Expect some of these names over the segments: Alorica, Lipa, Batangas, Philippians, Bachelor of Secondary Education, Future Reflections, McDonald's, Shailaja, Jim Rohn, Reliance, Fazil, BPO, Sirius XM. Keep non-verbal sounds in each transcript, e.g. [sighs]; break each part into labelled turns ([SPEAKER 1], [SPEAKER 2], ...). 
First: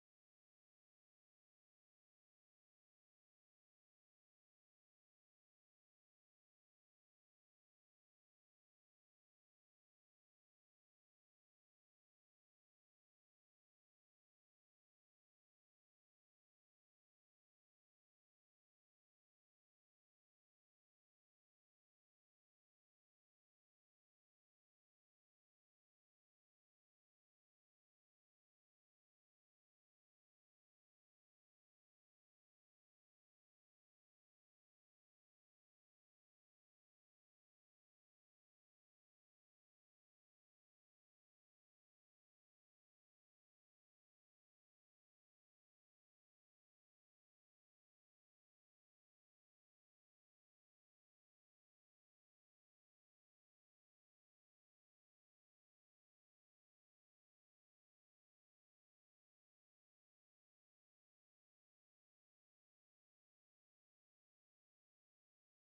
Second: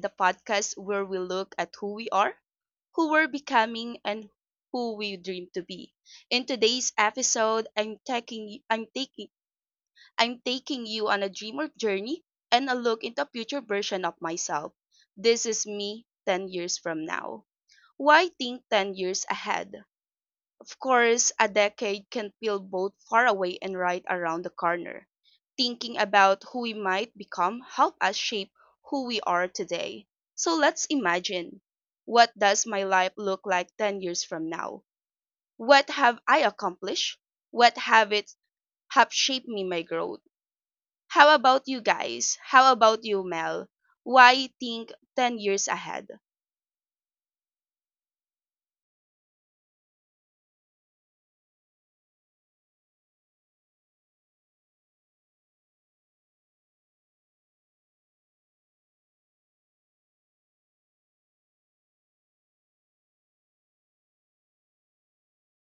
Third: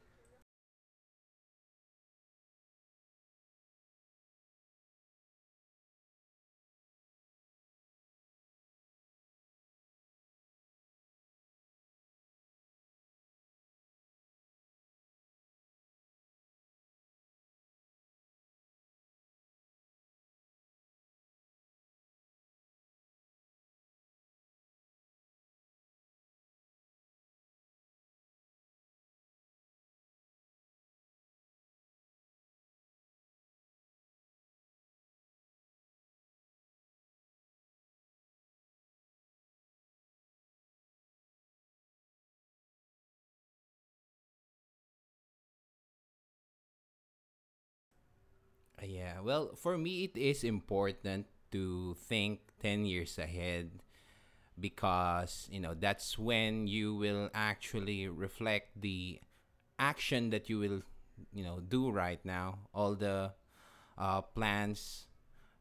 [SPEAKER 1] the podcast where we look at who we are, who we're becoming, and who we dream to be. In today's episode, I'm taking you on a dreamer journey and a look into a future version of myself. This is me 10 years from now. Why think 10 years ahead? Of course, a decade can feel both far away and right around the corner. Thinking about who we might become help us shape who we are today. So let's imagine, what does my life look like 10 years from now? What have I accomplished? What habits have shaped me my growth? How about you guys? How about you, Mel? Why think 10 years ahead?
[SPEAKER 2] Yeah, well, for me, it is important to think 10 years ahead because, you know, that's when you will actually reflect the action that you will, you know, do right now. All the plans,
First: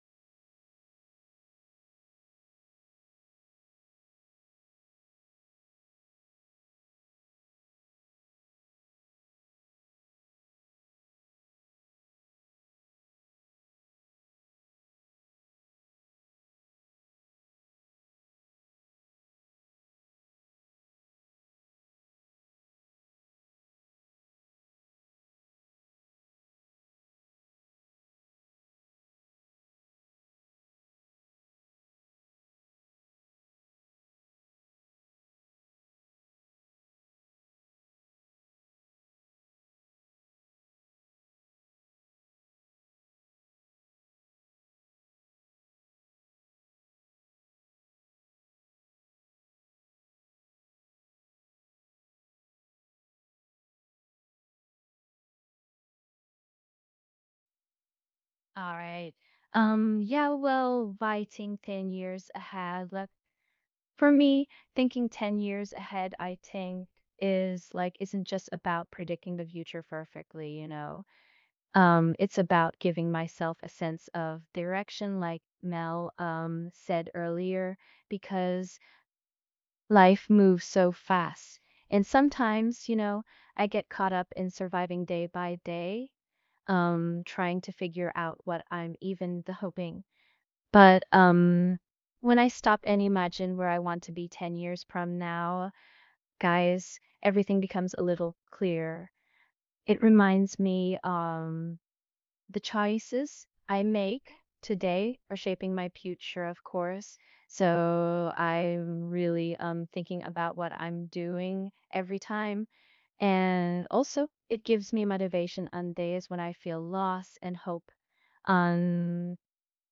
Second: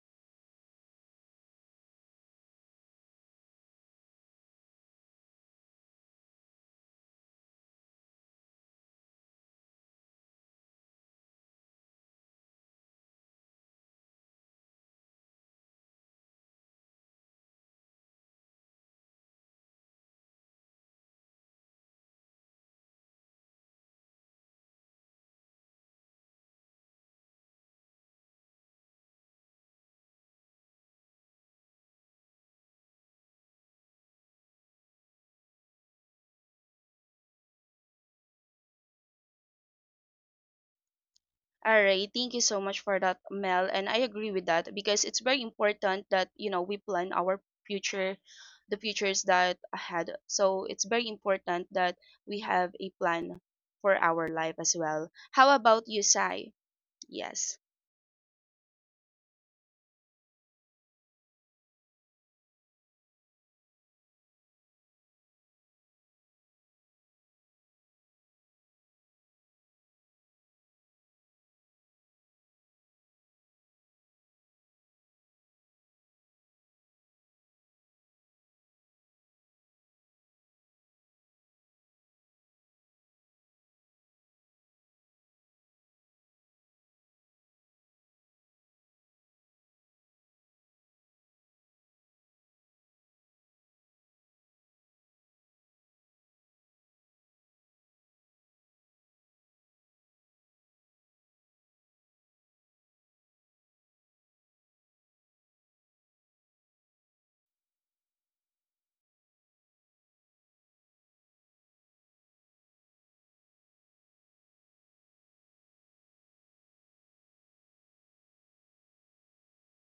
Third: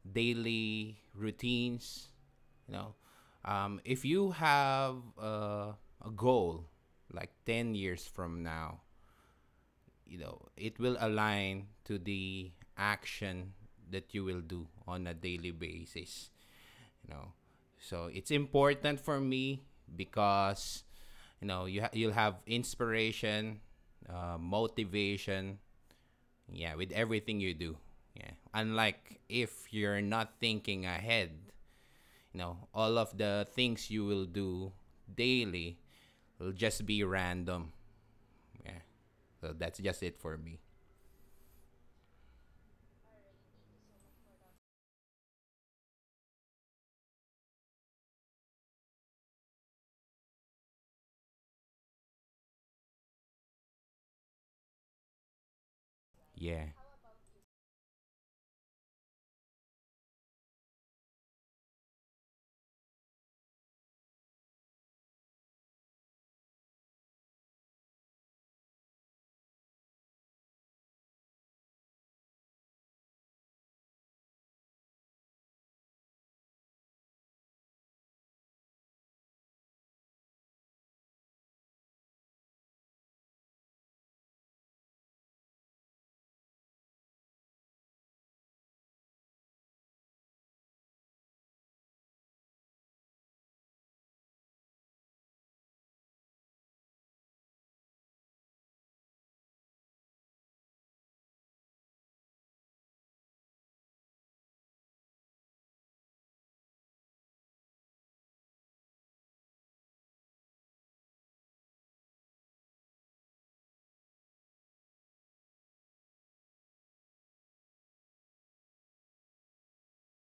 [SPEAKER 2] daily routines, you know. If you have a goal like 10 years from now, you know it will align to the action that you will do on a daily basis, you know, so it's important for me because, you know, you'll have inspiration, motivation, yeah, with everything you do. Yeah, unlike if you're not thinking ahead, you know, all of the things you will do daily will just be random. Yeah, so that's just it for me.
[SPEAKER 1] All right, thank you so much for that, Mel. And I agree with that because it's very important that, you know, we plan our future, the futures that ahead. So it's very important that we have a plan for our life as well. How about
[SPEAKER 2] Yeah.
[SPEAKER 1] you, Sai? Yes.
[SPEAKER 3] All right. Yeah, well, writing 10 years ahead, like for me, thinking 10 years ahead, I think is like isn't just about predicting the future perfectly, you know. It's about giving myself a sense of direction, like Mel said earlier, because life moves so fast. And sometimes, you know, I get caught up in surviving day by day, trying to figure out what I'm even the hoping but, when I stop and imagine where I want to be 10 years from now, guys, everything becomes a little clearer. It reminds me the choices I make today are shaping my future, of course. So I'm really thinking about what I'm doing every time. And also, it gives me motivation on days when I feel lost and hope on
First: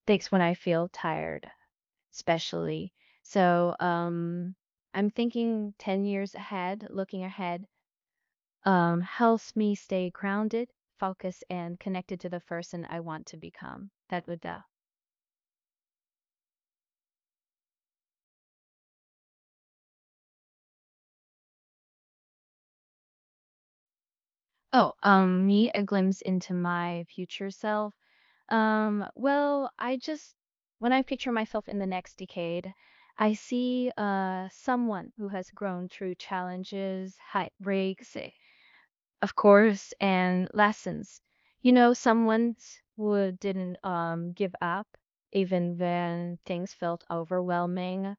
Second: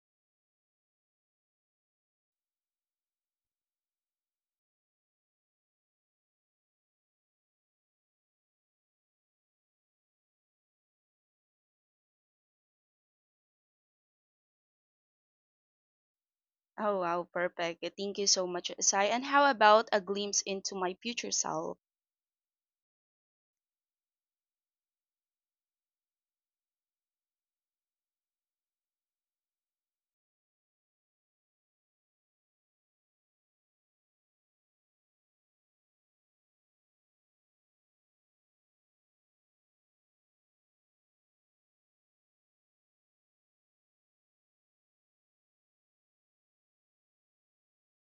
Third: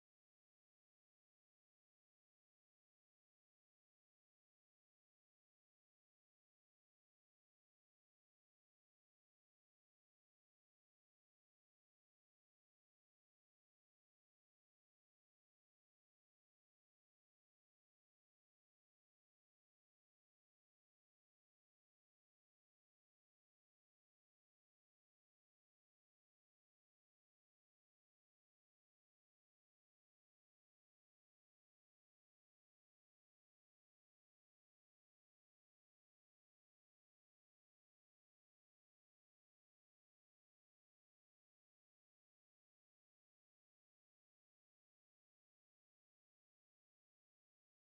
[SPEAKER 3] days when I feel tired especially. So I'm thinking 10 years ahead, looking ahead, helps me stay grounded, focused, and connected to the person I want to become. That would,
[SPEAKER 1] Oh wow, perfect. Thank you so much, Sai. And how about a glimpse into my future self?
[SPEAKER 3] oh, me, a glimpse into my future self. Well, when I picture myself in the next decade, I see someone who has grown through challenges, heartbreaks, of course, and lessons. You know, someone who didn't give up even when things felt overwhelming.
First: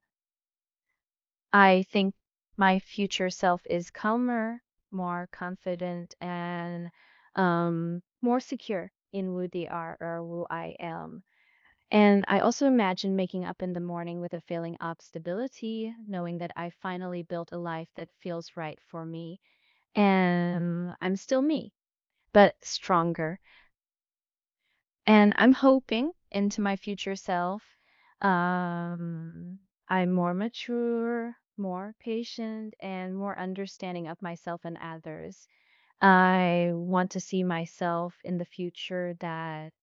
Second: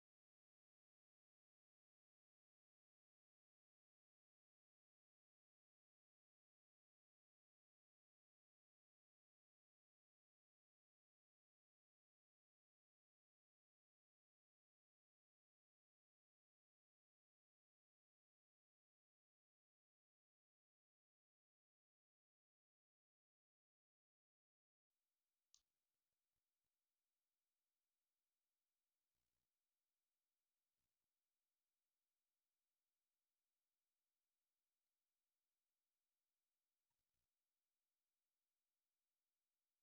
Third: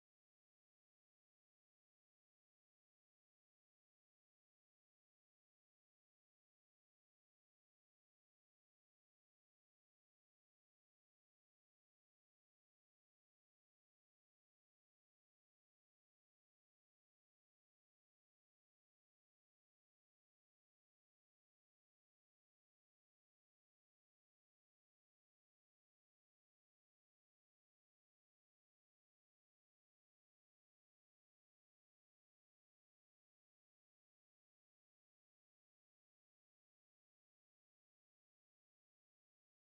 [SPEAKER 3] I think my future self is calmer, more confident, and more secure in who they are or who I am. And I also imagine making up in the morning with a feeling of stability, knowing that I finally built a life that feels right for me and I'm still me but stronger. And I'm hoping into my future self, um, I'm more mature, more patient, and more understanding of myself and others. I want to see myself in the future that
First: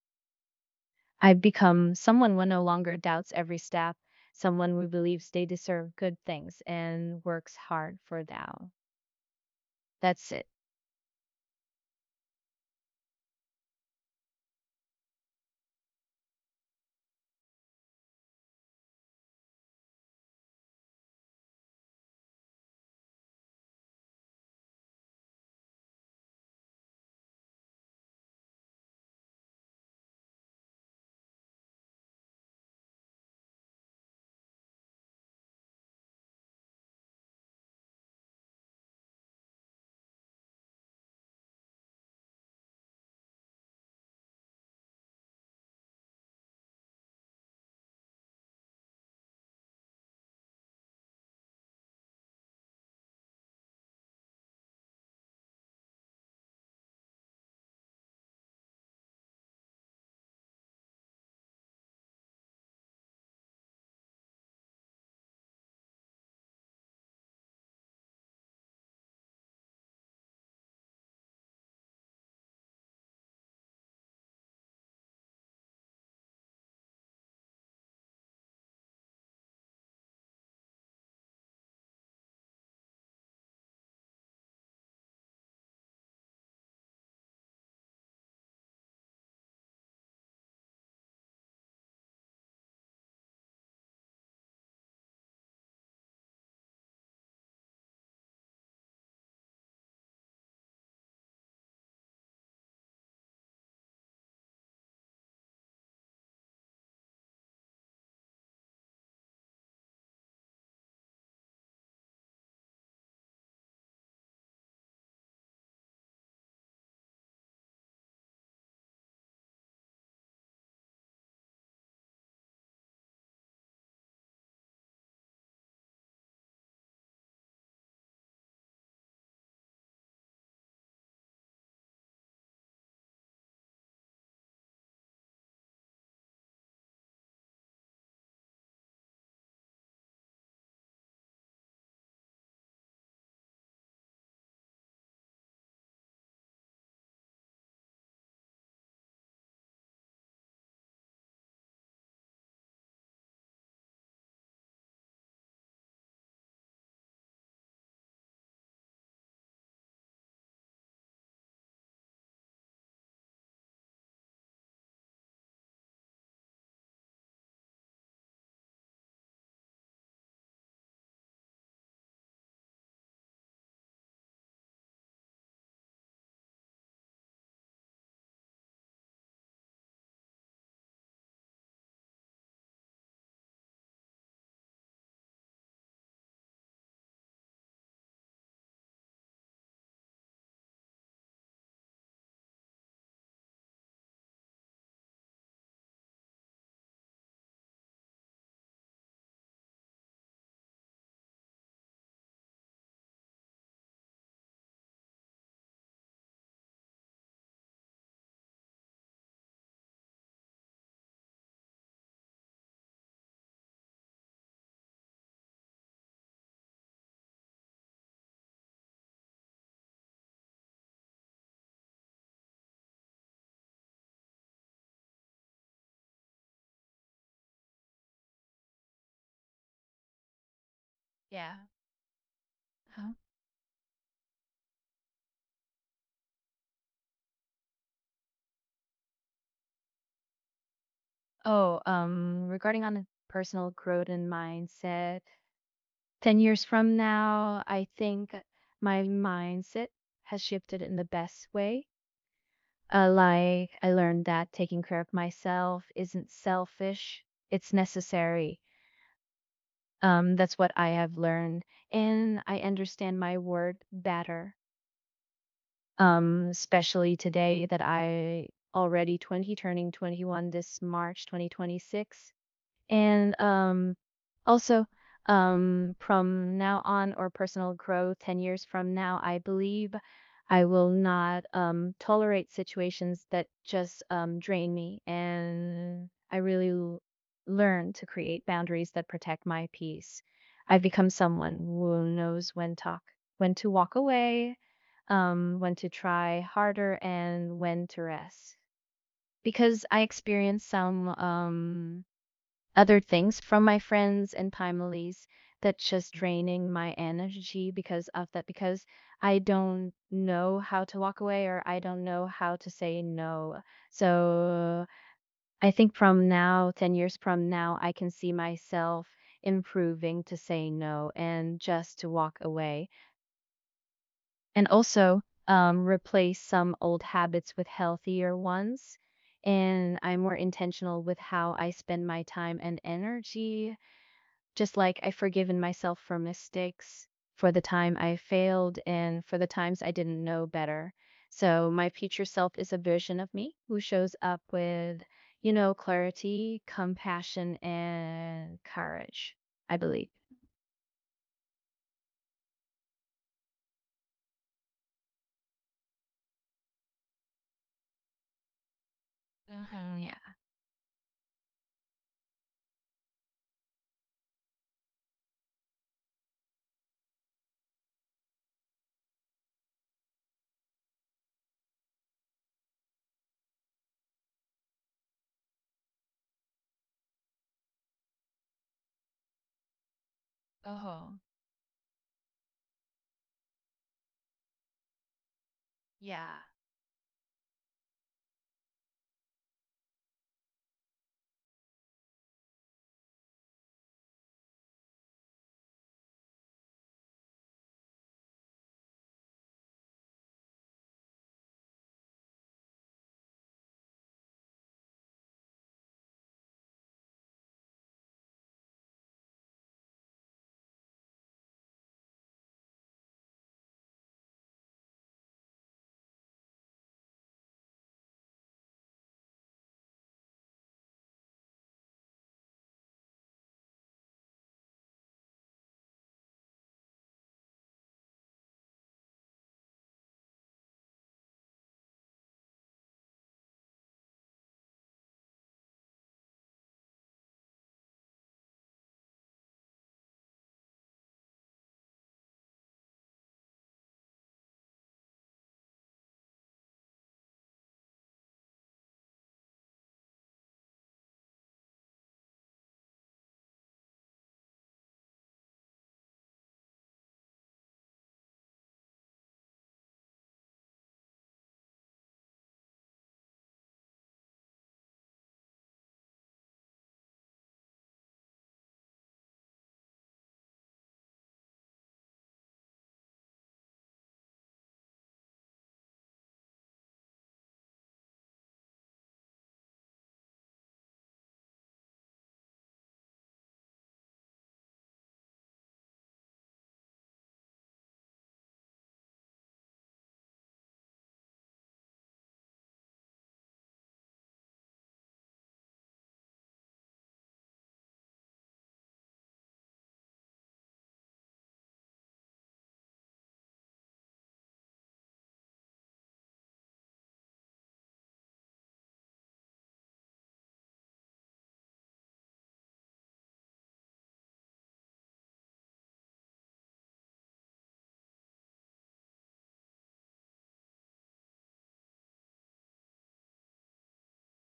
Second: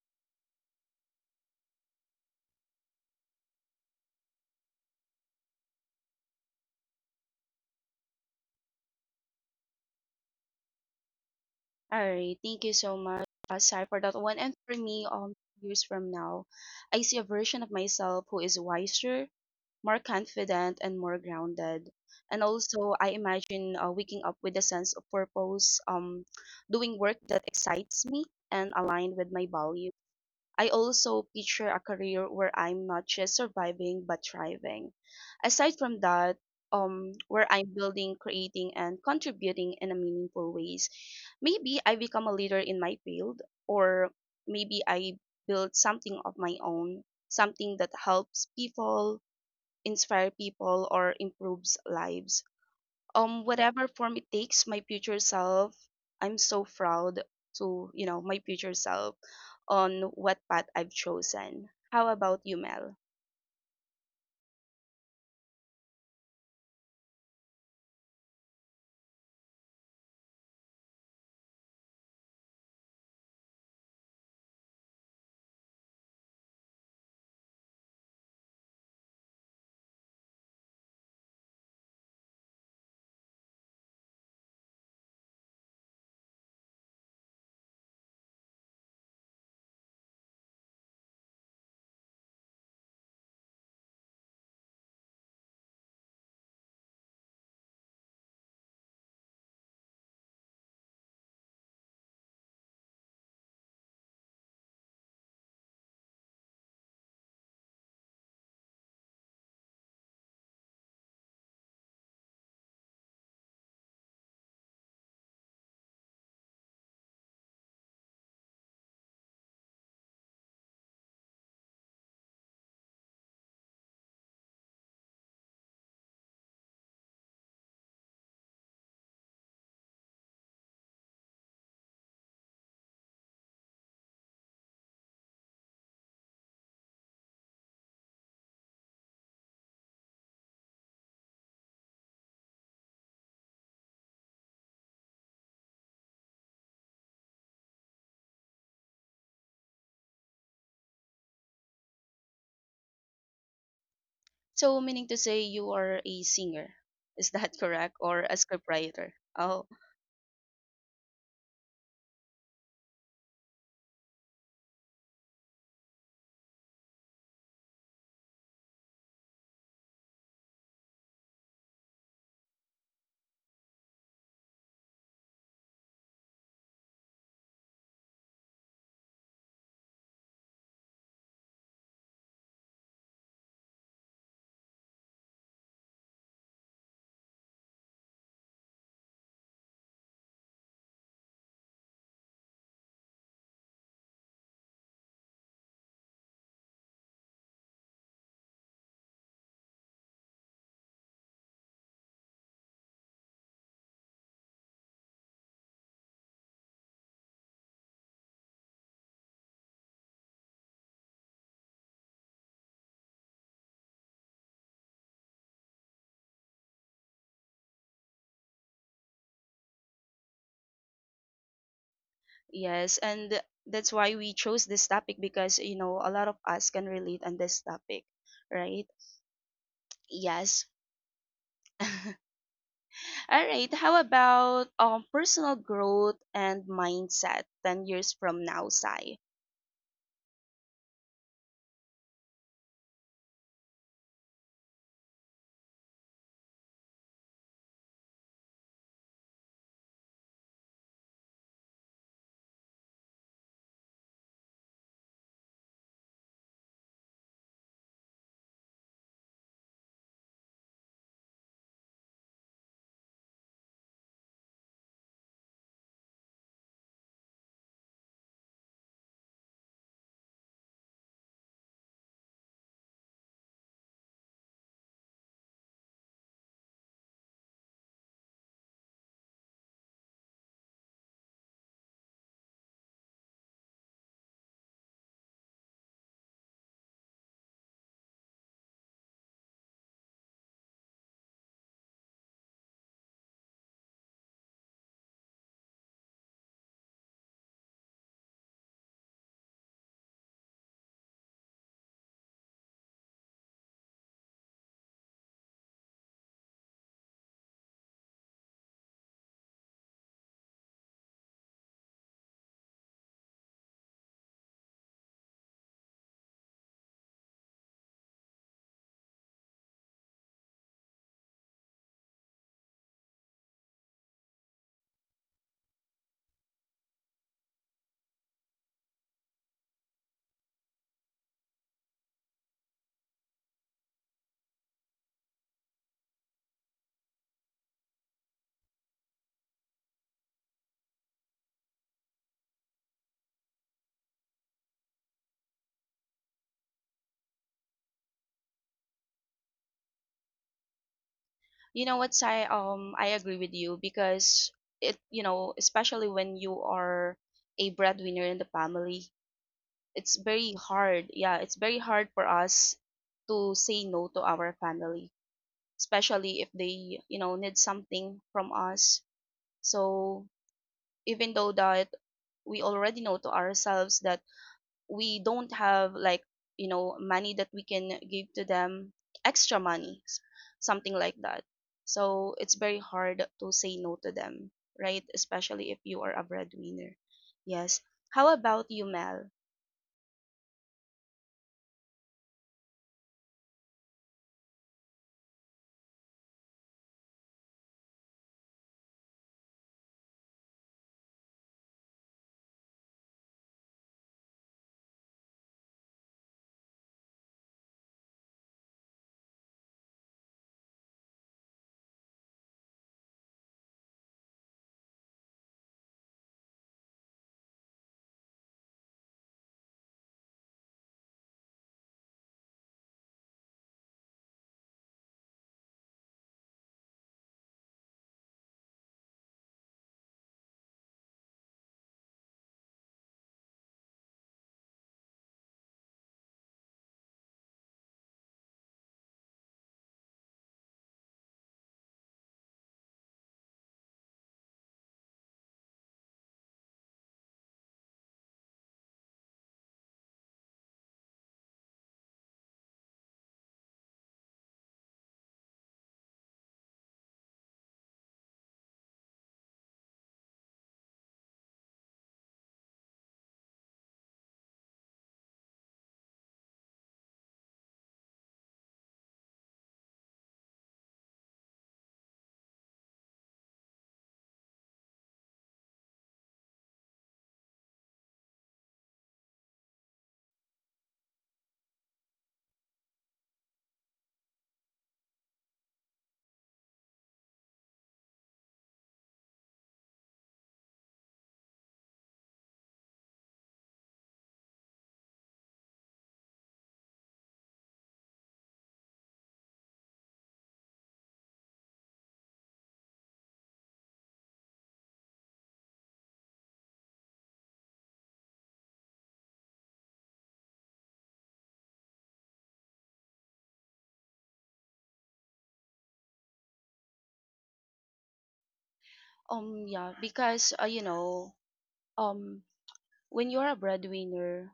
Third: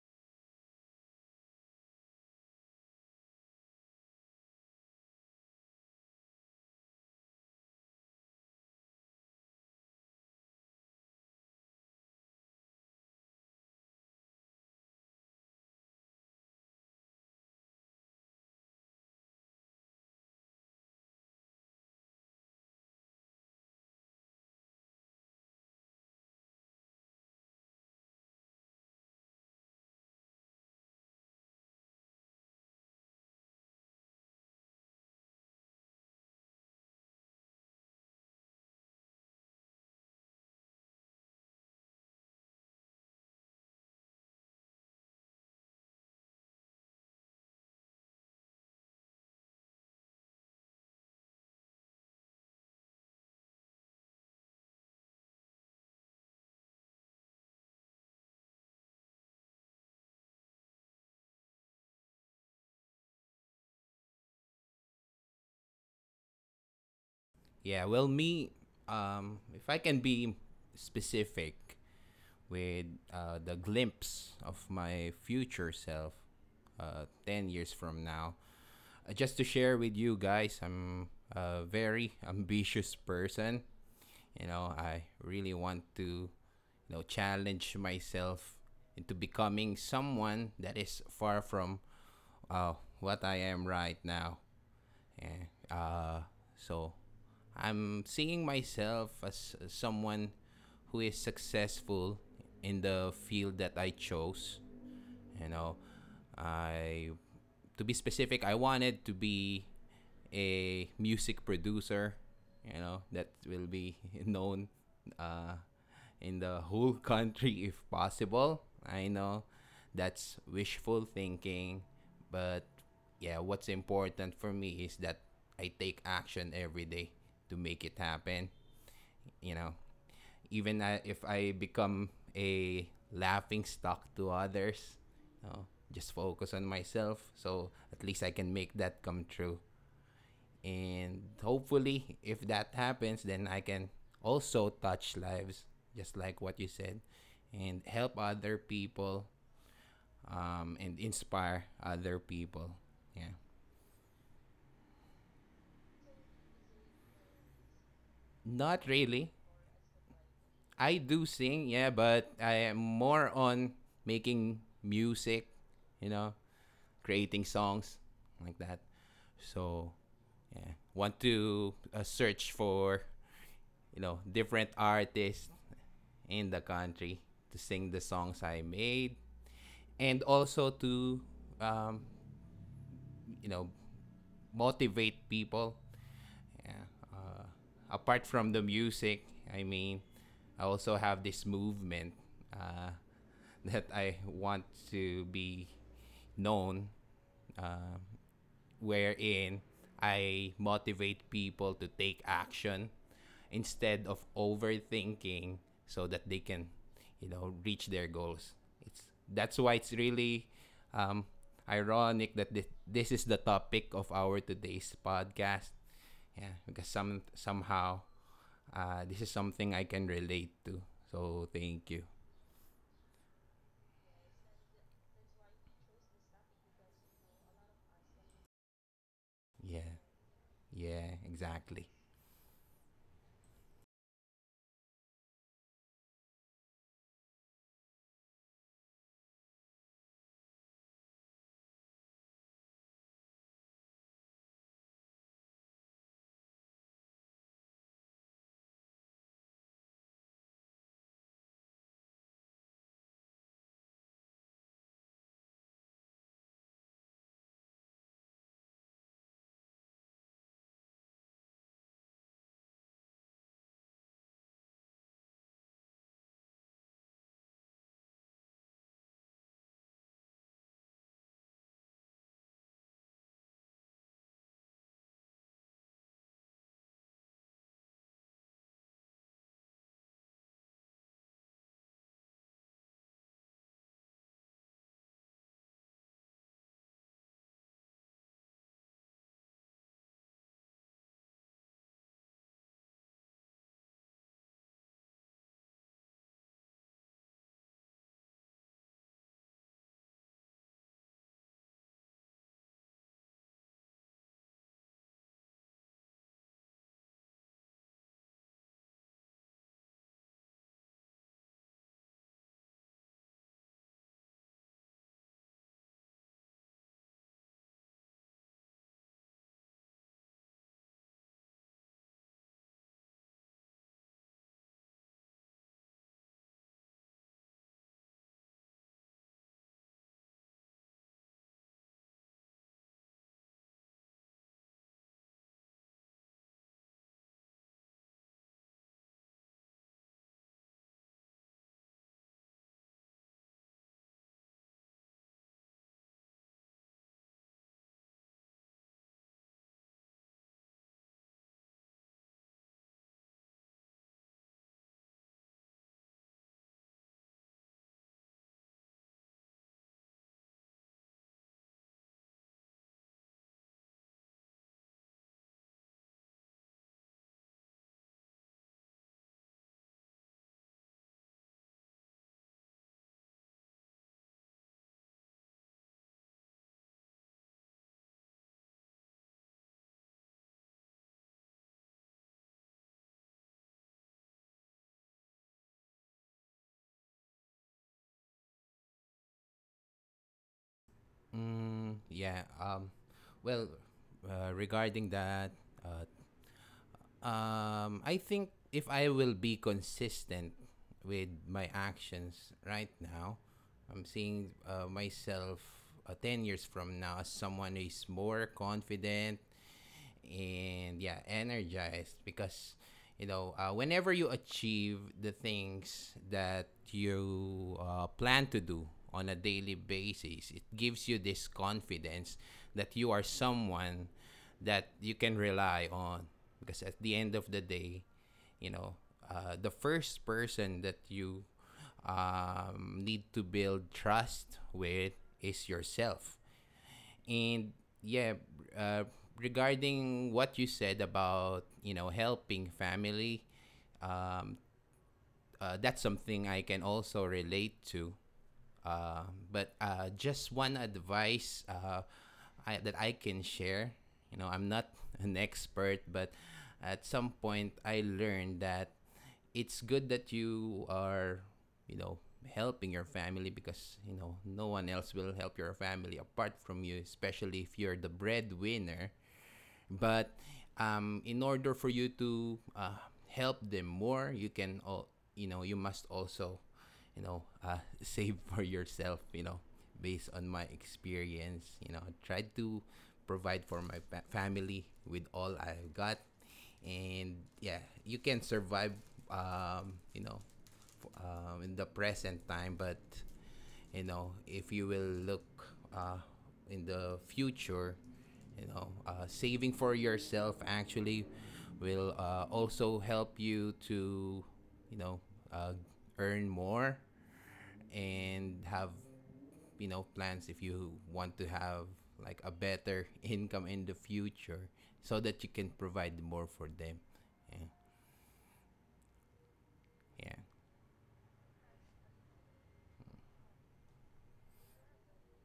[SPEAKER 3] I've become someone who no longer doubts every step, someone who believes they deserve good things and works hard for that. That's it.
[SPEAKER 1] All right, thank you so much, Sai, for that one. And for me, years from now, I see a version of myself who is wiser, more confident, and more grounded. And also, I imagine waking up with a sense of purpose, doing work that excites me and aligned with my values. I also picture a career where I'm not just surviving but thriving. Aside from that, where I'm building, creating, and contributing in a meaningful ways. Maybe I become a leader in my field, or maybe I build something of my own, something that helps people, inspire people, or improves lives. Whatever form it takes, my future self, I'm so proud to, you know, my future self on what path I've chosen. How about you, Mel?
[SPEAKER 2] Yeah, well, me, if I can be specific with the glimpse of my future self 10 years from now, just to share with you guys, I'm a very [laughs] ambitious person. You know, I really want to, you know, challenge myself into becoming someone that is far from uh, what I am right now. Yeah. Uh, so I'm seeing myself as someone who is successful in the field that I chose, you know. I To be specific, I wanted to be a music producer. You know, that will be [laughs] known uh, in the whole [laughs] country if possible. I know that's wishful thinking, but yeah, what's important for me is that I take action every day to make it happen. You know, even if I become a laughing stock to others, you know, just focus on myself. So at least I can make that come true. And hopefully, if that happens, then I can also touch lives, just like what you said, and help other people, and inspire other people. Yeah.
[SPEAKER 1] So, meaning to say you are a singer. Is that [laughs] correct?
[SPEAKER 2] Not
[SPEAKER 1] Or a
[SPEAKER 2] really.
[SPEAKER 1] scriptwriter? Oh,
[SPEAKER 2] I do sing, yeah, but I am more on making music, you know, creating songs like that. So, yeah, want to search for, you know, different artists in the country to sing the songs I made, and also to um, you know, motivate people. Yeah. Apart from the music, I mean, I also have this movement uh, [laughs] that I want to be known, uh, wherein I motivate people to take action instead of overthinking so that they can, you know, reach their goals. It's That's why it's really um, ironic that this is the topic of our today's podcast. Yeah, because somehow this is something I can relate to. So thank you.
[SPEAKER 1] yes. And that's why we chose this topic because, you know, a lot of us can relate on this topic, right?
[SPEAKER 2] Yeah, yeah,
[SPEAKER 1] Yes.
[SPEAKER 2] exactly.
[SPEAKER 3] Yeah.
[SPEAKER 1] [laughs]
[SPEAKER 3] Huh?
[SPEAKER 1] All right. How about personal growth and mindset 10 years from now, Sai?
[SPEAKER 3] Oh, regarding on a personal growth and mindset, 10 years from now, I think my mindset has shifted in the best way. Like, I learned that taking care of myself isn't selfish, it's necessary. That's what I have learned. And I understand my worth better, especially today that I already 20, turning 21 this March 2026. And also, from now on, or personal growth, 10 years from now, I believe I will not tolerate situations that just drain me. And I really learn to create boundaries that protect my peace. I've become someone who knows when talk, when to walk away, when to try harder, and when to rest. Because I experienced some other things from my friends and families that's just draining my energy because of that because I don't know how to walk away or I don't know how to say no. So I think from now, 10 years from now, I can see myself improving to say no and just to walk away and also replace some old habits with healthier ones. And I'm more intentional with how I spend my time and energy just like I've forgiven myself for mistakes, for the time I failed, and for the times I didn't know better. So my future self is a version of me who shows up with, you know, clarity, compassion, and courage, I believe.
[SPEAKER 1] You know what, Sai? I agree with you because it, you know, especially when you are a breadwinner in the family,
[SPEAKER 3] Uh-huh.
[SPEAKER 1] it's
[SPEAKER 3] Yeah.
[SPEAKER 1] very hard. Yeah, it's very hard for us to say no to our family, especially if they, you know, need something from us. So even though that we already know to ourselves that we don't have, like, you know, money that we can give to them, extra money, something
[SPEAKER 3] Oh,
[SPEAKER 1] like that, so it's very hard to say no to them, right? Especially if you are a
[SPEAKER 3] yeah.
[SPEAKER 1] breadwinner. Yes. How about you, Mel?
[SPEAKER 2] Mm, yeah. Well, regarding that, uh, I think if I will be consistent with my actions right now, I'm seeing myself 10 years from now as someone who is more confident, and yeah, energized because, you know, whenever you achieve the things that you, plan to do on a daily basis, it gives you this confidence that you are someone that you can rely on, because at the end of the day, you know, the first person that you need to build trust with is yourself. And yeah, uh, regarding what you said about, you know, helping family, um, that's something I can also relate to, uh, but just one advice, that I can share. You know, I'm not [laughs] an expert, but at some point I learned that it's good that you are, you know, helping your family because, you know, no one else will help your family apart from you, especially if you're the breadwinner. But in order for you to help them more, you know, you must also, you know, [laughs] save for yourself. You know, based on my experience, you know, I tried to provide for my family with all I've got, and yeah, you can survive. You know, in the present time, but you know, if you will look uh, in the future, you know, saving for yourself actually will, also help you to, you know, uh, earn more and have, you know, plans if you want to have like a better [laughs] income in the future, so that you can provide more for them. Yeah.
[SPEAKER 1] Yeah, because you know, um when you're a breadwinner,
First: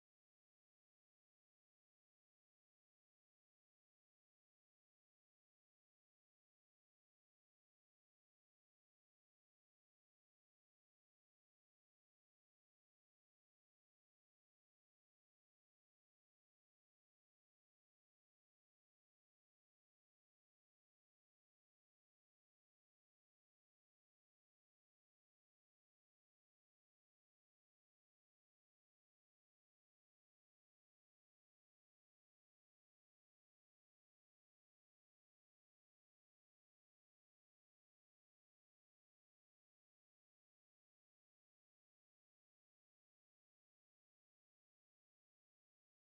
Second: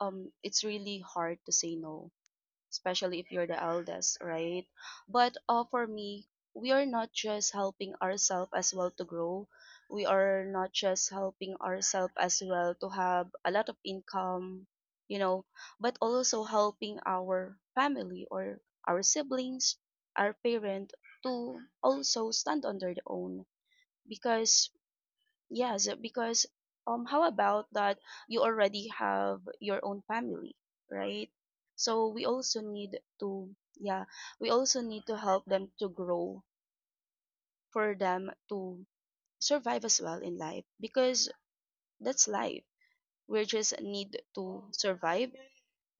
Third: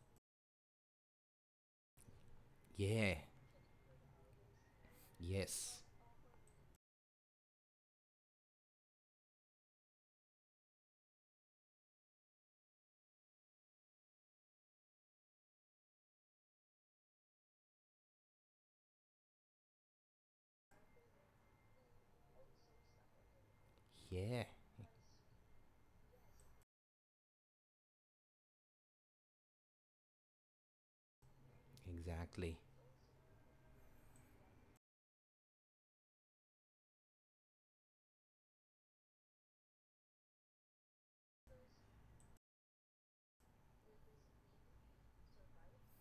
[SPEAKER 1] it's really hard to say no,
[SPEAKER 2] Yeah. Yeah.
[SPEAKER 1] especially if you're the eldest, right? But
[SPEAKER 2] Yes.
[SPEAKER 1] for me, we are not just helping ourselves as well to grow. We are not just helping ourselves as well to have a lot of income, you know, but also helping our family or our siblings, our parent to also stand on their own.
[SPEAKER 2] Yeah,
[SPEAKER 1] Because, yes, because, how about that, you already have your own family, right? So we
[SPEAKER 2] exactly.
[SPEAKER 1] also need to, yeah, we also need to help them to grow for them to survive as well in life because that's life. We just need to survive.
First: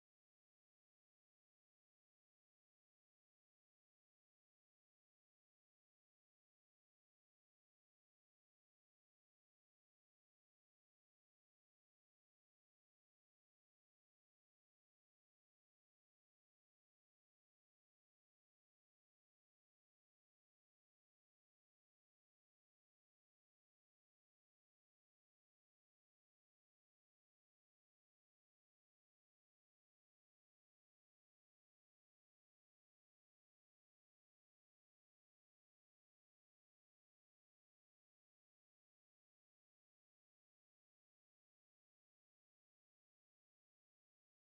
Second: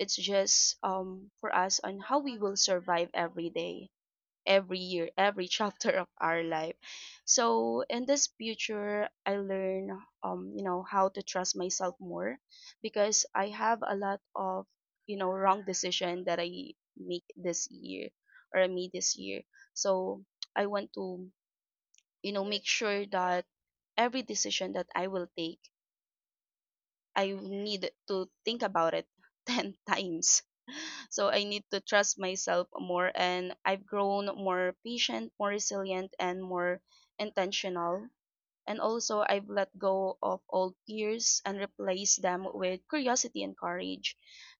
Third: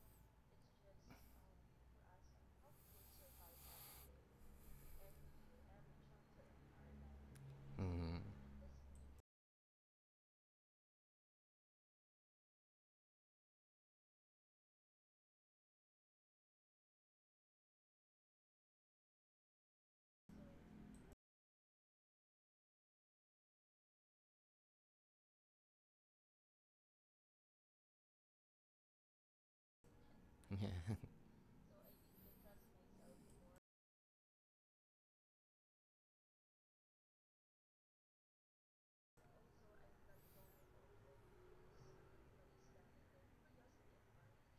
[SPEAKER 1] It's just for us on how we will survive every day, every year, every [laughs] chapter of our life. So in
[SPEAKER 2] Mhm.
[SPEAKER 1] this future, I learn, you know, how to trust myself more because I have a lot of, you know, wrong decision that I make this year or I made this year. So I want to, you know, make sure that every decision that I will take, I need to think about it [laughs] 10 times,
[SPEAKER 2] [laughs]
[SPEAKER 1] so I need to trust myself more, and I've grown more patient, more resilient, and more intentional. And also, I've let go of old fears and replaced them with curiosity and courage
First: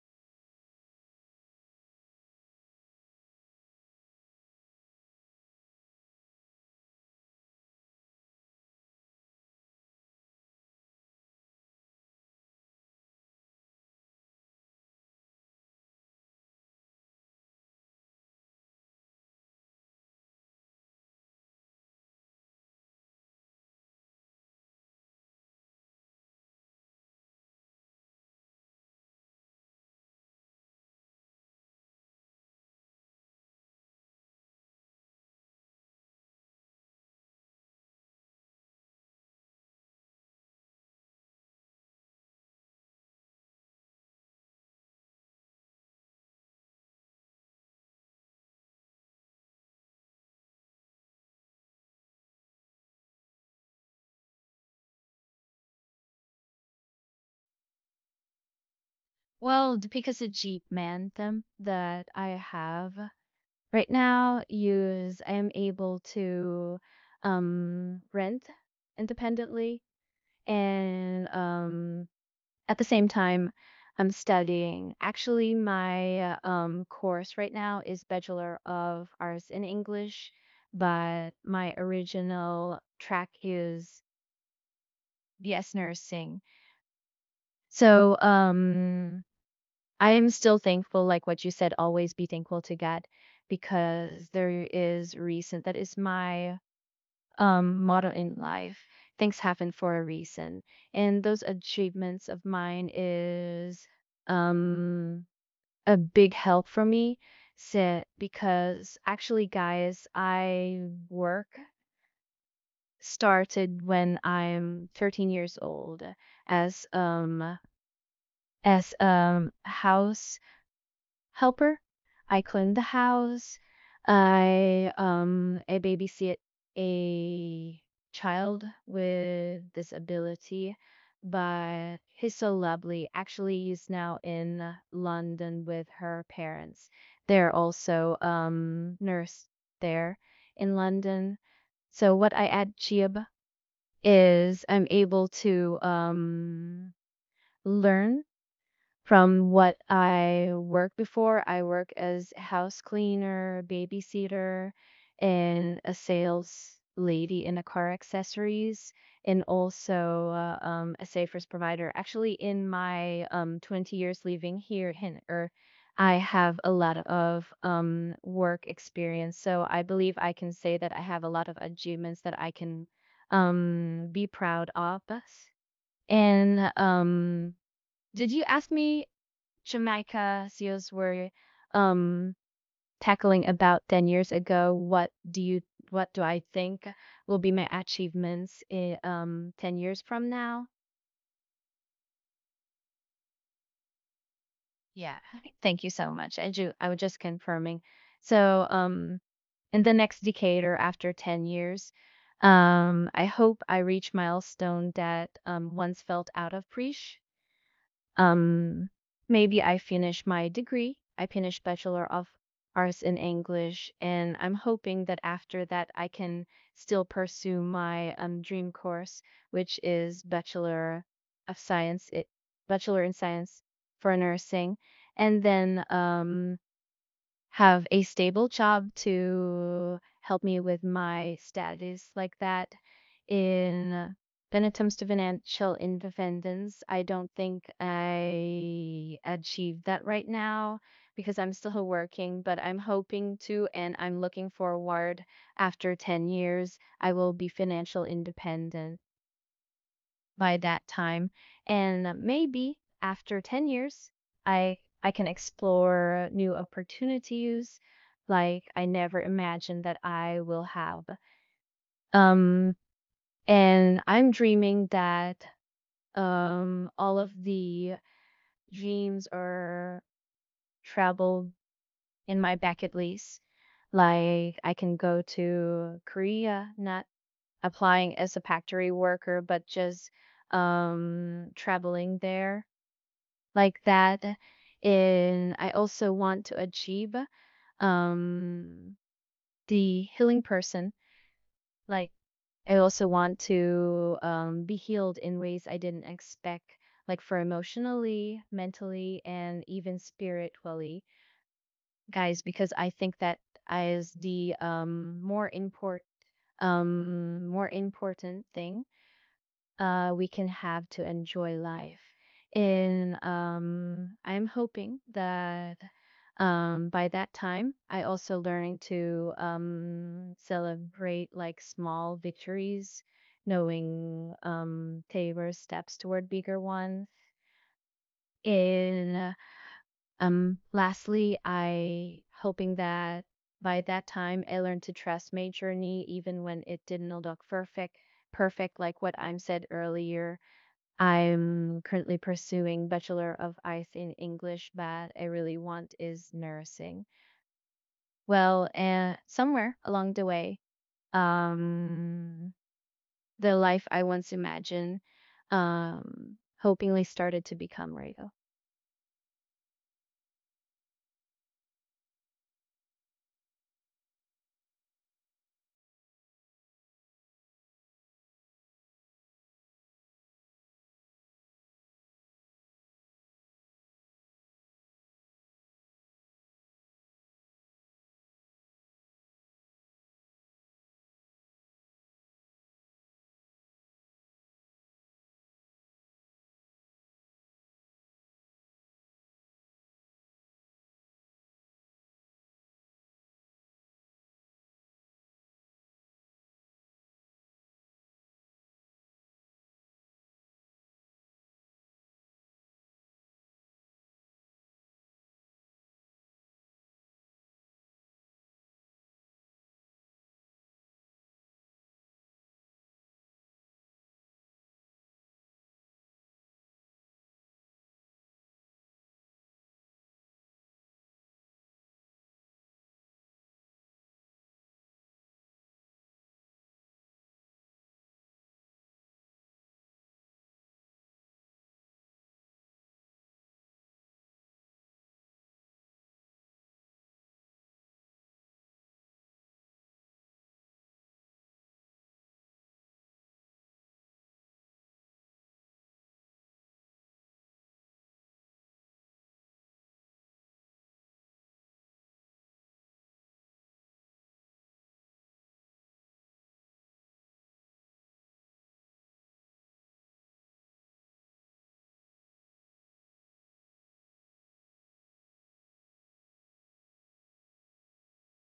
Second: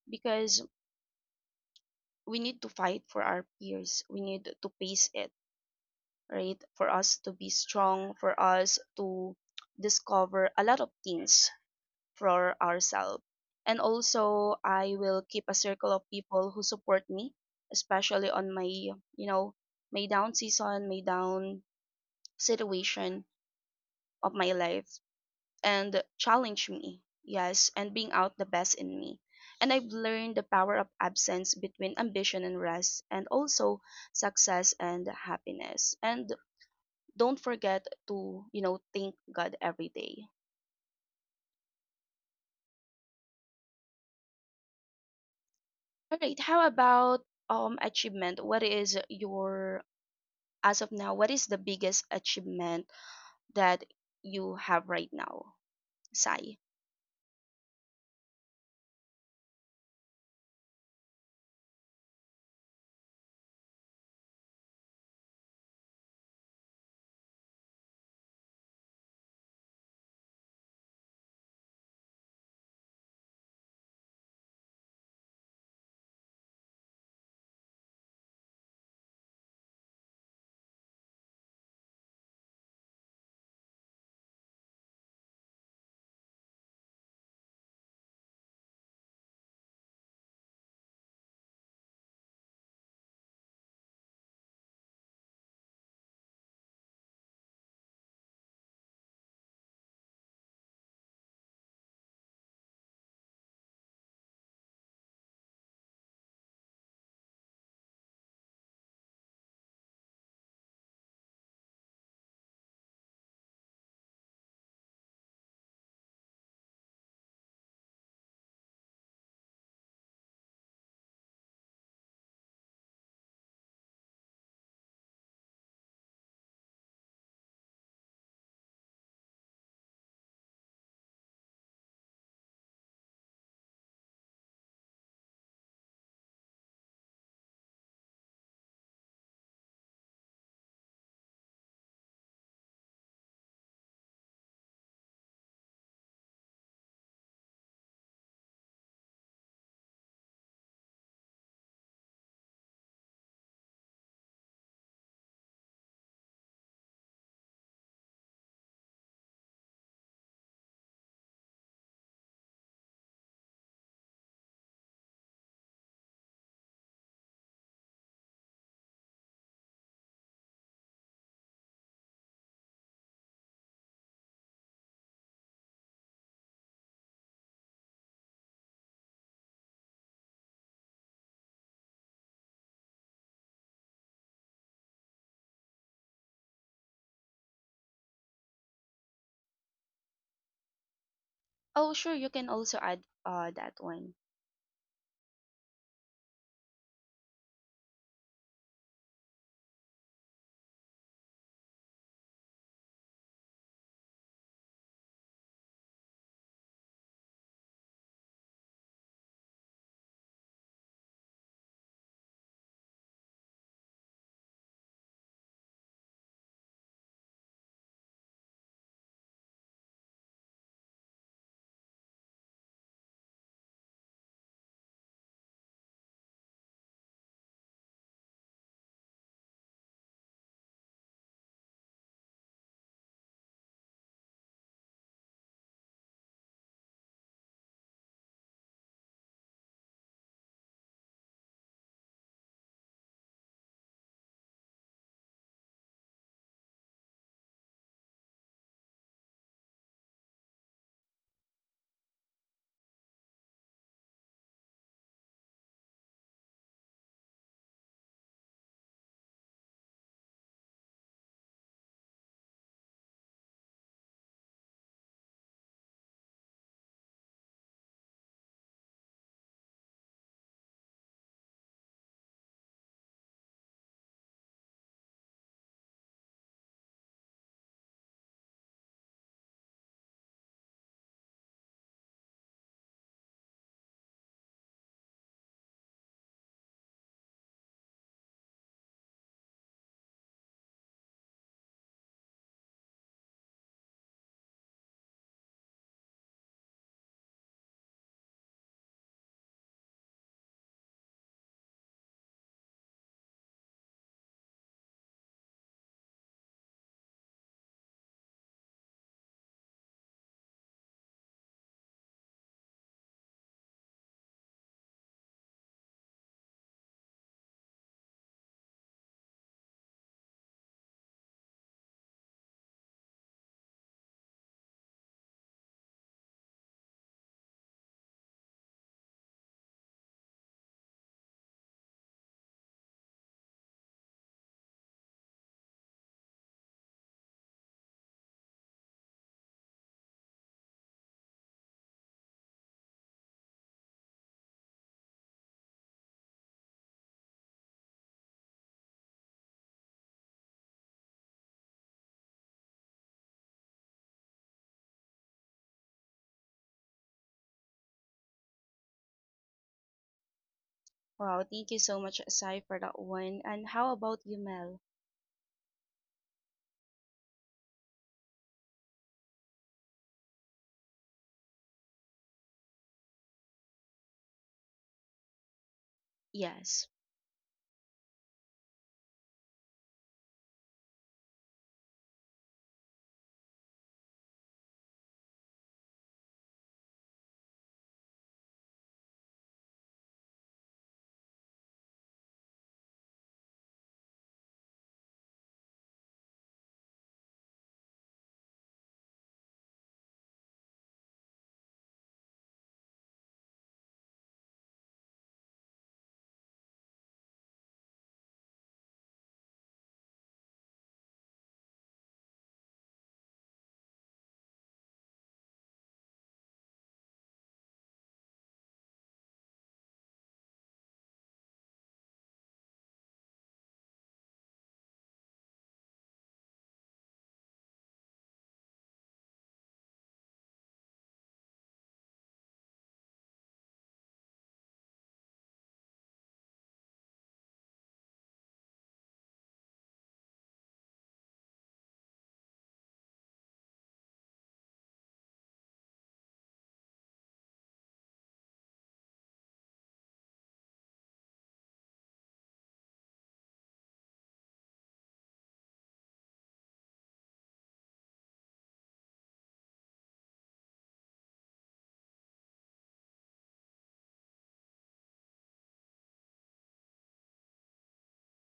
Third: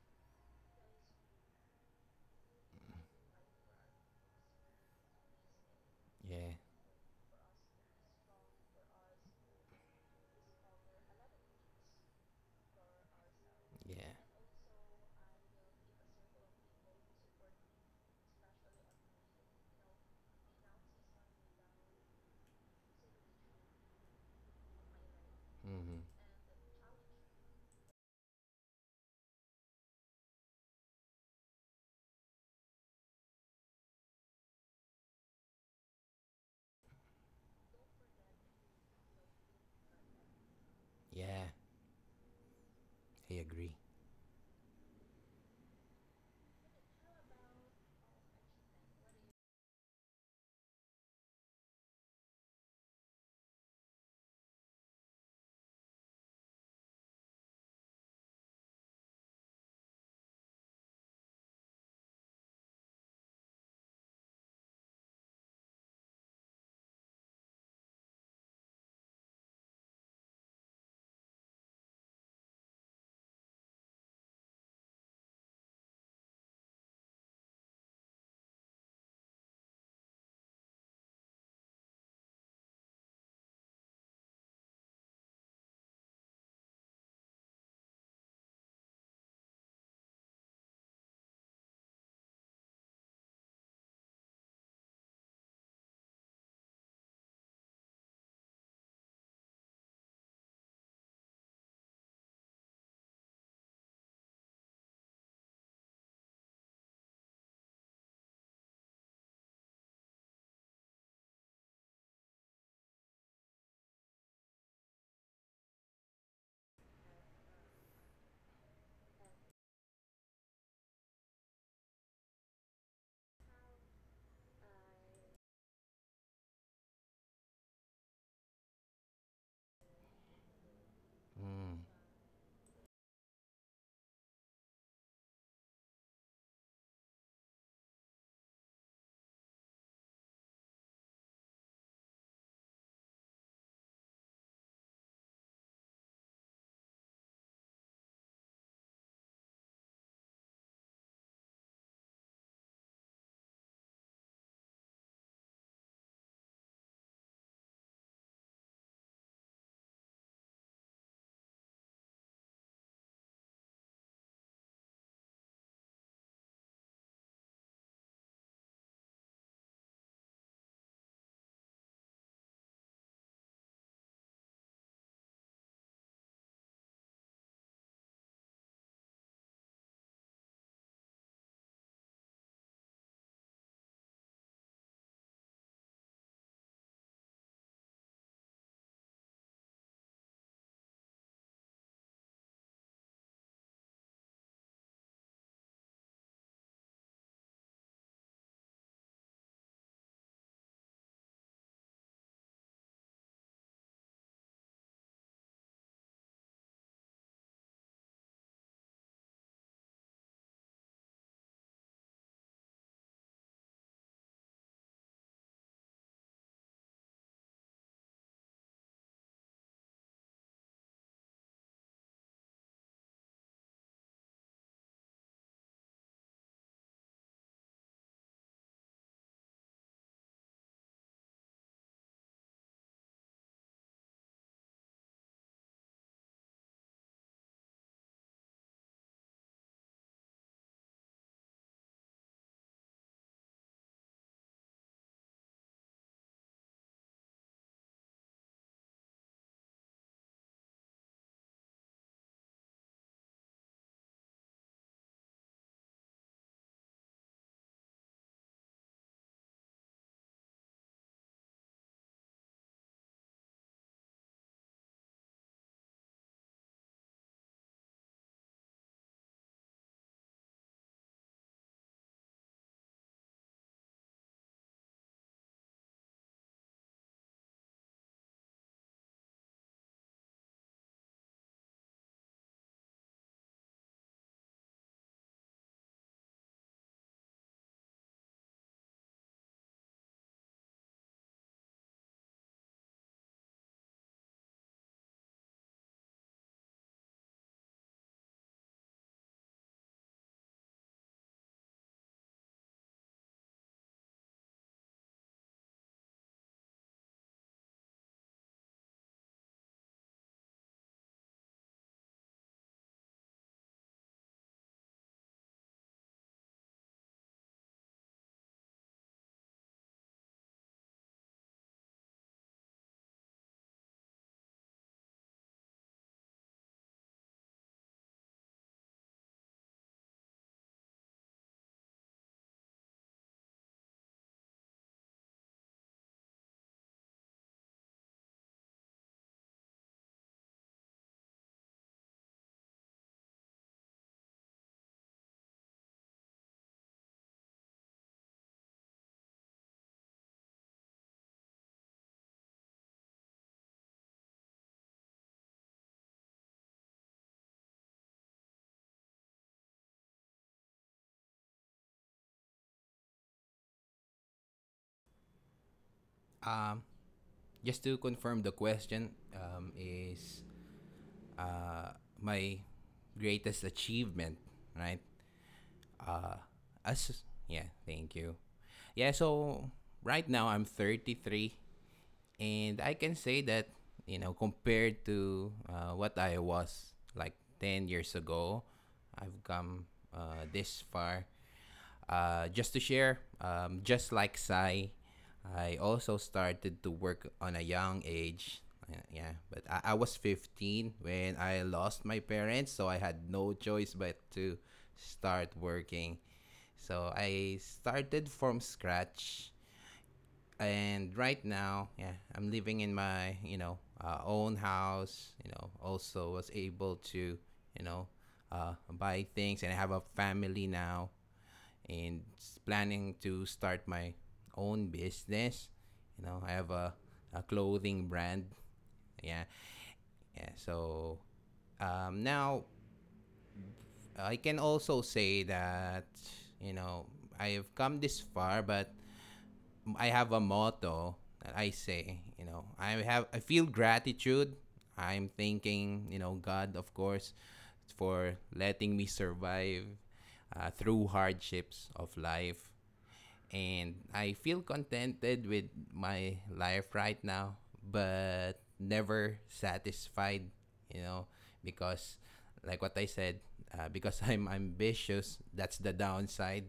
[SPEAKER 1] because we need to fight for our fears. We need to face it,
[SPEAKER 2] Yeah,
[SPEAKER 1] right? For us to be strong, for us to discover a lot of things for ourselves. And
[SPEAKER 2] yeah.
[SPEAKER 1] also, I will keep a circle of people who support me, especially on my, you know, my down season, my down situation of my life,
[SPEAKER 2] Mm-hmm.
[SPEAKER 1] and challenge me. Yes, and bring out the best in me. And I've learned the power of absence between ambition and rest, and also success and happiness. And don't forget to, you know, thank God every day.
[SPEAKER 2] Yeah, I agree.
[SPEAKER 1] All right. How about achievement? What is your as of now? What is the biggest achievement that you have right now, Sai?
[SPEAKER 3] Well, because the Jeep Mantum that I have right now, use I am able to rent independently and at the same time I'm studying actually my course right now is Bachelor of Arts in English, but my original track is BS Nursing. So I am still thankful, like what you said, always be thankful to God, because there is reason. That is my motto in life: things happen for a reason. And those achievements of mine is um, a big help for me sit because actually guys I work started when I'm 13 years old as um as house helper. I cleaned the house. I babysit a child with disability,
[SPEAKER 2] Mm.
[SPEAKER 3] but he's so lovely. Actually, he's now in London with her parents. They're also nurse there in London. So what I add Chiab is I'm able to learn from what I worked before. I work as house cleaner, babysitter, and a sales lady in a car accessories, and also a Safers provider. Actually, in my 20 years living here in I have a lot of work experience. So I believe I can say that I have a lot of achievements that I can be proud of. And did you ask me Jamaica CEOs were um, tackling about 10 years ago? What do you what do I think will be my achievements in 10 years from now?
[SPEAKER 1] Oh, sure. You can also add that one.
[SPEAKER 3] Yeah, thank you so much. I do, I was just confirming. So, in the next decade or after 10 years, I hope I reach milestone that once felt out of reach. Um, Maybe I finish my degree. I finish Bachelor of Arts in English, and I'm hoping that after that I can still pursue my dream course, which is Bachelor of Science, it, Bachelor in Science for nursing, and then have a stable job to help me with my studies like that. In when it comes to financial independence, I don't think I achieved that right now because I'm still working, but I'm hoping to and I'm looking forward after 10 years I will be financial independent by that time. And maybe after 10 years, I can explore new opportunities like I never imagined that I will have. Um, and I'm dreaming that all of the dreams or travel in my bucket list, like I can go to Korea, not applying as a factory worker, but just traveling there like that. And I also want to achieve um, the healing person. Like, I also want to be healed in ways I didn't expect, like for emotionally, mentally, and even spiritually, guys, because I think that is the more important thing we can have to enjoy life. And I'm hoping that by that time, I also learning to celebrate like small victories, knowing tailor steps toward bigger ones. And lastly, I hoping that by that time, I learned to trust my journey, even when it didn't look perfect. Perfect, like what I'm said earlier, I'm currently pursuing Bachelor of Arts in English, but I really want is nursing. Well, somewhere along the way, um, the life I once imagined, um, hopingly started to become real.
[SPEAKER 1] Wow. Thank you so much, Sai, for that one. And how about you, Mel?
[SPEAKER 2] Um, just to confirm, the question is, uh, my greatest achievement, right? Uh,
[SPEAKER 1] Yes.
[SPEAKER 2] as Yeah, thank you. Yeah, so right now I'm 33, and I can say that, you know, compared to what I was like 10 years ago, I've come this far. Just to share, just like Sai, I also started to work on a young age. Yeah, but I was 15 when I lost my parents, so I had no choice but to start working. So I started from scratch, and right now, yeah, I'm living in my, you know, own house. You know, also was able to, you know, buy things, and I have a family now, and planning to start my own business. You know, I have a clothing brand. Yeah, yeah. So now I can also say that, you know, I have come this far, but I have a motto that I say, you know, I feel gratitude. I'm thanking, you know, God, of course, for letting me survive through hardships of life, and I feel contented with my life right now, but never satisfied, you know, because, like what I said, because [laughs] I'm ambitious, that's the downside,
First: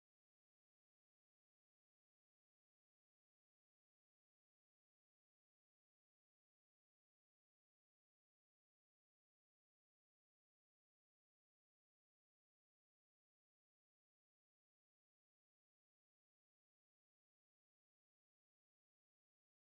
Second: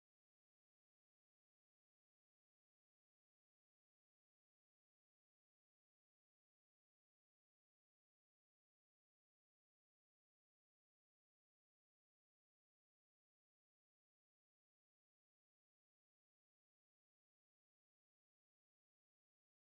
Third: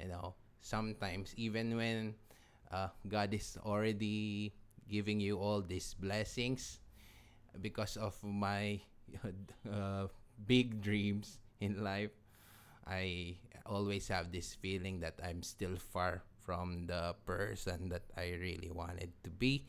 [SPEAKER 2] you know. Sometimes even when God is already giving you all these blessings, because of my [laughs] uh, big dreams in life, I always have this feeling that I'm still far from the person that I really wanted to be.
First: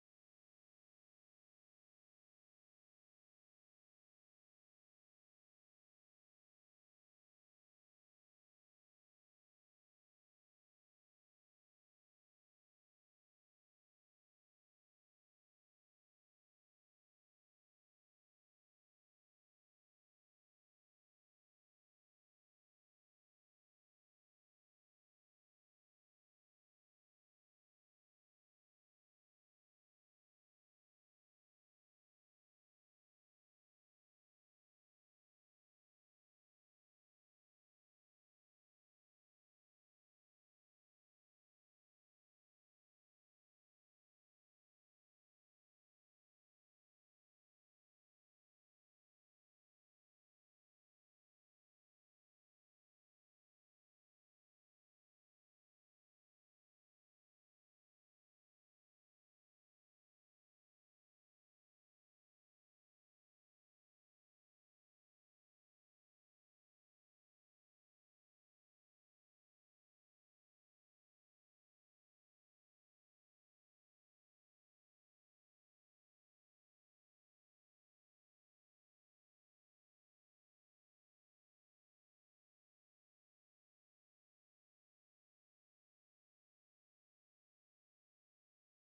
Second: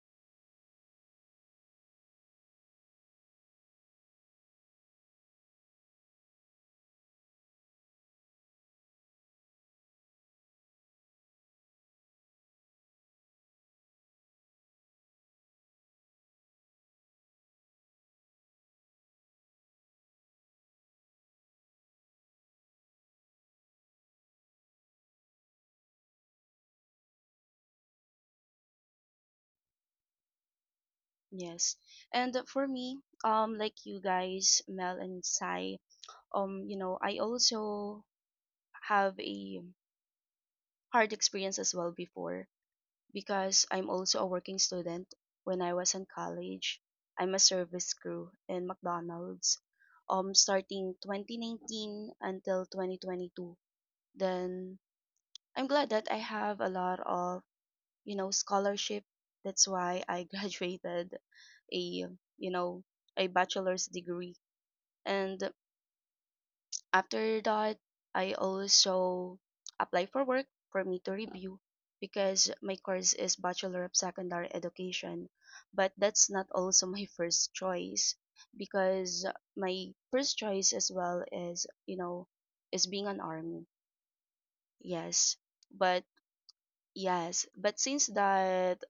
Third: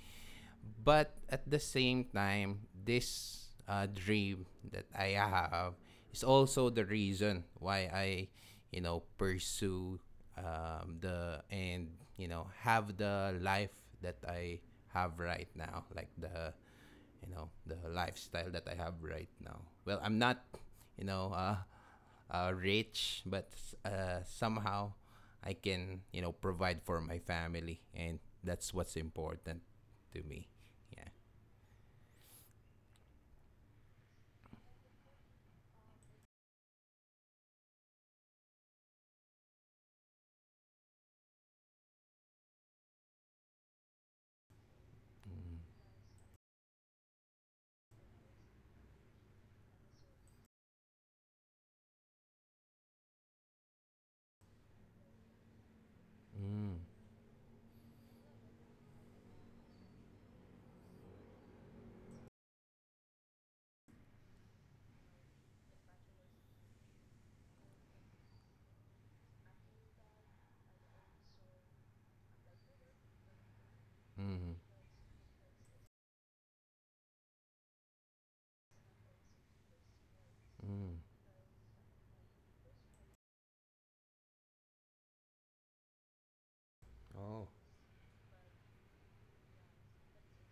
[SPEAKER 2] But at the same time, this dream that I have is also the reason why I, you know, pursue the and you know, have the life that I have right now, like the, you know, the lifestyle that I have right now. Well, I'm not, you know, rich, but somehow I can, you know, provide for my family, and that's what's important to me. Yeah.
[SPEAKER 1] Yes. And for me, like you guys, Mel and Sai, you know, I also have a hard experience as well before because I'm also a working student. When I was in college, I'm a service crew in McDonald's, starting 2019 until 2022. Then
[SPEAKER 2] Mm.
[SPEAKER 1] I'm glad that I have a lot of, you know, scholarship. That's why I [laughs] graduated a, you know, a bachelor's degree. And after that, I also apply for work for me to review because my
[SPEAKER 2] Mm.
[SPEAKER 1] course is Bachelor of Secondary Education, but that's not also my [laughs] first choice because my first choice as well is being an army. Yes.
[SPEAKER 2] Oh.
[SPEAKER 1] But yes, but since that,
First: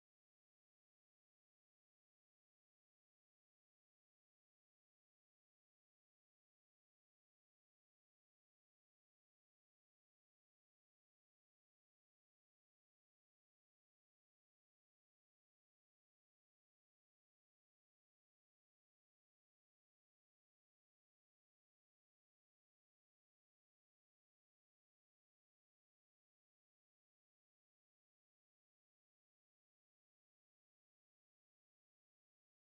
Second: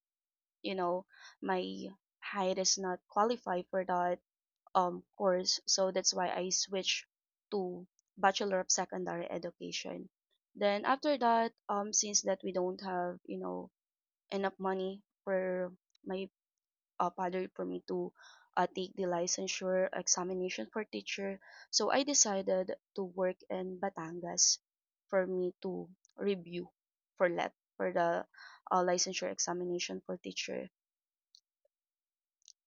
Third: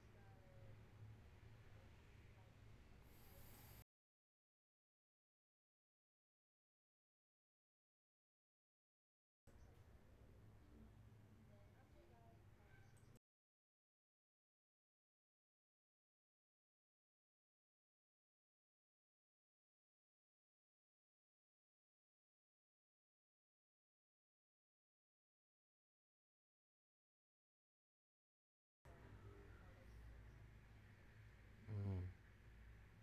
[SPEAKER 1] you know, my height is not qualified for that course, so that's why I switched to Bachelor of Secondary Education. Then after that, since that we don't have, you know, enough money for my father for me to take the licensure examination for teacher, so I decided to work in Batangas for me to review, for the licensure examination for teacher.
[SPEAKER 2] Mm.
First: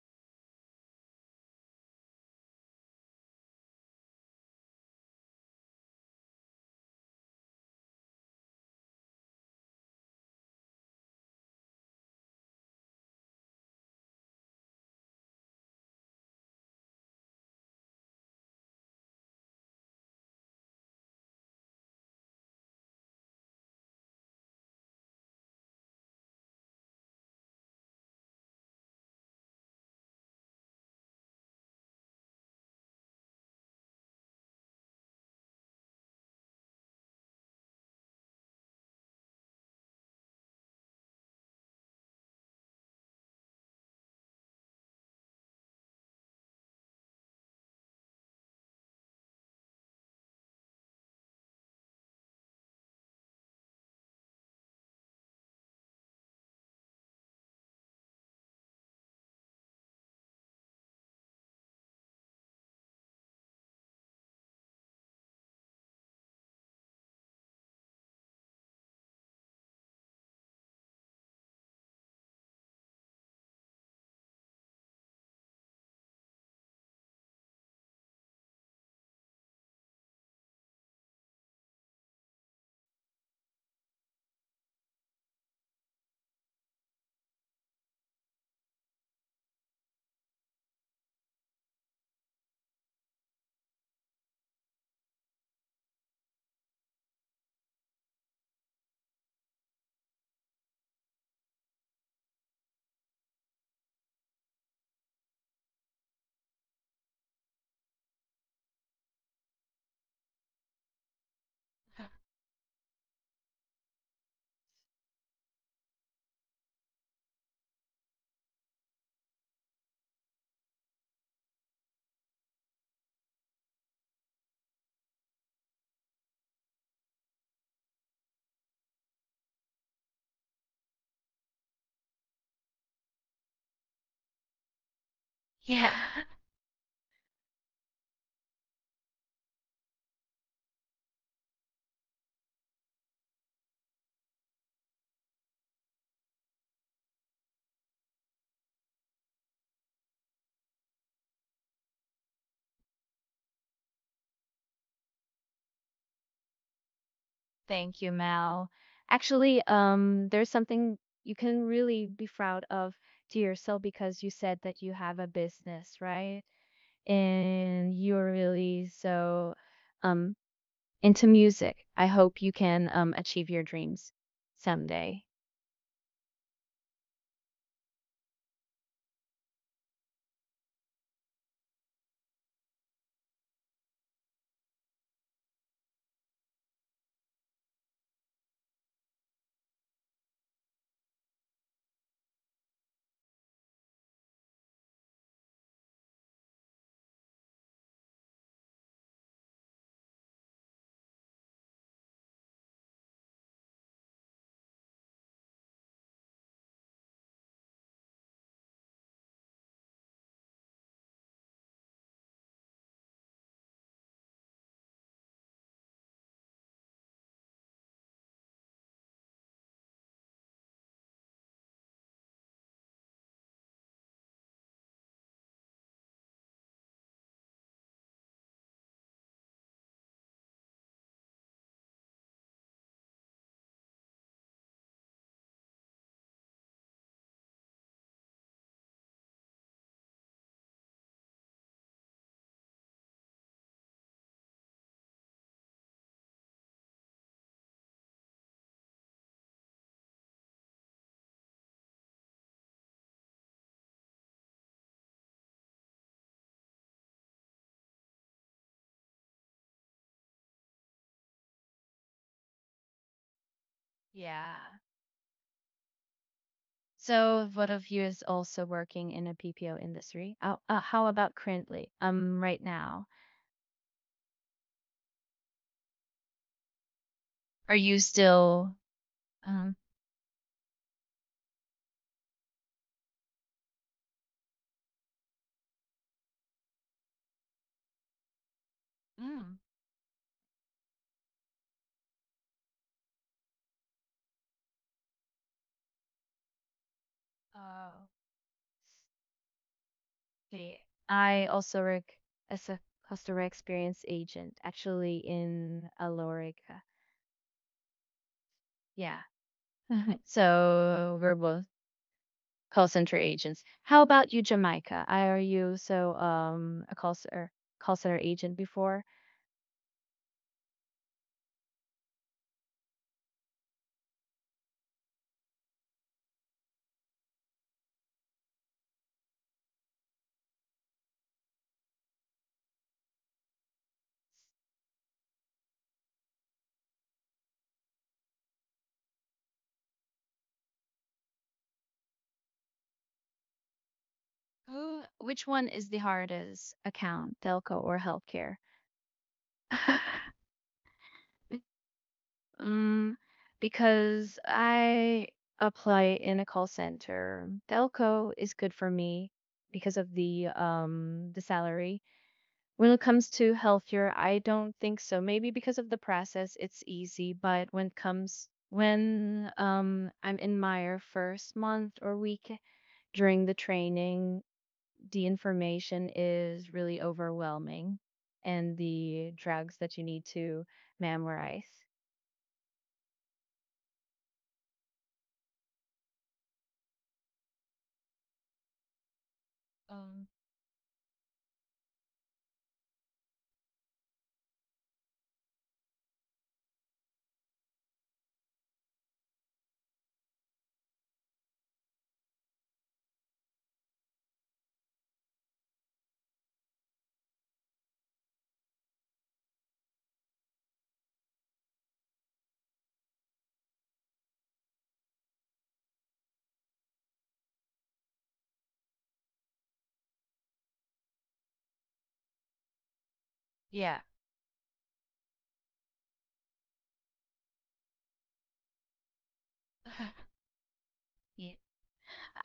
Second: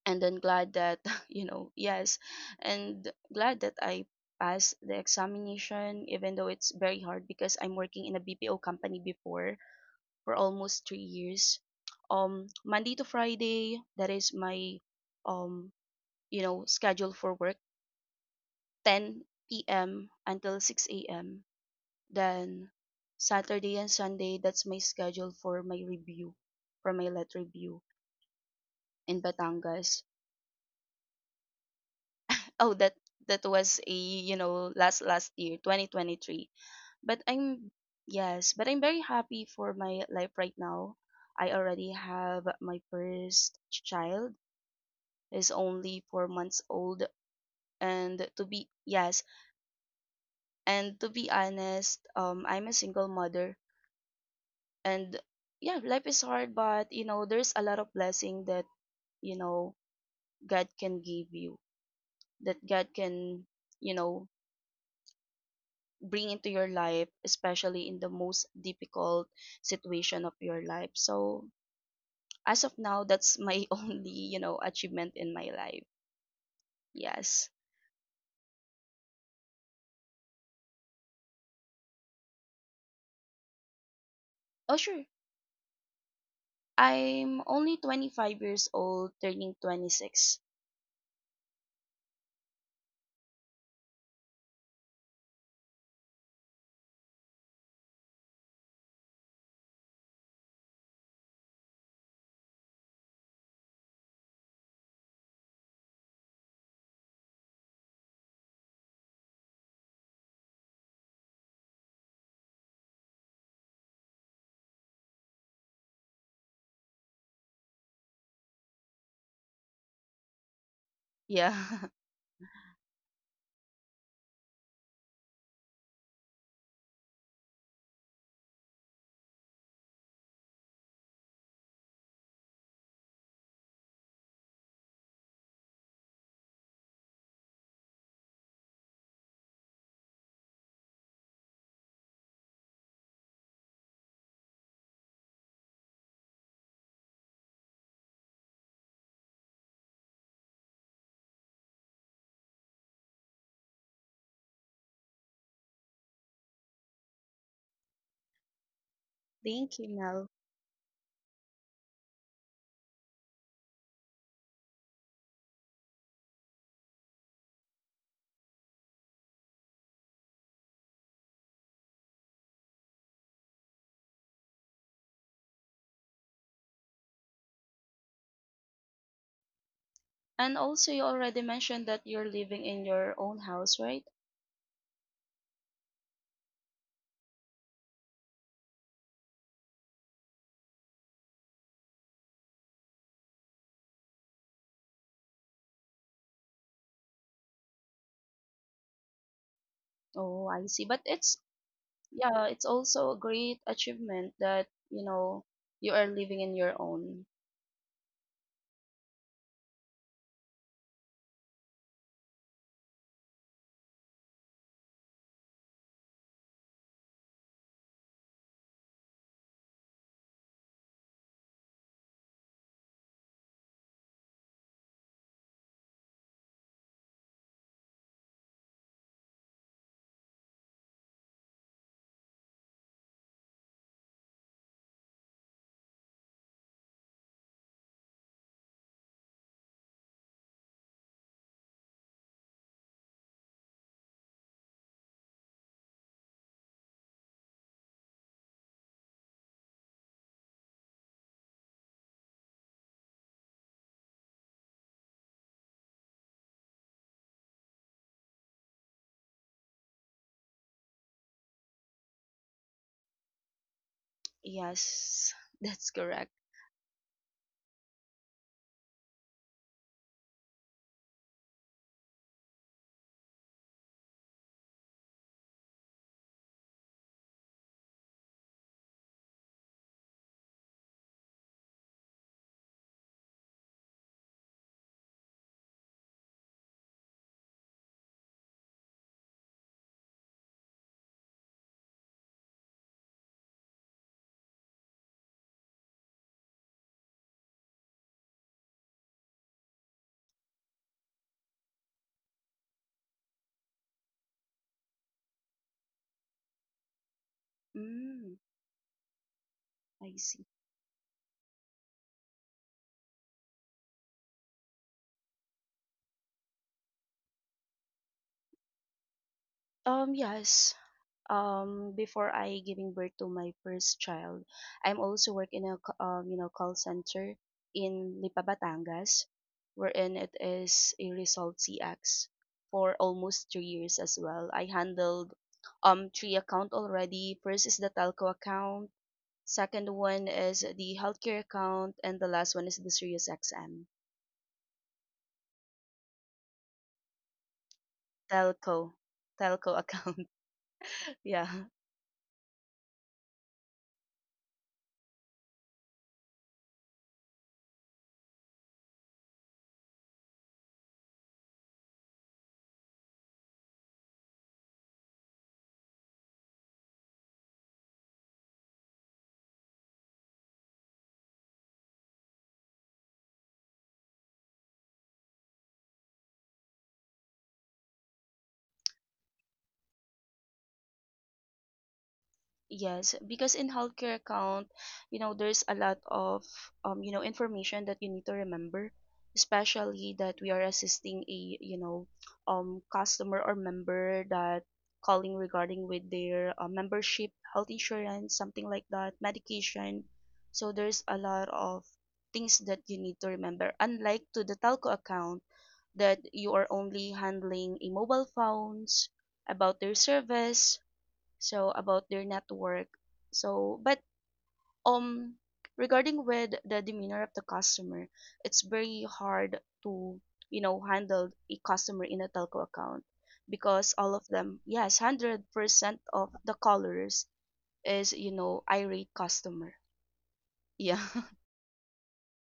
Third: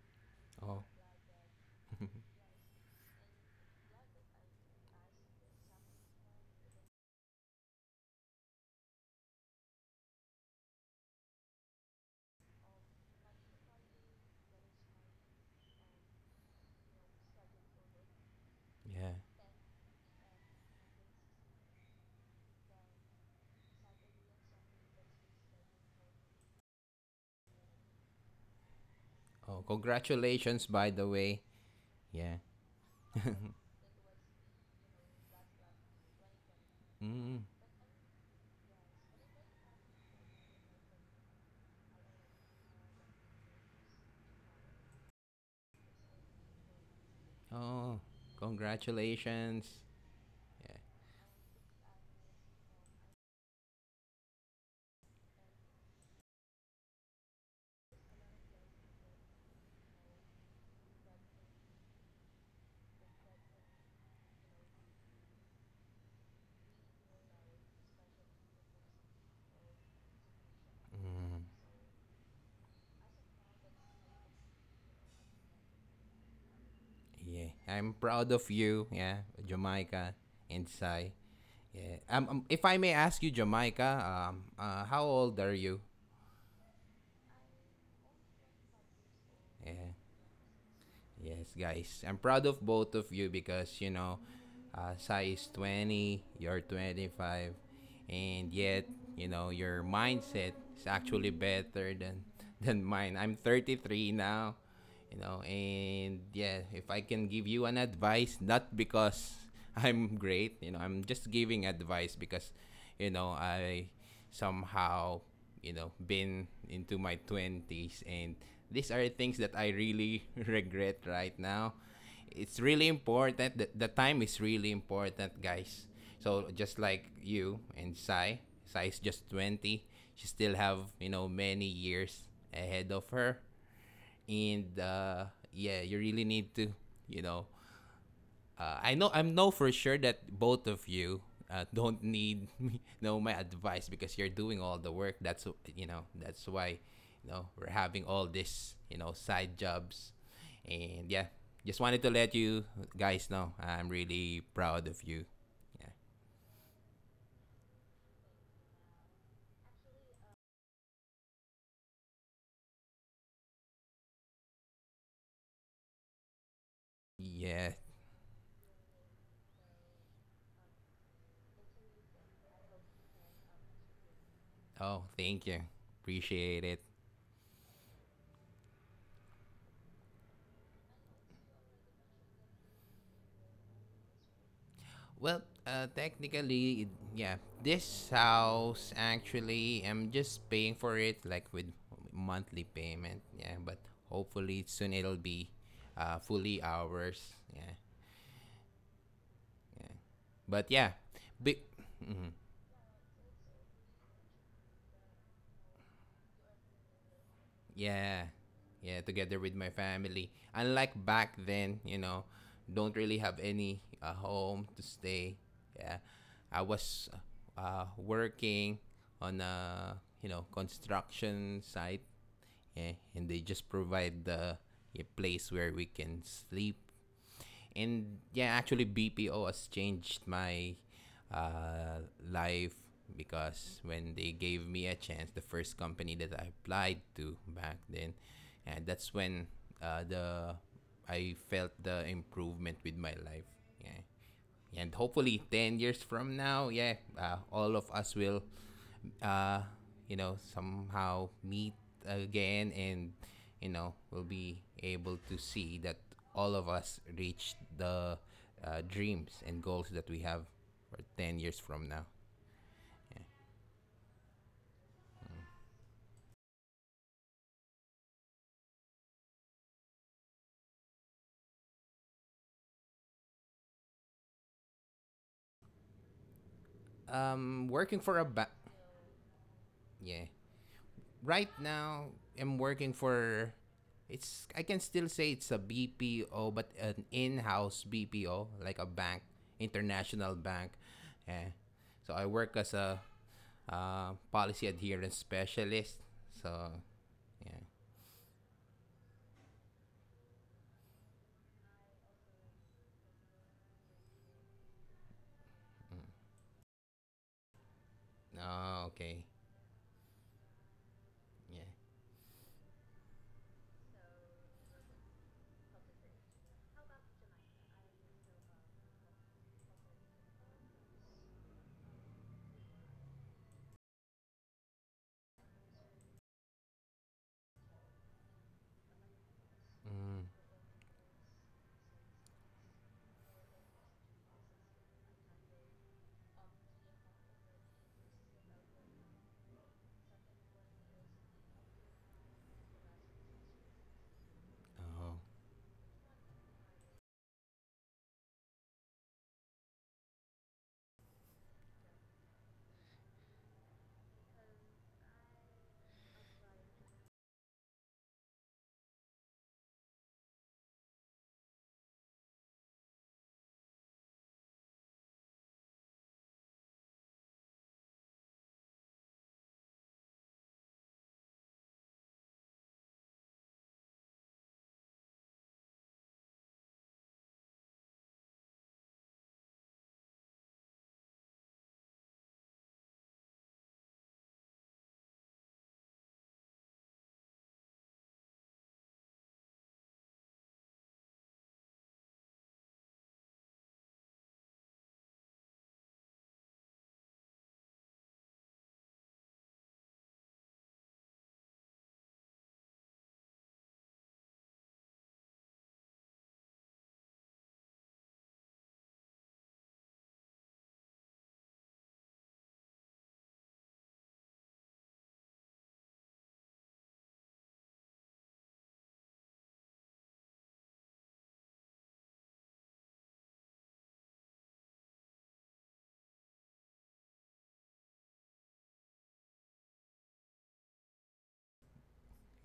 [SPEAKER 1] And then glad
[SPEAKER 2] Oh.
[SPEAKER 1] that [laughs] you know, yes,
[SPEAKER 2] [laughs]
[SPEAKER 1] and glad that I passed the examination, even though it's very hard because I'm working in a BPO company before for almost 3 years, Monday to Friday. That is my um you know, schedule for work,
[SPEAKER 2] Yeah.
[SPEAKER 1] 10 p.m. until 6 a.m., then Saturday and Sunday, that's my schedule for my letter review in
[SPEAKER 2] Oh,
[SPEAKER 1] Batangas.
[SPEAKER 2] congratulations, by the way. Yeah.
[SPEAKER 1] Oh, that
[SPEAKER 2] [laughs]
[SPEAKER 1] that was, a you know, last year 2023, but
[SPEAKER 2] Mm.
[SPEAKER 1] I'm yes, but I'm very happy for my life right now. I already have my first child, is only 4 months old,
[SPEAKER 2] Oh,
[SPEAKER 1] and to be yes,
[SPEAKER 2] congratulations. Yeah.
[SPEAKER 1] and to be honest, I'm a single mother. And yeah, life is hard, but, you know, there's a lot of blessing that, you know, God can give you, that God can, you know, bring into your life, especially in the most difficult situation of your life. So as of now, that's my [laughs] only, you know, achievement in my life.
[SPEAKER 2] Yeah,
[SPEAKER 1] Yes.
[SPEAKER 2] I'm proud of you. Yeah, Jamaica and Sai. Yeah. If I may ask you, Jamaica,
[SPEAKER 1] Oh,
[SPEAKER 2] how
[SPEAKER 1] sure.
[SPEAKER 2] old are you?
[SPEAKER 1] I'm only 25 years old, turning
[SPEAKER 2] Yeah.
[SPEAKER 1] 26.
[SPEAKER 2] Yes, guys. I'm proud of both of you because, you know, Sai is 20, you're 25, and yet, you know, your mindset is actually better than, [laughs] than mine. I'm 33 now, you know, and yeah, if I can give you an advice, not because [laughs] I'm great, you know, I'm just giving advice because, you know, I somehow, you know, been into my 20s, and these are things that I
[SPEAKER 1] Yeah.
[SPEAKER 2] really [laughs] regret right now. It's really important that the time is really important, guys. So just like you and Sai, Sai is just 20, she still have, you know, many years ahead of her.
[SPEAKER 3] Yeah. [laughs]
[SPEAKER 2] And yeah, you really need to, you know, I know, I know for sure that both of you [laughs] don't need me, know my advice, because you're doing all the work. That's You know that's why, you know, we're having all this, you know, side jobs, and yeah, just wanted to let you guys know I'm really proud of you. Yeah.
[SPEAKER 3] Thank you, Mal.
[SPEAKER 1] [laughs]
[SPEAKER 3] Actually,
[SPEAKER 1] Thank you, Mel.
[SPEAKER 3] there's something you can really be proud of to yourself because you said that you have a business, right? And you're
[SPEAKER 2] Yeah.
[SPEAKER 3] really so um into music. I hope you can achieve your dreams someday.
[SPEAKER 2] Oh, thank you. Appreciate it.
[SPEAKER 1] And also, you already mentioned that you're living in your own house, right?
[SPEAKER 2] Well, technically, yeah, this house actually, I'm just paying for it like with monthly payment. Yeah, but hopefully soon it'll be fully ours. Yeah,
[SPEAKER 1] Oh, I see.
[SPEAKER 2] but
[SPEAKER 1] But
[SPEAKER 2] yeah,
[SPEAKER 1] it's,
[SPEAKER 2] big.
[SPEAKER 1] yeah,
[SPEAKER 2] Mhm.
[SPEAKER 1] it's also a great achievement that, you know, you are living in your own.
[SPEAKER 2] Yeah, yeah, together with my family. Unlike back then, you know, don't really have any home to stay. Yeah, I was working on a, you know, construction site, yeah, and they just provide the a place where we can sleep. And yeah, actually BPO has changed my life, because when they gave me a chance, the first company that I applied to back then, and that's when the I felt the improvement with my life. Yeah, and hopefully 10 years from now, yeah, all of us will, uh, you know, somehow meet again, and, you know, we'll be able to see that all of us reach the dreams and goals that we have for 10 years from now.
[SPEAKER 3] Yeah.
[SPEAKER 1] Yes, [laughs] that's correct.
[SPEAKER 3] So one of you is also working in a BPO industry. Oh, how about currently? Right now, are you
[SPEAKER 2] Working for a bank.
[SPEAKER 3] still? Um,
[SPEAKER 2] Yeah, right now I'm working for, it's, I can still say it's a BPO, but an in-house BPO, like a bank,
[SPEAKER 3] mm,
[SPEAKER 2] international bank, eh. So I work as a policy adherence specialist, so yeah.
[SPEAKER 3] oh, see, I also work as a customer experience agent, actually in Alorica.
[SPEAKER 1] Mm,
[SPEAKER 2] Oh,
[SPEAKER 3] Yeah.
[SPEAKER 2] okay.
[SPEAKER 1] I see.
[SPEAKER 3] So we're both
[SPEAKER 2] Yeah.
[SPEAKER 3] call center agents. How about you, Jamaica? Are you so a call center agent before?
[SPEAKER 1] Yes. Before I giving birth to my first child, I'm also work in a call center in Lipa, Batangas, wherein
[SPEAKER 2] Mm.
[SPEAKER 1] it is a result CX for almost 3 years as well. I handled three account already. First is the telco account, second one is the healthcare account, and the last one is the Sirius XM
[SPEAKER 3] Who?
[SPEAKER 2] Oh.
[SPEAKER 3] Which one is the hardest account, telco or healthcare?
[SPEAKER 1] telco telco account.
[SPEAKER 3] [laughs]
[SPEAKER 1] [laughs] Yeah.
[SPEAKER 3] um, because I apply in a call center. Telco is good for me because of the salary. When it comes to healthier, I don't think so. Maybe because of the process, it's easy, but when it comes when I'm in my first month or week during the training, the information is really overwhelming and the drugs that you need to memorize.
[SPEAKER 1] Yes, because in healthcare account, you know, there's a lot of you know, information that you need to remember, especially
[SPEAKER 3] Um,
[SPEAKER 1] that we are assisting a, you know, customer or member that calling regarding with their membership, health insurance, something like that, medication. So there's a lot of things that you need to remember. Unlike to the telco account, that you are only handling a mobile phones about their service, so about their network, so but um regarding with the demeanor of the customer, it's very hard to, you know, handle a customer in a telco account because
[SPEAKER 3] yeah.
[SPEAKER 1] all of them, yes, 100% of the callers is, you know, irate customer.
[SPEAKER 3] [laughs]
[SPEAKER 1] Yeah. [laughs]
[SPEAKER 3] Yeah.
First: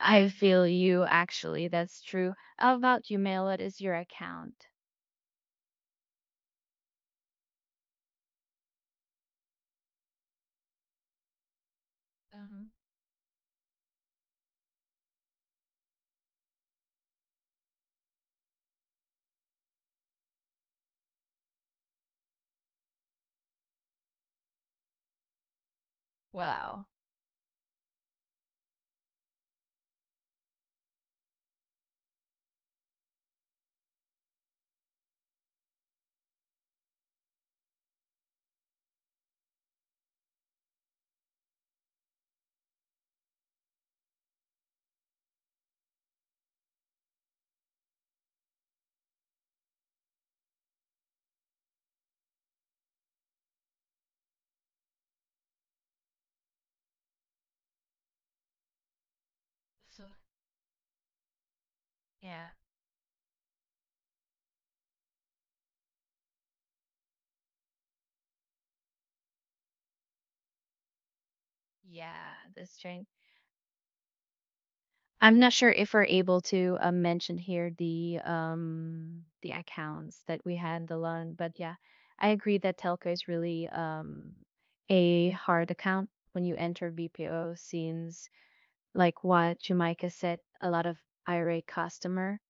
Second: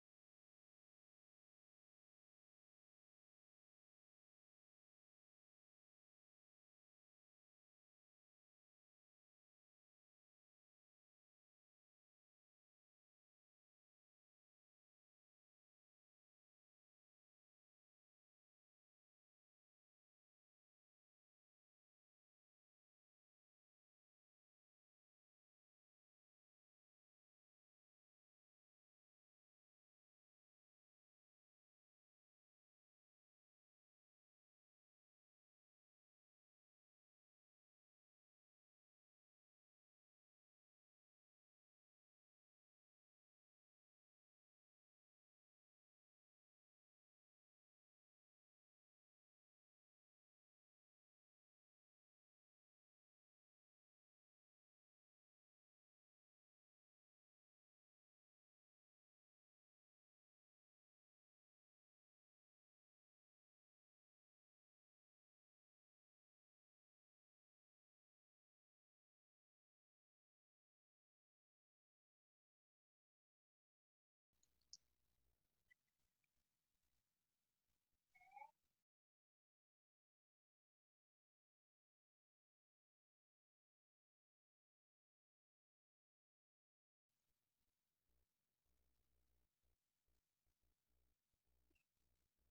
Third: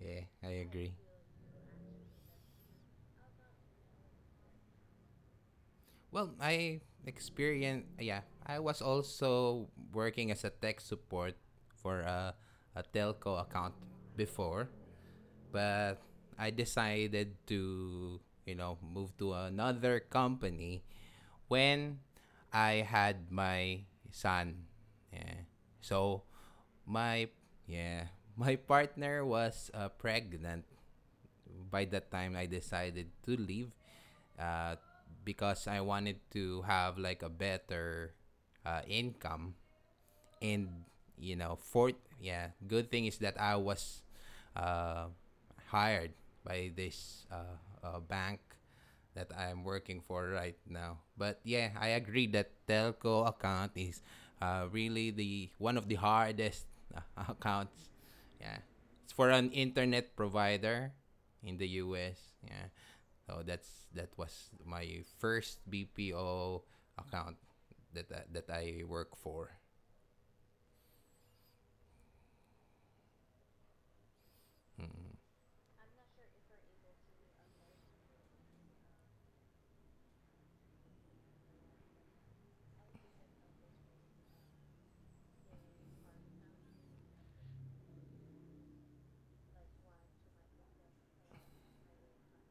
[SPEAKER 2] Yeah, I
[SPEAKER 3] feel
[SPEAKER 2] agree.
[SPEAKER 3] you actually, that's true. How about you, Mail? What is your account?
[SPEAKER 2] Well, I experienced, yeah, I was also working as a tech support for a telco account before, but I decided to, you know, move to another company when I had my son. Yeah. So
[SPEAKER 3] Wow.
[SPEAKER 2] my yeah, [laughs] my partner was pregnant by the time I decided to leave uh, because I wanted to have like a better income. And you know fourth yeah Good thing is that I was uh, hired by this bank that I'm working for right now. But yeah, I agree that telco account is really the one of the hardest uh, [laughs] accounts. Yeah, it's for an
[SPEAKER 3] So,
[SPEAKER 2] internet provider in the US.
[SPEAKER 3] yeah.
[SPEAKER 2] Yeah, so that was my first BPO account that that I work for.
[SPEAKER 3] Yeah, this train. I'm not sure if we're able to mention here the accounts that we handle on, but yeah, I agree that telco is really a hard account when you enter BPO since like what Jamaica said, a lot of IRA customer.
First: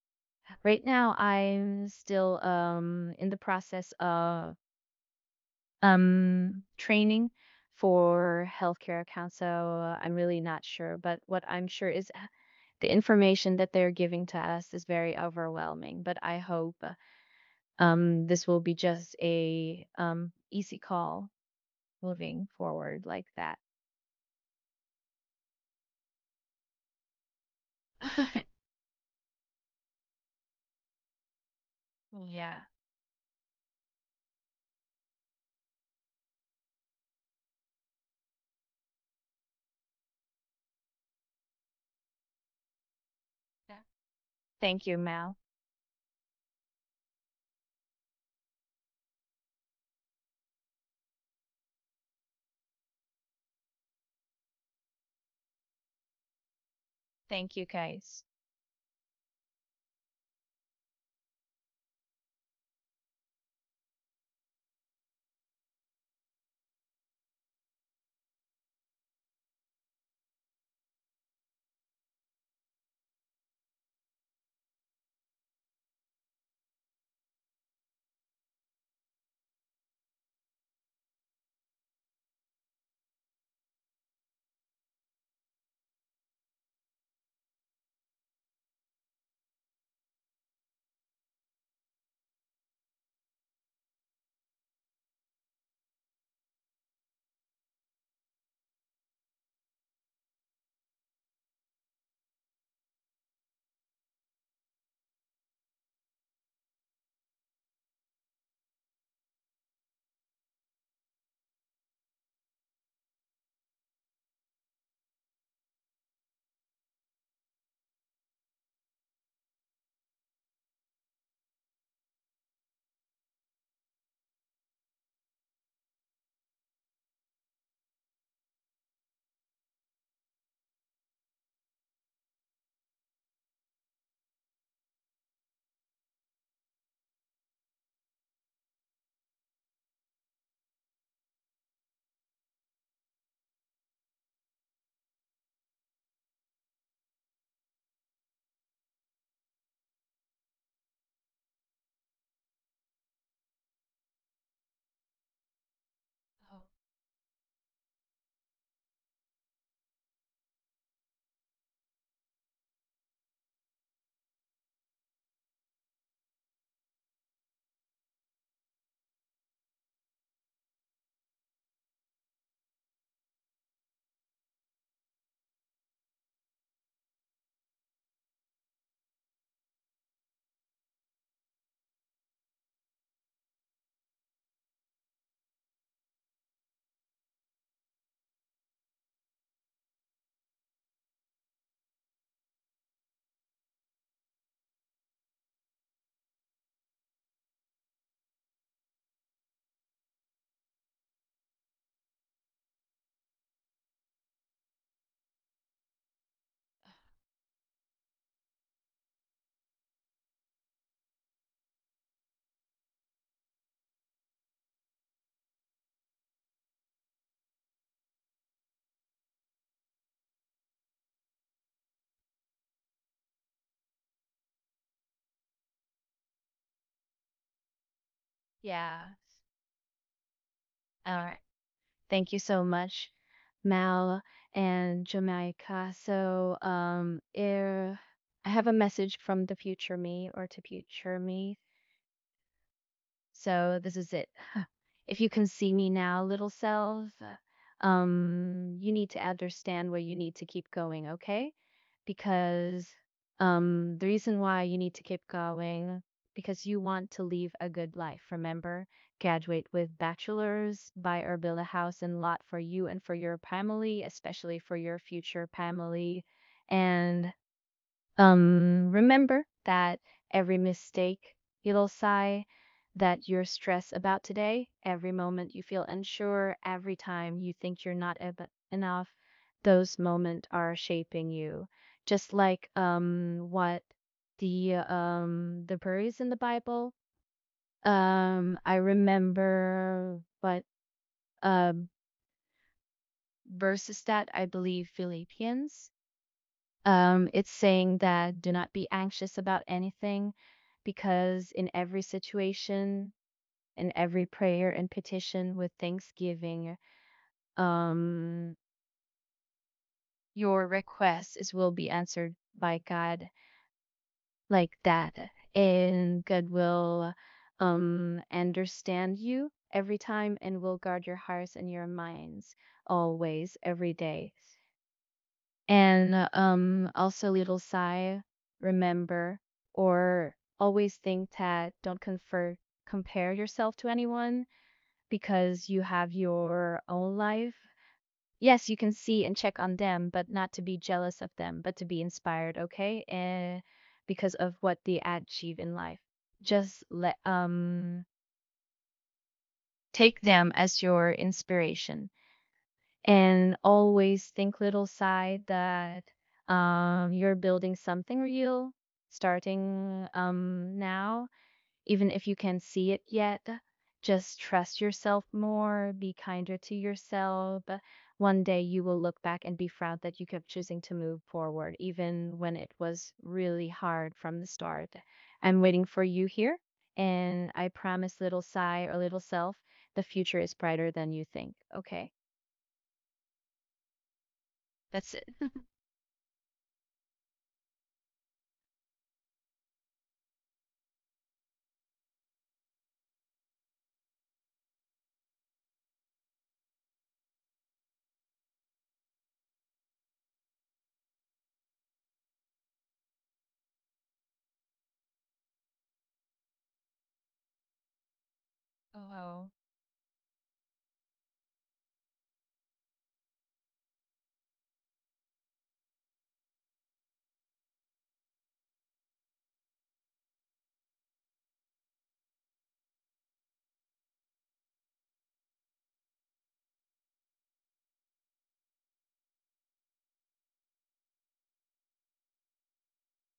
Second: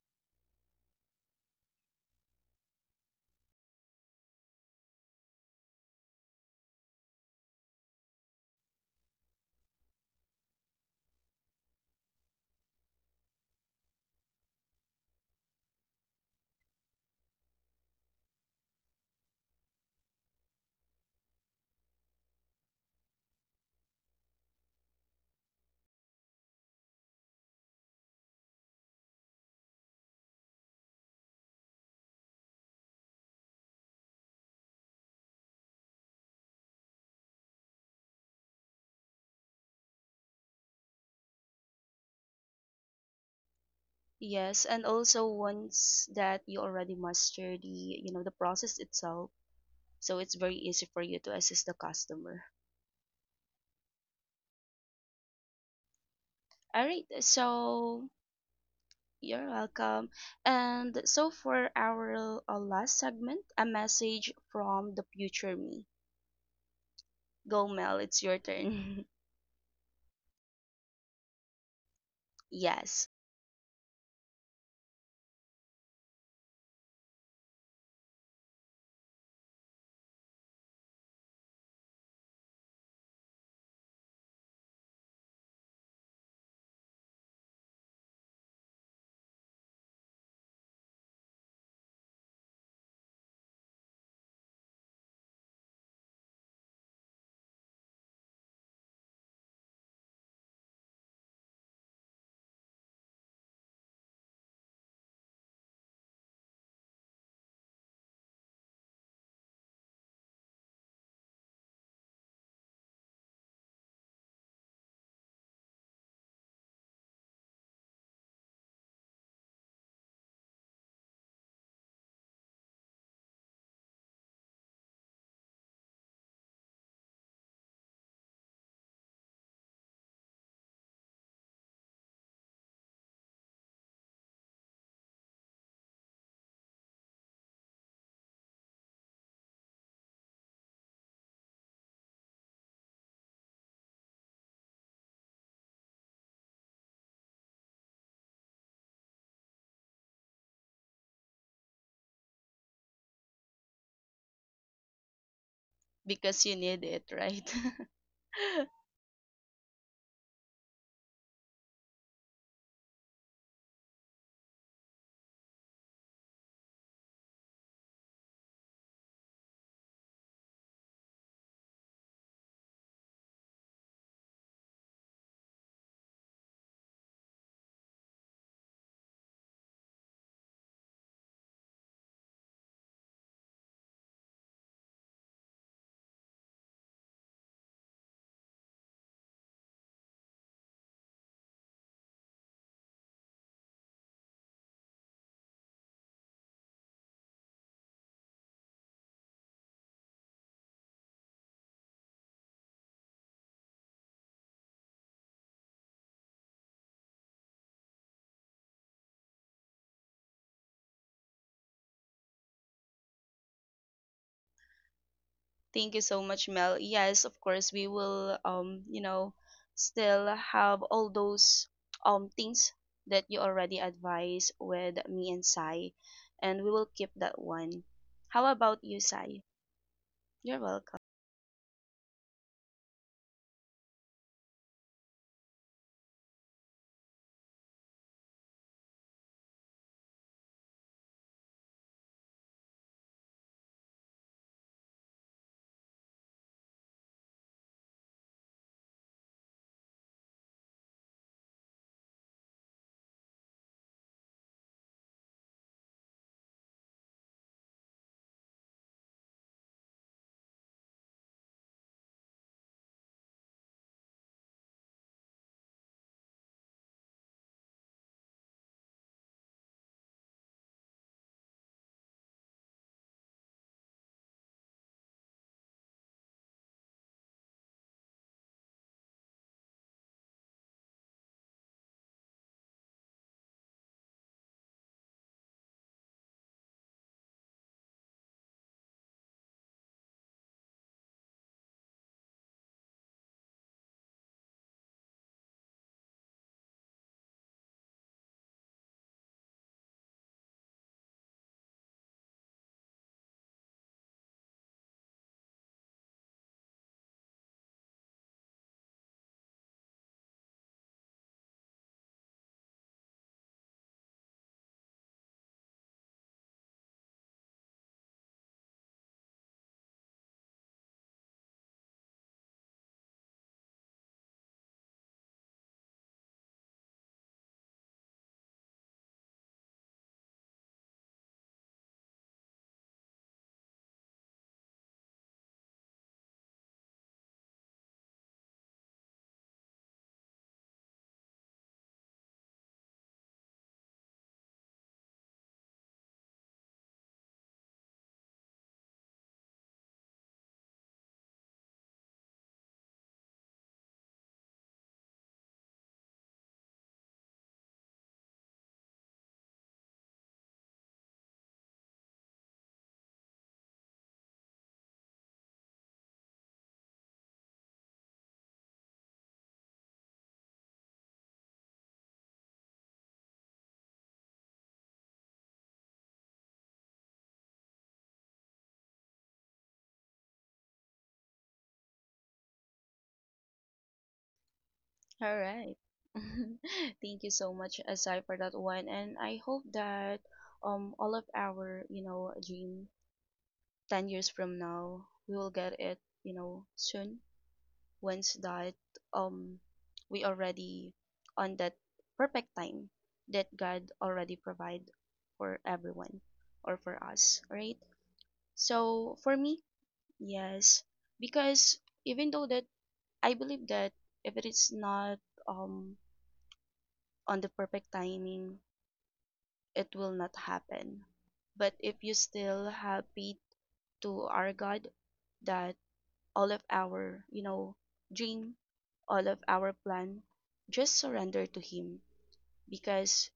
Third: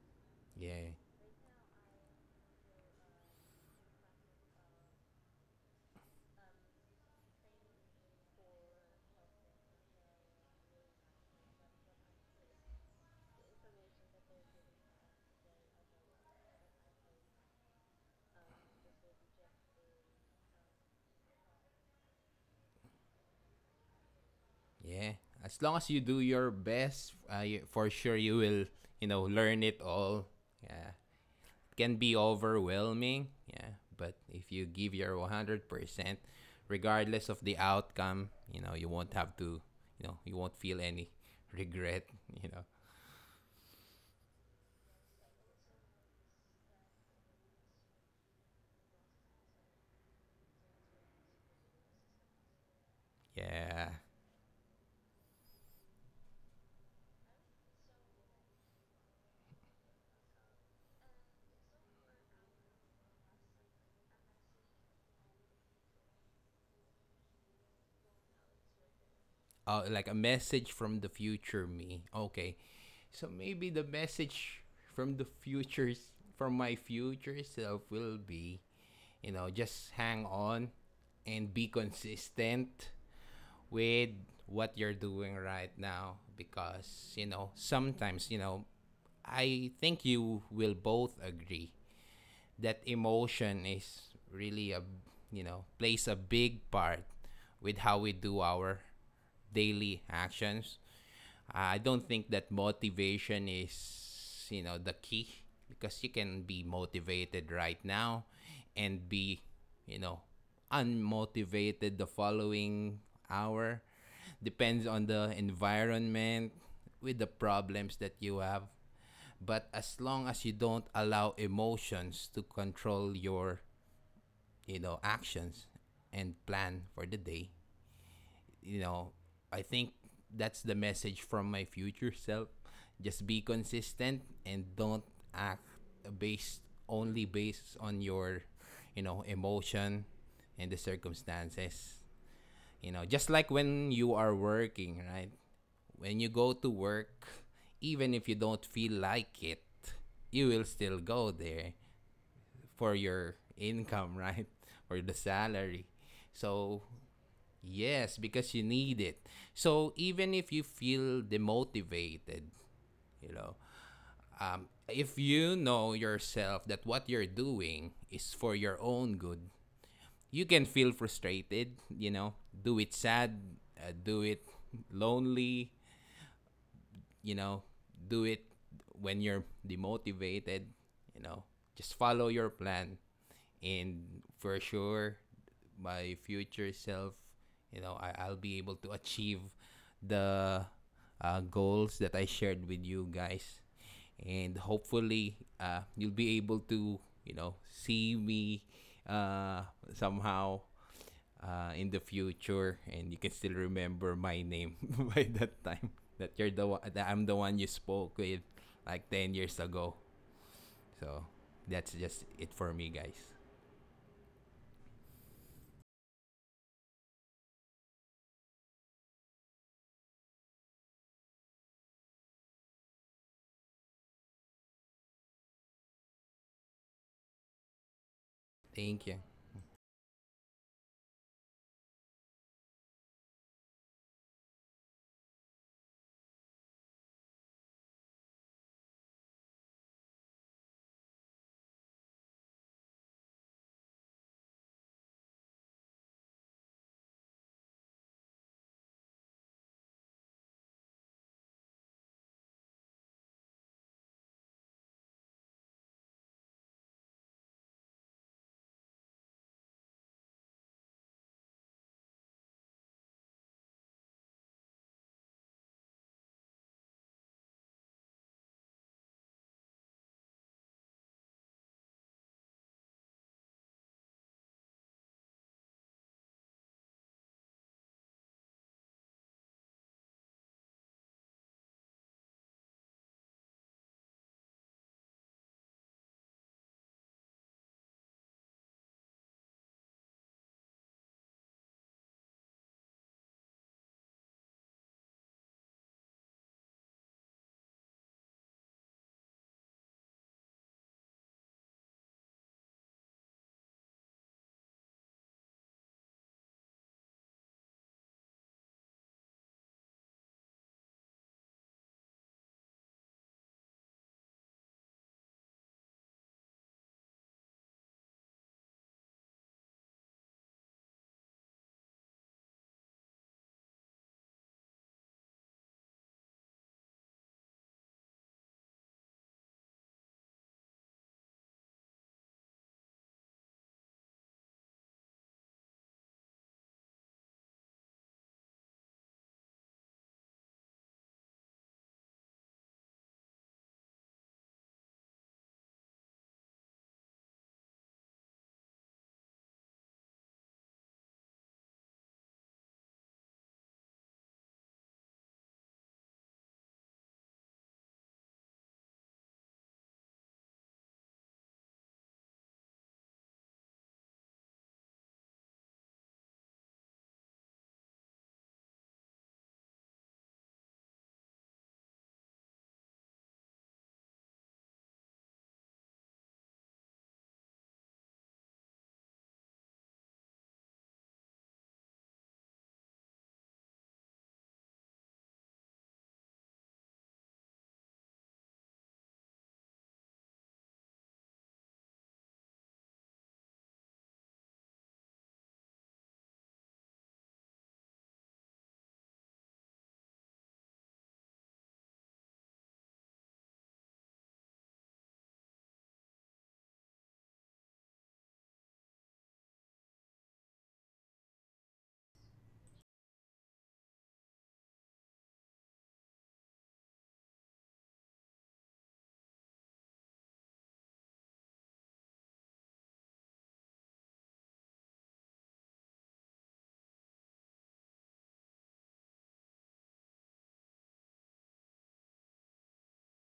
[SPEAKER 3] Right
[SPEAKER 2] Yeah,
[SPEAKER 3] now, I'm still in the process of training for healthcare accounts, so I'm really not sure. But what I'm sure is the information that they're giving to us is very overwhelming, but I hope this will be just a easy call moving forward like that.
[SPEAKER 2] yeah. As long as you do your best, you, for sure you will, you know, learn it all. Yeah, it can be
[SPEAKER 3] Yeah.
[SPEAKER 2] overwhelming. Yeah, but if you give your 100%, regardless of the outcome, you know, you won't have to, you know, you won't feel any [laughs] regret. You know.
[SPEAKER 1] Yes. And
[SPEAKER 3] Thank you,
[SPEAKER 1] also,
[SPEAKER 3] Mal.
[SPEAKER 1] once that you already master the you know the process itself, so it's very easy for you to assist the customer.
[SPEAKER 2] Yeah.
[SPEAKER 1] All right,
[SPEAKER 3] Thank you,
[SPEAKER 1] so.
[SPEAKER 3] guys.
[SPEAKER 1] You're welcome. And so for our last segment, a message from the future me. Go, Mel, it's your turn.
[SPEAKER 2] Like a message from the future me.
[SPEAKER 1] [laughs]
[SPEAKER 2] Okay,
[SPEAKER 1] Yes,
[SPEAKER 2] so maybe the message from the futures from my future self will be, you know, just hang on and be consistent with what you're doing right now. Because you know, sometimes, you know, I think you will both agree that emotion is really a, you know, plays a big part with how we do our daily actions. I don't think that motivation is, you know, the key, because you can be motivated right now and be, you know, unmotivated the following hour. Depends on the environment, with the problems that you have. But as long as you don't allow emotions to control your, you know, actions and plan for the day, you know, I think that's the message from my future self. Just be consistent and don't act based, only based on your, you know, emotion and the circumstances. You know, just like when you are working, right? When you go to work, even if you don't feel like it, you will still go there for your income, [laughs] right? For the
[SPEAKER 1] because you
[SPEAKER 3] Oh,
[SPEAKER 2] salary.
[SPEAKER 1] need it, right?
[SPEAKER 2] So,
[SPEAKER 1] [laughs]
[SPEAKER 2] yes, because you need it. So, even if you feel demotivated, you know, if you know yourself that what you're doing is for your own good, you can feel frustrated, you know, do it sad, do it lonely, you know, do it when you're demotivated, you know, just follow your plan. And for sure, my future self, you know, I'll be able to achieve the goals that I shared with you guys. And hopefully, you'll be able to, you know, see me uh, somehow in the future, and you can still remember my name [laughs] by that time, that you're the one that I'm the one you spoke with like 10 years ago. So that's just it for me, guys.
[SPEAKER 1] Thank you so much, Mel. Yes, of course, we will, still have all those things that you already advised with me and Sai, and we will keep that one. How about you,
[SPEAKER 3] yeah.
[SPEAKER 2] Thank you.
[SPEAKER 1] Sai? You're welcome.
[SPEAKER 3] All right. Thank you so much, Mal and Jamaica. So, I have a message from the future me or to future me. So this is it. [sighs] If you can see me now, little self, you need to understand where you need to keep going, okay? Because the reason why you need to keep going, because you want to live a good life. Remember, graduate with bachelor's, buy or build a house and lot for you and for your family, especially for your future family. And remember that every mistake, little sigh, that you're stressed about today, every moment you feel unsure, every time you think you're not enough, those moments are shaping you. Just like what the birds in the Bible. I remember what um verses that I believe Philippians. It's saying that do not be anxious about anything because in every situation, in every prayer and petition with thanksgiving, um, your request is will be answered by God like that. And God will understand you every time and will guard your hearts and your minds always, every day. Also little sigh, remember, or always think that don't confer compare yourself to anyone because you have your own life. Yes, you can see and check on them, but not to be jealous of them, but to be inspired, okay? And because of what they achieve in life. Just let take them as your inspiration. And always think little side that you're building something real, starting now, even if you can't see it yet. Just trust yourself more, be kinder to yourself. One day you will look back and be proud that you kept choosing to move forward even when it was really hard from the start. I'm waiting for you here, and I promise, little sigh or little self, the future is brighter than you think, okay? That's it.
[SPEAKER 1] All right. [laughs] Thank you so much, Asai, for that one. And I hope that all of our, you know, dream 10 years from now, we will get it, you know, soon. Once that um we already on that perfect time that God already provide for everyone or for us, right?
[SPEAKER 3] Oh,
[SPEAKER 1] So for
[SPEAKER 3] wow.
[SPEAKER 1] me, yes, because even though that I believe that if it is not um on the perfect timing, it will not happen. But if you still have faith to our God that all of our, you know, dream, all of our plan, just surrender to Him because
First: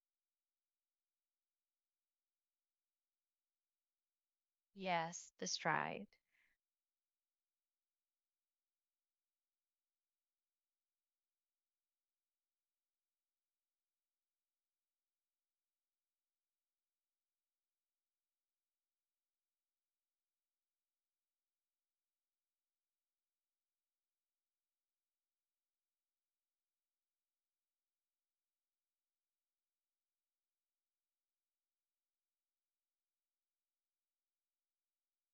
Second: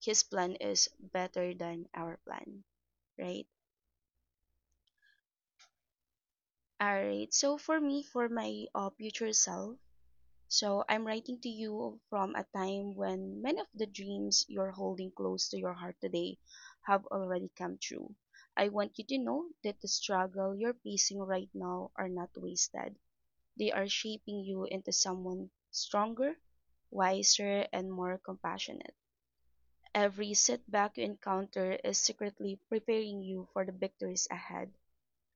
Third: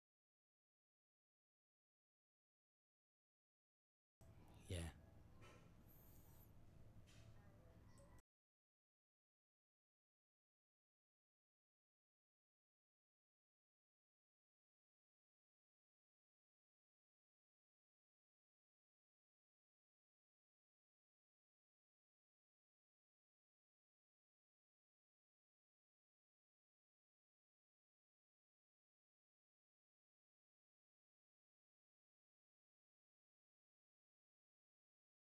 [SPEAKER 1] His plan is better than our plan, right?
[SPEAKER 2] Yeah.
[SPEAKER 3] Yes, the stride.
[SPEAKER 1] All right. So for me, for my future self, so I'm writing to you from a time when many of the dreams you're holding close to your heart today have already come true. I want you to know that the struggle you're facing right now are not wasted. They are shaping you into someone stronger, wiser, and more compassionate. Every setback you encounter is secretly preparing you for the victories ahead.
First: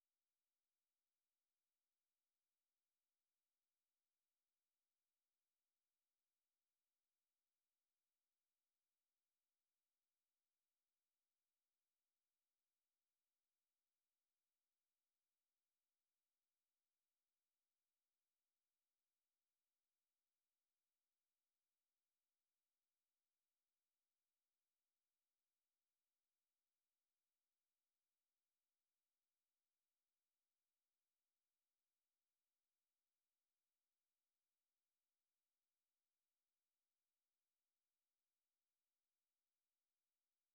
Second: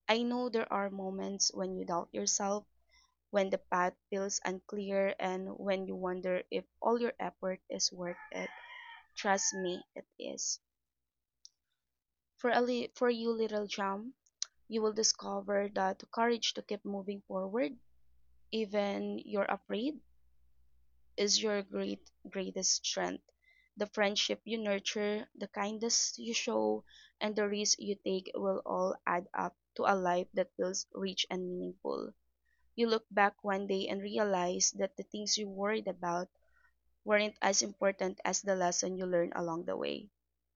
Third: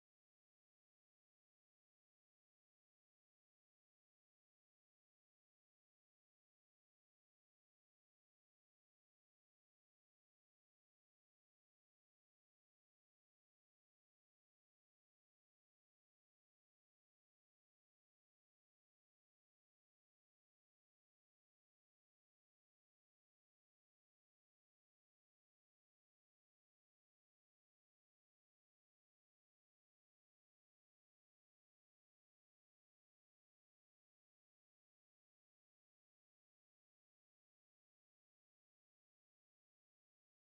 [SPEAKER 1] I know there are moments when you doubt yourself, when the path feels unclear, and when you wonder if all your effort is worth it. Trust me, it is. For you little jump, you will discover that the courage to keep moving forward, even you're afraid, is your greatest strength. The friendship you nurture, the kindness you show, and the risk you take will all add up to a life that feels rich and meaningful. You look back one day and realize that the things you worried about weren't as important as the lesson you learned along the way.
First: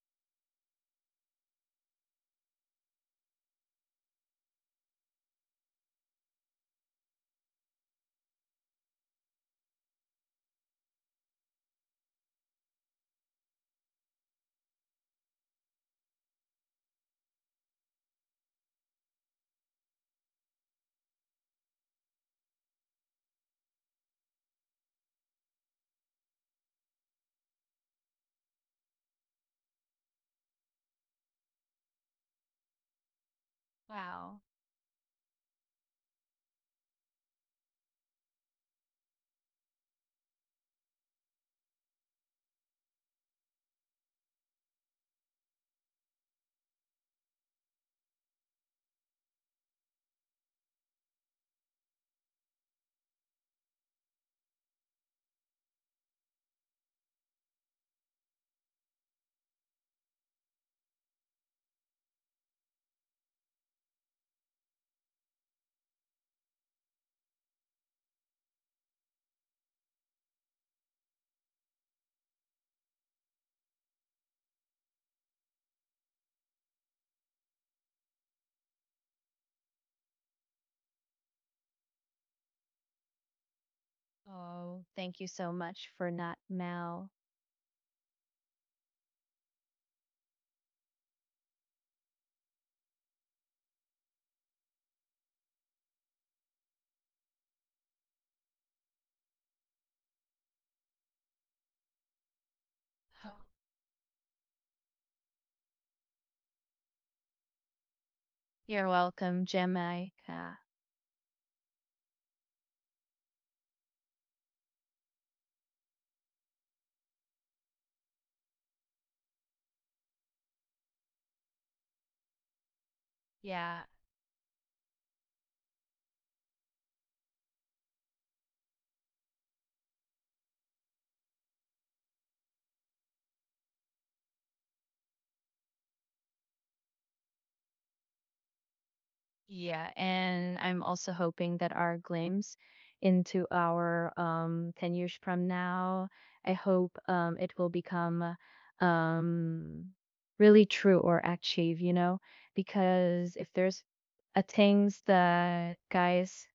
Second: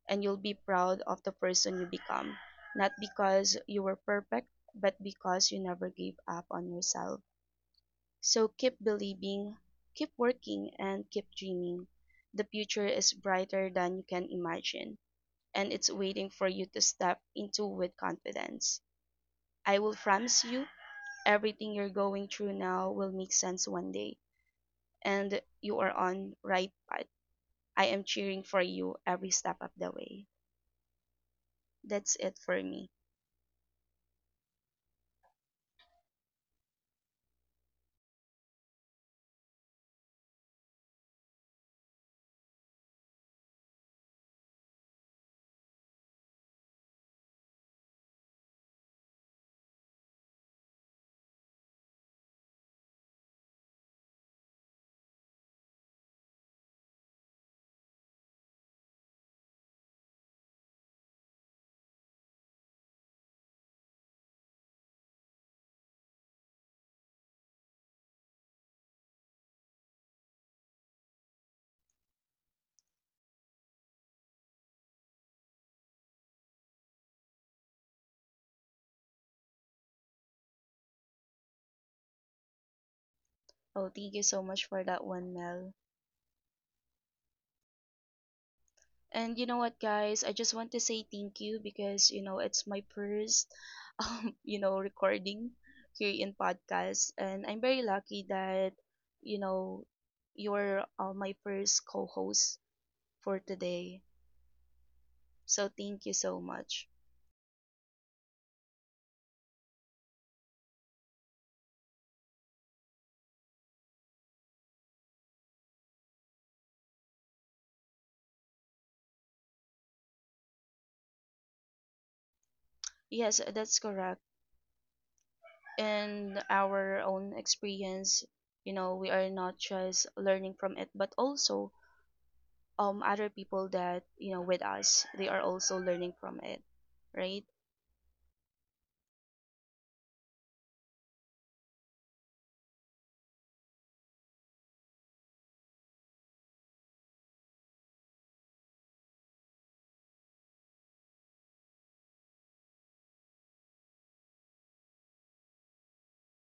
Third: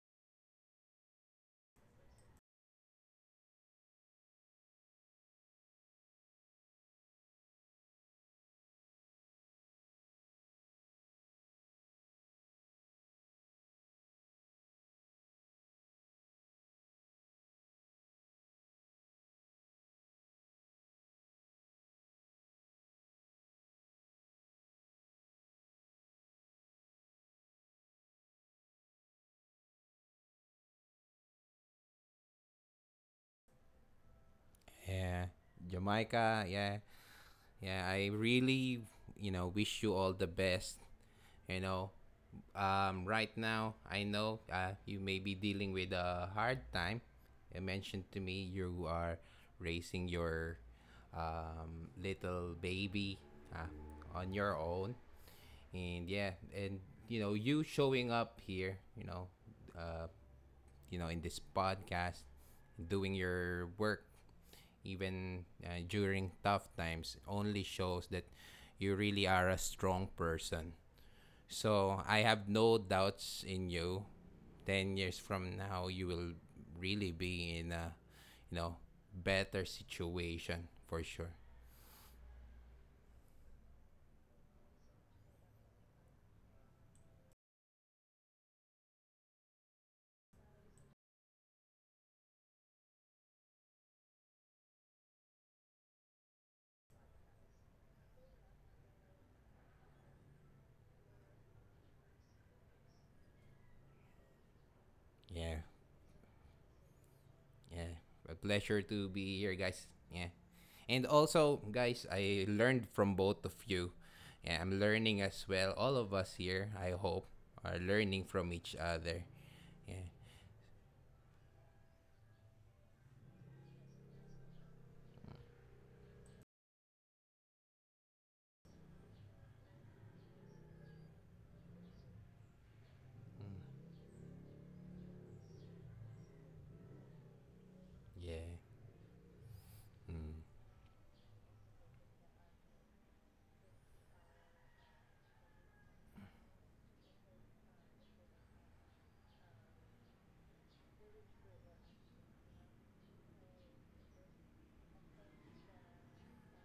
[SPEAKER 1] And you'll be proud of the person you become, not because you were perfect, but because you never gave up on yourself. So keep believing, keep working, and keep dreaming. The future is brighter than you can imagine, and it's waiting for you to step into with confidence. I will promise you, everything you're going through now will make sense one day, and you are on right path. I am cheering for you every step of the way. That's it for me.
[SPEAKER 3] Wow.
[SPEAKER 2] Yeah. Jamaica, yeah. Yeah, I really, you know, wish you all the best, you know. Um, right now, I know uh, you may be dealing with a hard time. You mentioned to me you are raising your um, little baby uh, on your own. And yeah, and you know, you showing up here, uh, you know, in this podcast, doing your work, even during tough times, only shows that you really are a strong person. So I have no doubts in you. 10 years from now, you will really be in a, you know, better situation for sure.
[SPEAKER 1] Oh, thank you so much for
[SPEAKER 3] Oh,
[SPEAKER 1] that
[SPEAKER 3] thank you
[SPEAKER 1] one,
[SPEAKER 3] so
[SPEAKER 1] Mel.
[SPEAKER 3] much for not Mel.
[SPEAKER 1] And you know what, guys? I just want to say thank you because, you know, it's my first, [laughs] you know, recording here in podcast. And I'm very lucky that, you know, you're my first co host
[SPEAKER 3] Oh,
[SPEAKER 1] for today.
[SPEAKER 2] Yeah.
[SPEAKER 1] So thank you so much.
[SPEAKER 2] Yeah, a pleasure
[SPEAKER 3] you're
[SPEAKER 2] to be
[SPEAKER 3] welcome,
[SPEAKER 2] here, guys.
[SPEAKER 3] Jamaica.
[SPEAKER 2] Yeah, and also, guys, I learned from both of you. Yeah, I'm learning as well. All of us here, I hope, are learning from each other. Yeah,
[SPEAKER 1] Yes, that's
[SPEAKER 3] Yeah,
[SPEAKER 1] correct. In our own experience, you know, we are not just learning from it, but also other people that, you know, with us, they are also learning from it, right?
[SPEAKER 2] yeah,
[SPEAKER 3] yeah.
[SPEAKER 2] mm.
[SPEAKER 3] And I'm also hoping that our glimpse into our 10 years from now, I hope it will become um really true or achieve, you know, because if there's a things that guys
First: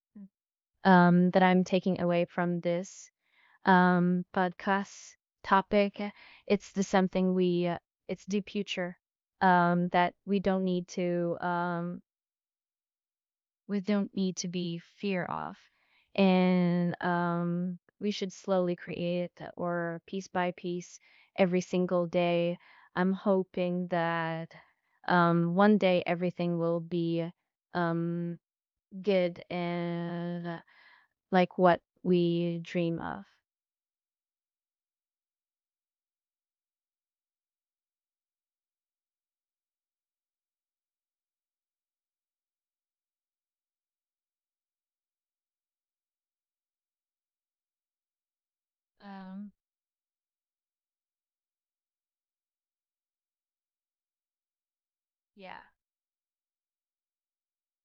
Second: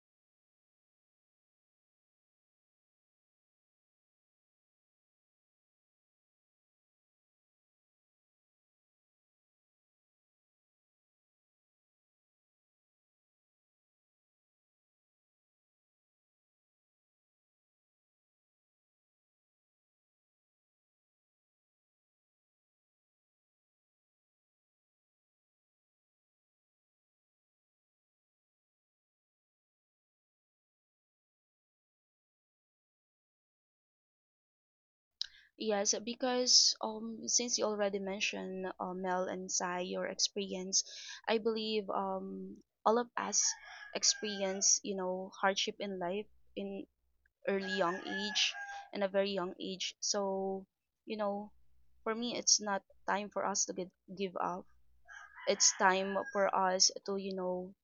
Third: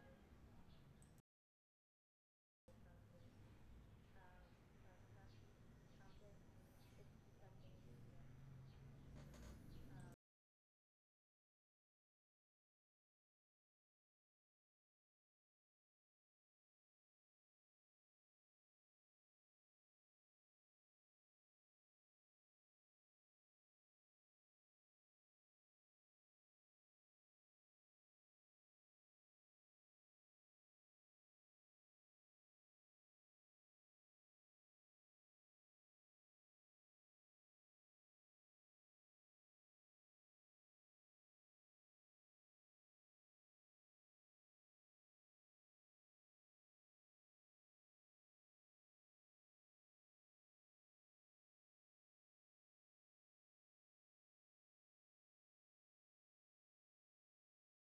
[SPEAKER 3] that I'm taking away from this podcast topic. It's the something it's the future that we don't need to, we don't need to be fear of, and we should slowly create or piece by piece every single day. I'm hoping that one day everything will be um, good and like what we dream of.
[SPEAKER 1] Yes, because since you already mentioned Mel and Sai your experience, I believe all of us experience, you know, hardship in life, in early young age, in a very
[SPEAKER 3] Um,
[SPEAKER 1] young age. So you know, for me, it's not time for us to give up.
[SPEAKER 3] yeah.
[SPEAKER 1] It's time for us to, you know,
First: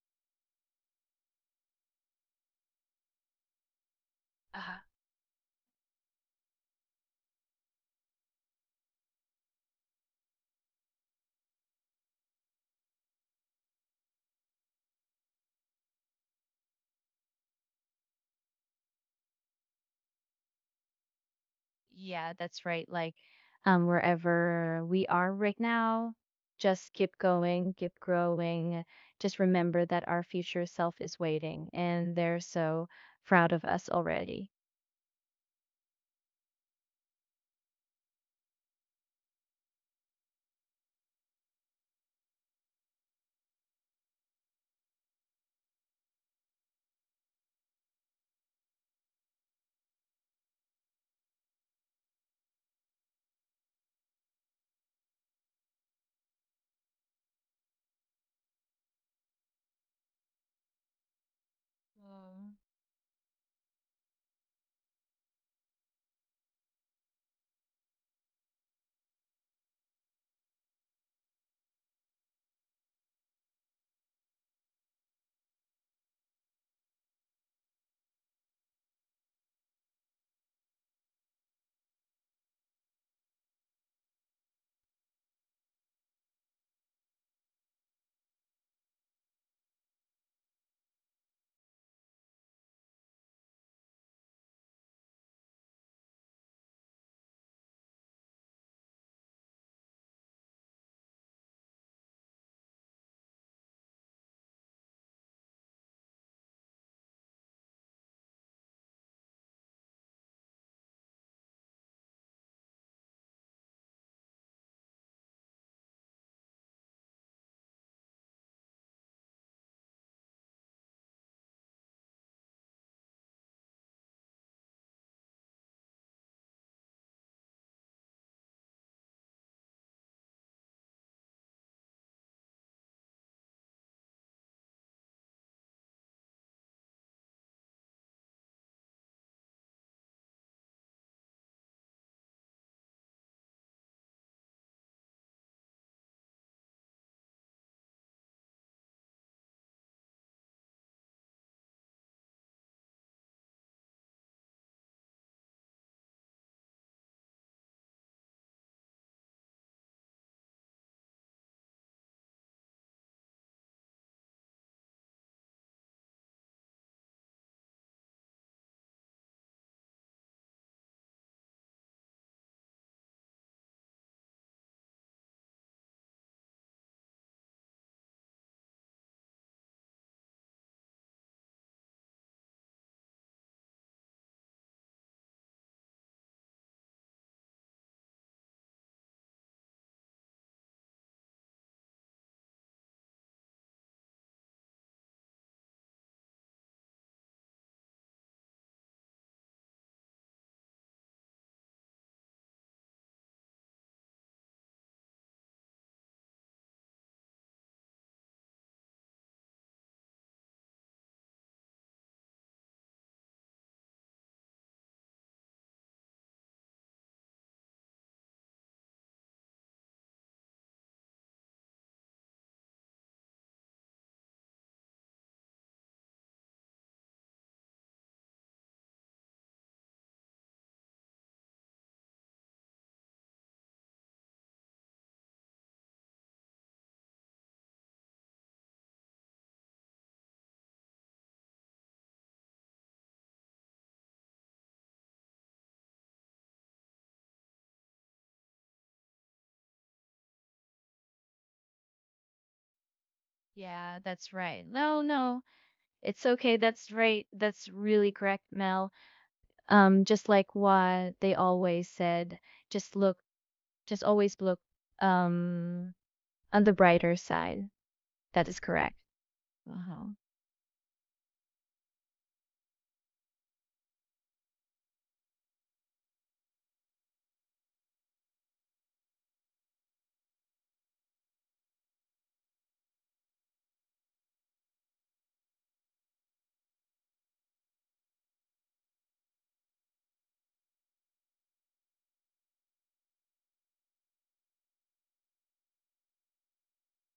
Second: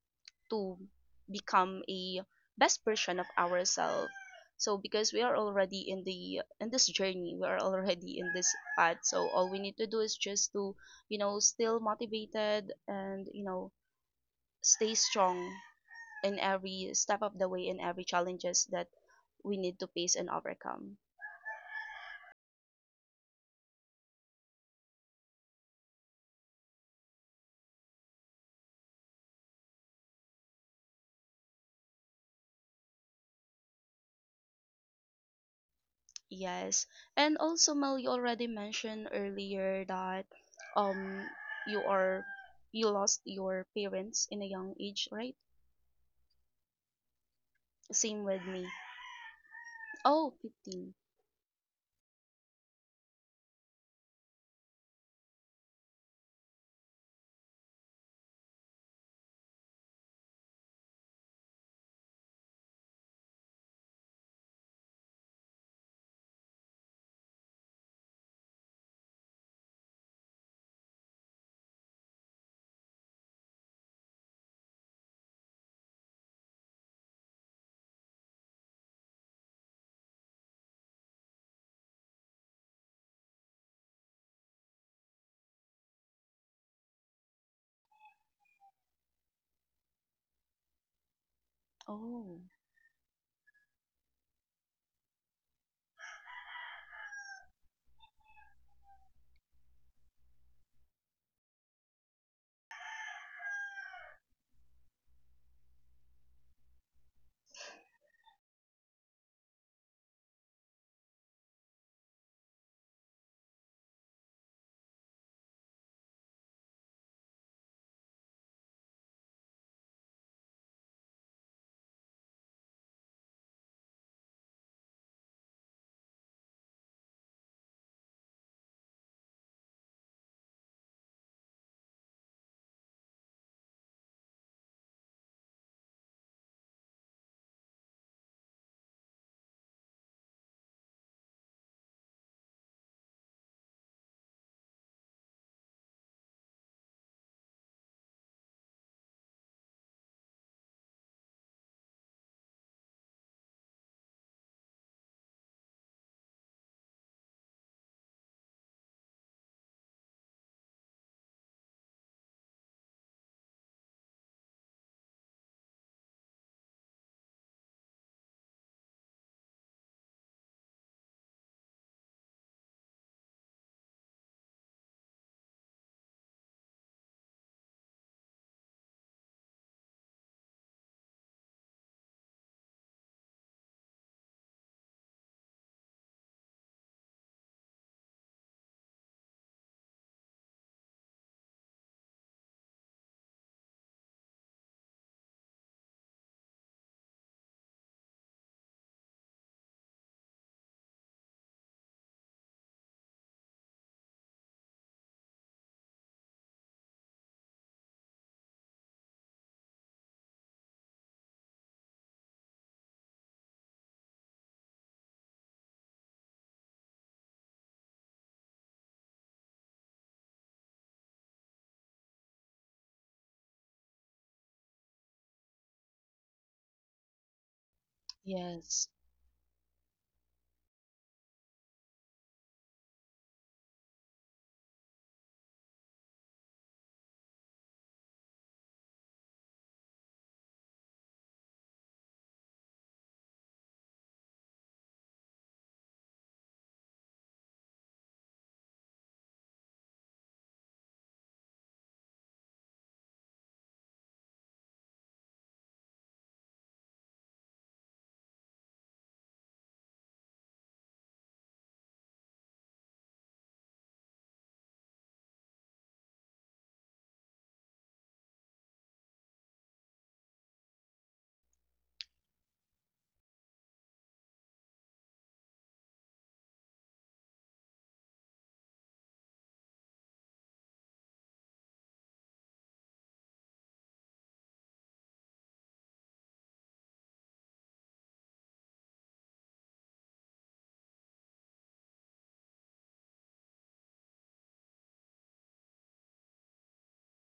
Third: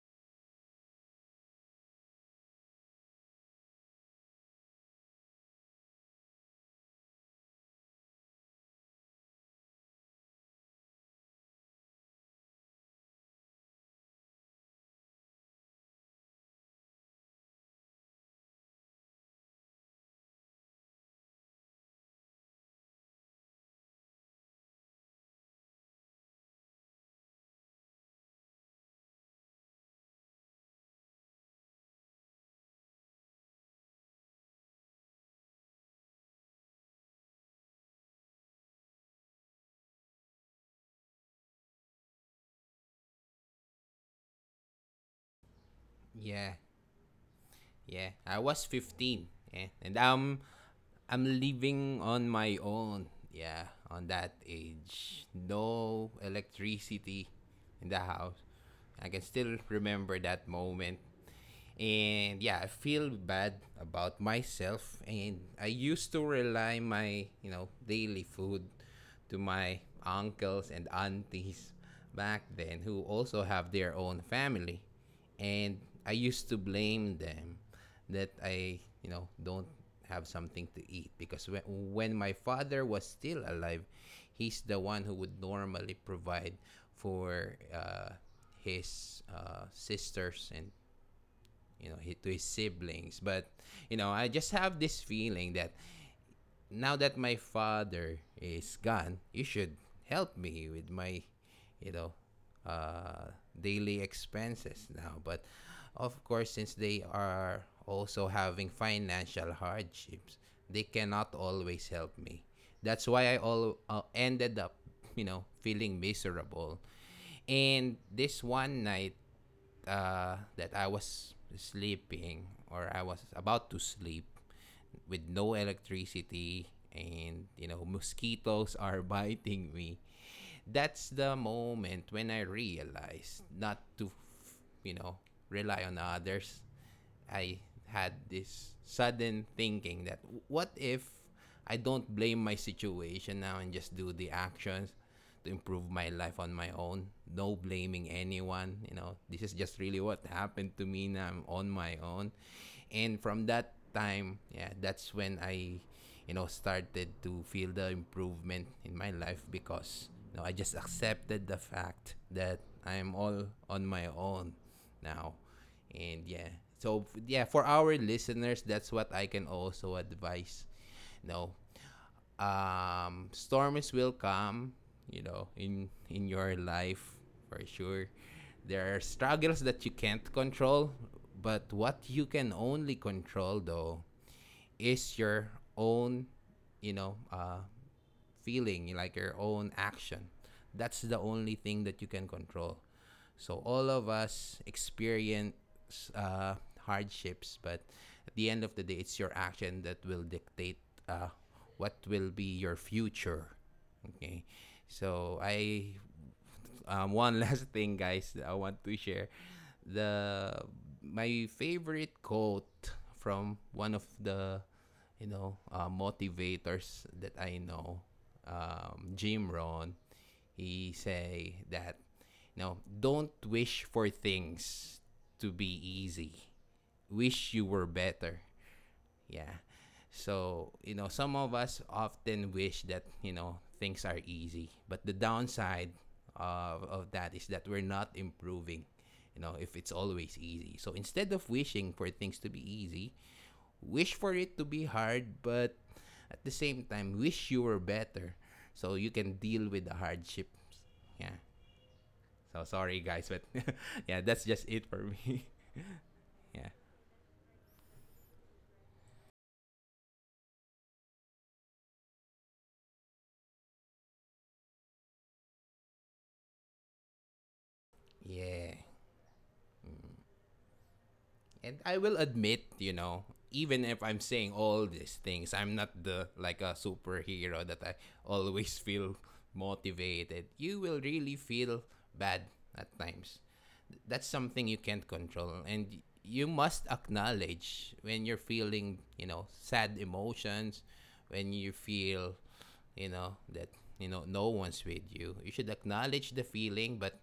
[SPEAKER 1] to become a best version of ourselves. So
[SPEAKER 3] Uh,
[SPEAKER 1] because we are already in the in this journey, we are already in this path, so all we need to do is just to, you know, still motivated and, you know, stay strong in every step of the way, in every challenges that we need to face and overcome.
[SPEAKER 3] Yeah, that's right. Like, wherever we are right now, just keep going, keep growing. Just remember that our future self is waiting and they're so proud of us already.
[SPEAKER 1] Yes. And also, Mel, you already mentioned earlier that um you are, you lost your parents in a young age, right?
[SPEAKER 2] yeah. Yeah,
[SPEAKER 1] Same
[SPEAKER 2] I
[SPEAKER 1] with
[SPEAKER 2] was
[SPEAKER 1] me.
[SPEAKER 2] 15. Yeah. And
[SPEAKER 1] Oh, 15.
[SPEAKER 2] I'm living on my own. Yeah, on that age. No electricity in the house. I can still remember that moment. And
[SPEAKER 3] Mm.
[SPEAKER 2] yeah, I feel bad about myself, and I used to rely my, you know, daily food to my uncles and aunties back then, who also have their own family. And I used to blame them that I, you know, don't have something to eat. Because when my father was still alive, he's the one who would normally provide for his sisters and, you know, his, to
[SPEAKER 1] Oh.
[SPEAKER 2] his siblings. But you know, I just have this feeling that now that my father is gone, you should help me with my, you know, uh, daily expenses now. But of course, since they are also having financial hardships, they cannot always help me. That's why I all ended up, you know, feeling miserable. And this one night, that I was sleeping or I was about to sleep with no electricity, and you know, mosquitoes [laughs] are biting me, that's the moment when I realized not to, you know, rely on others. I had this sudden thinking that, what if I don't blame my situation now and just do the actions to improve my life on my own? No blaming anyone. You know, this is just really what happened to me. Now I'm on my own. And from that time, yeah, that's when you know, started to feel the improvement in my life. Because you know, I just accepted the fact that I'm all on my own now. And yeah, yeah, for our listeners, that's what I can also advise. No, um, storms will come, you know, in your life, for sure. There are struggles that you can't control, but what you can only control, though, is your own, you know, feeling, like your own action. That's the only thing that you can control. So all of us experience hardships, but at the end of the day, it's your action that will dictate uh, what will be your future. Okay, so I one [laughs] last thing, guys, that I want to share. The My favorite quote from one of the, you know, motivators that I know, Jim Rohn. He say that, you know, don't wish for things to be easy. Wish you were better.
[SPEAKER 1] Yes.
[SPEAKER 2] Yeah. So, you know, some of us often wish that, you know, things are easy. But the downside of that is that we're not improving, you know, if it's always easy. So instead of wishing for things to be easy, wish for it to be hard, but at the same time, wish you were better so you can deal with the hardships. Yeah. So sorry, guys, but [laughs]
[SPEAKER 3] Yeah,
[SPEAKER 2] yeah,
[SPEAKER 3] that's
[SPEAKER 2] that's
[SPEAKER 3] right.
[SPEAKER 2] just it for
[SPEAKER 3] Oh no,
[SPEAKER 2] me.
[SPEAKER 3] it's okay.
[SPEAKER 2] [laughs] yeah.
[SPEAKER 3] That's right. That's really correct, Mel. Just like what they always said, just look, just always look, um, on the brighter side. That is
[SPEAKER 2] Yeah.
[SPEAKER 3] correct. Uh-huh.
[SPEAKER 2] And I will admit, you know, even if I'm saying all these things, I'm not the like a superhero that I [laughs] always feel motivated. You will really feel bad at times. That's something you can't control, and you must acknowledge when you're feeling, you know, sad emotions, when you feel, you know, that, you know, no one's with you. You should acknowledge the feeling, but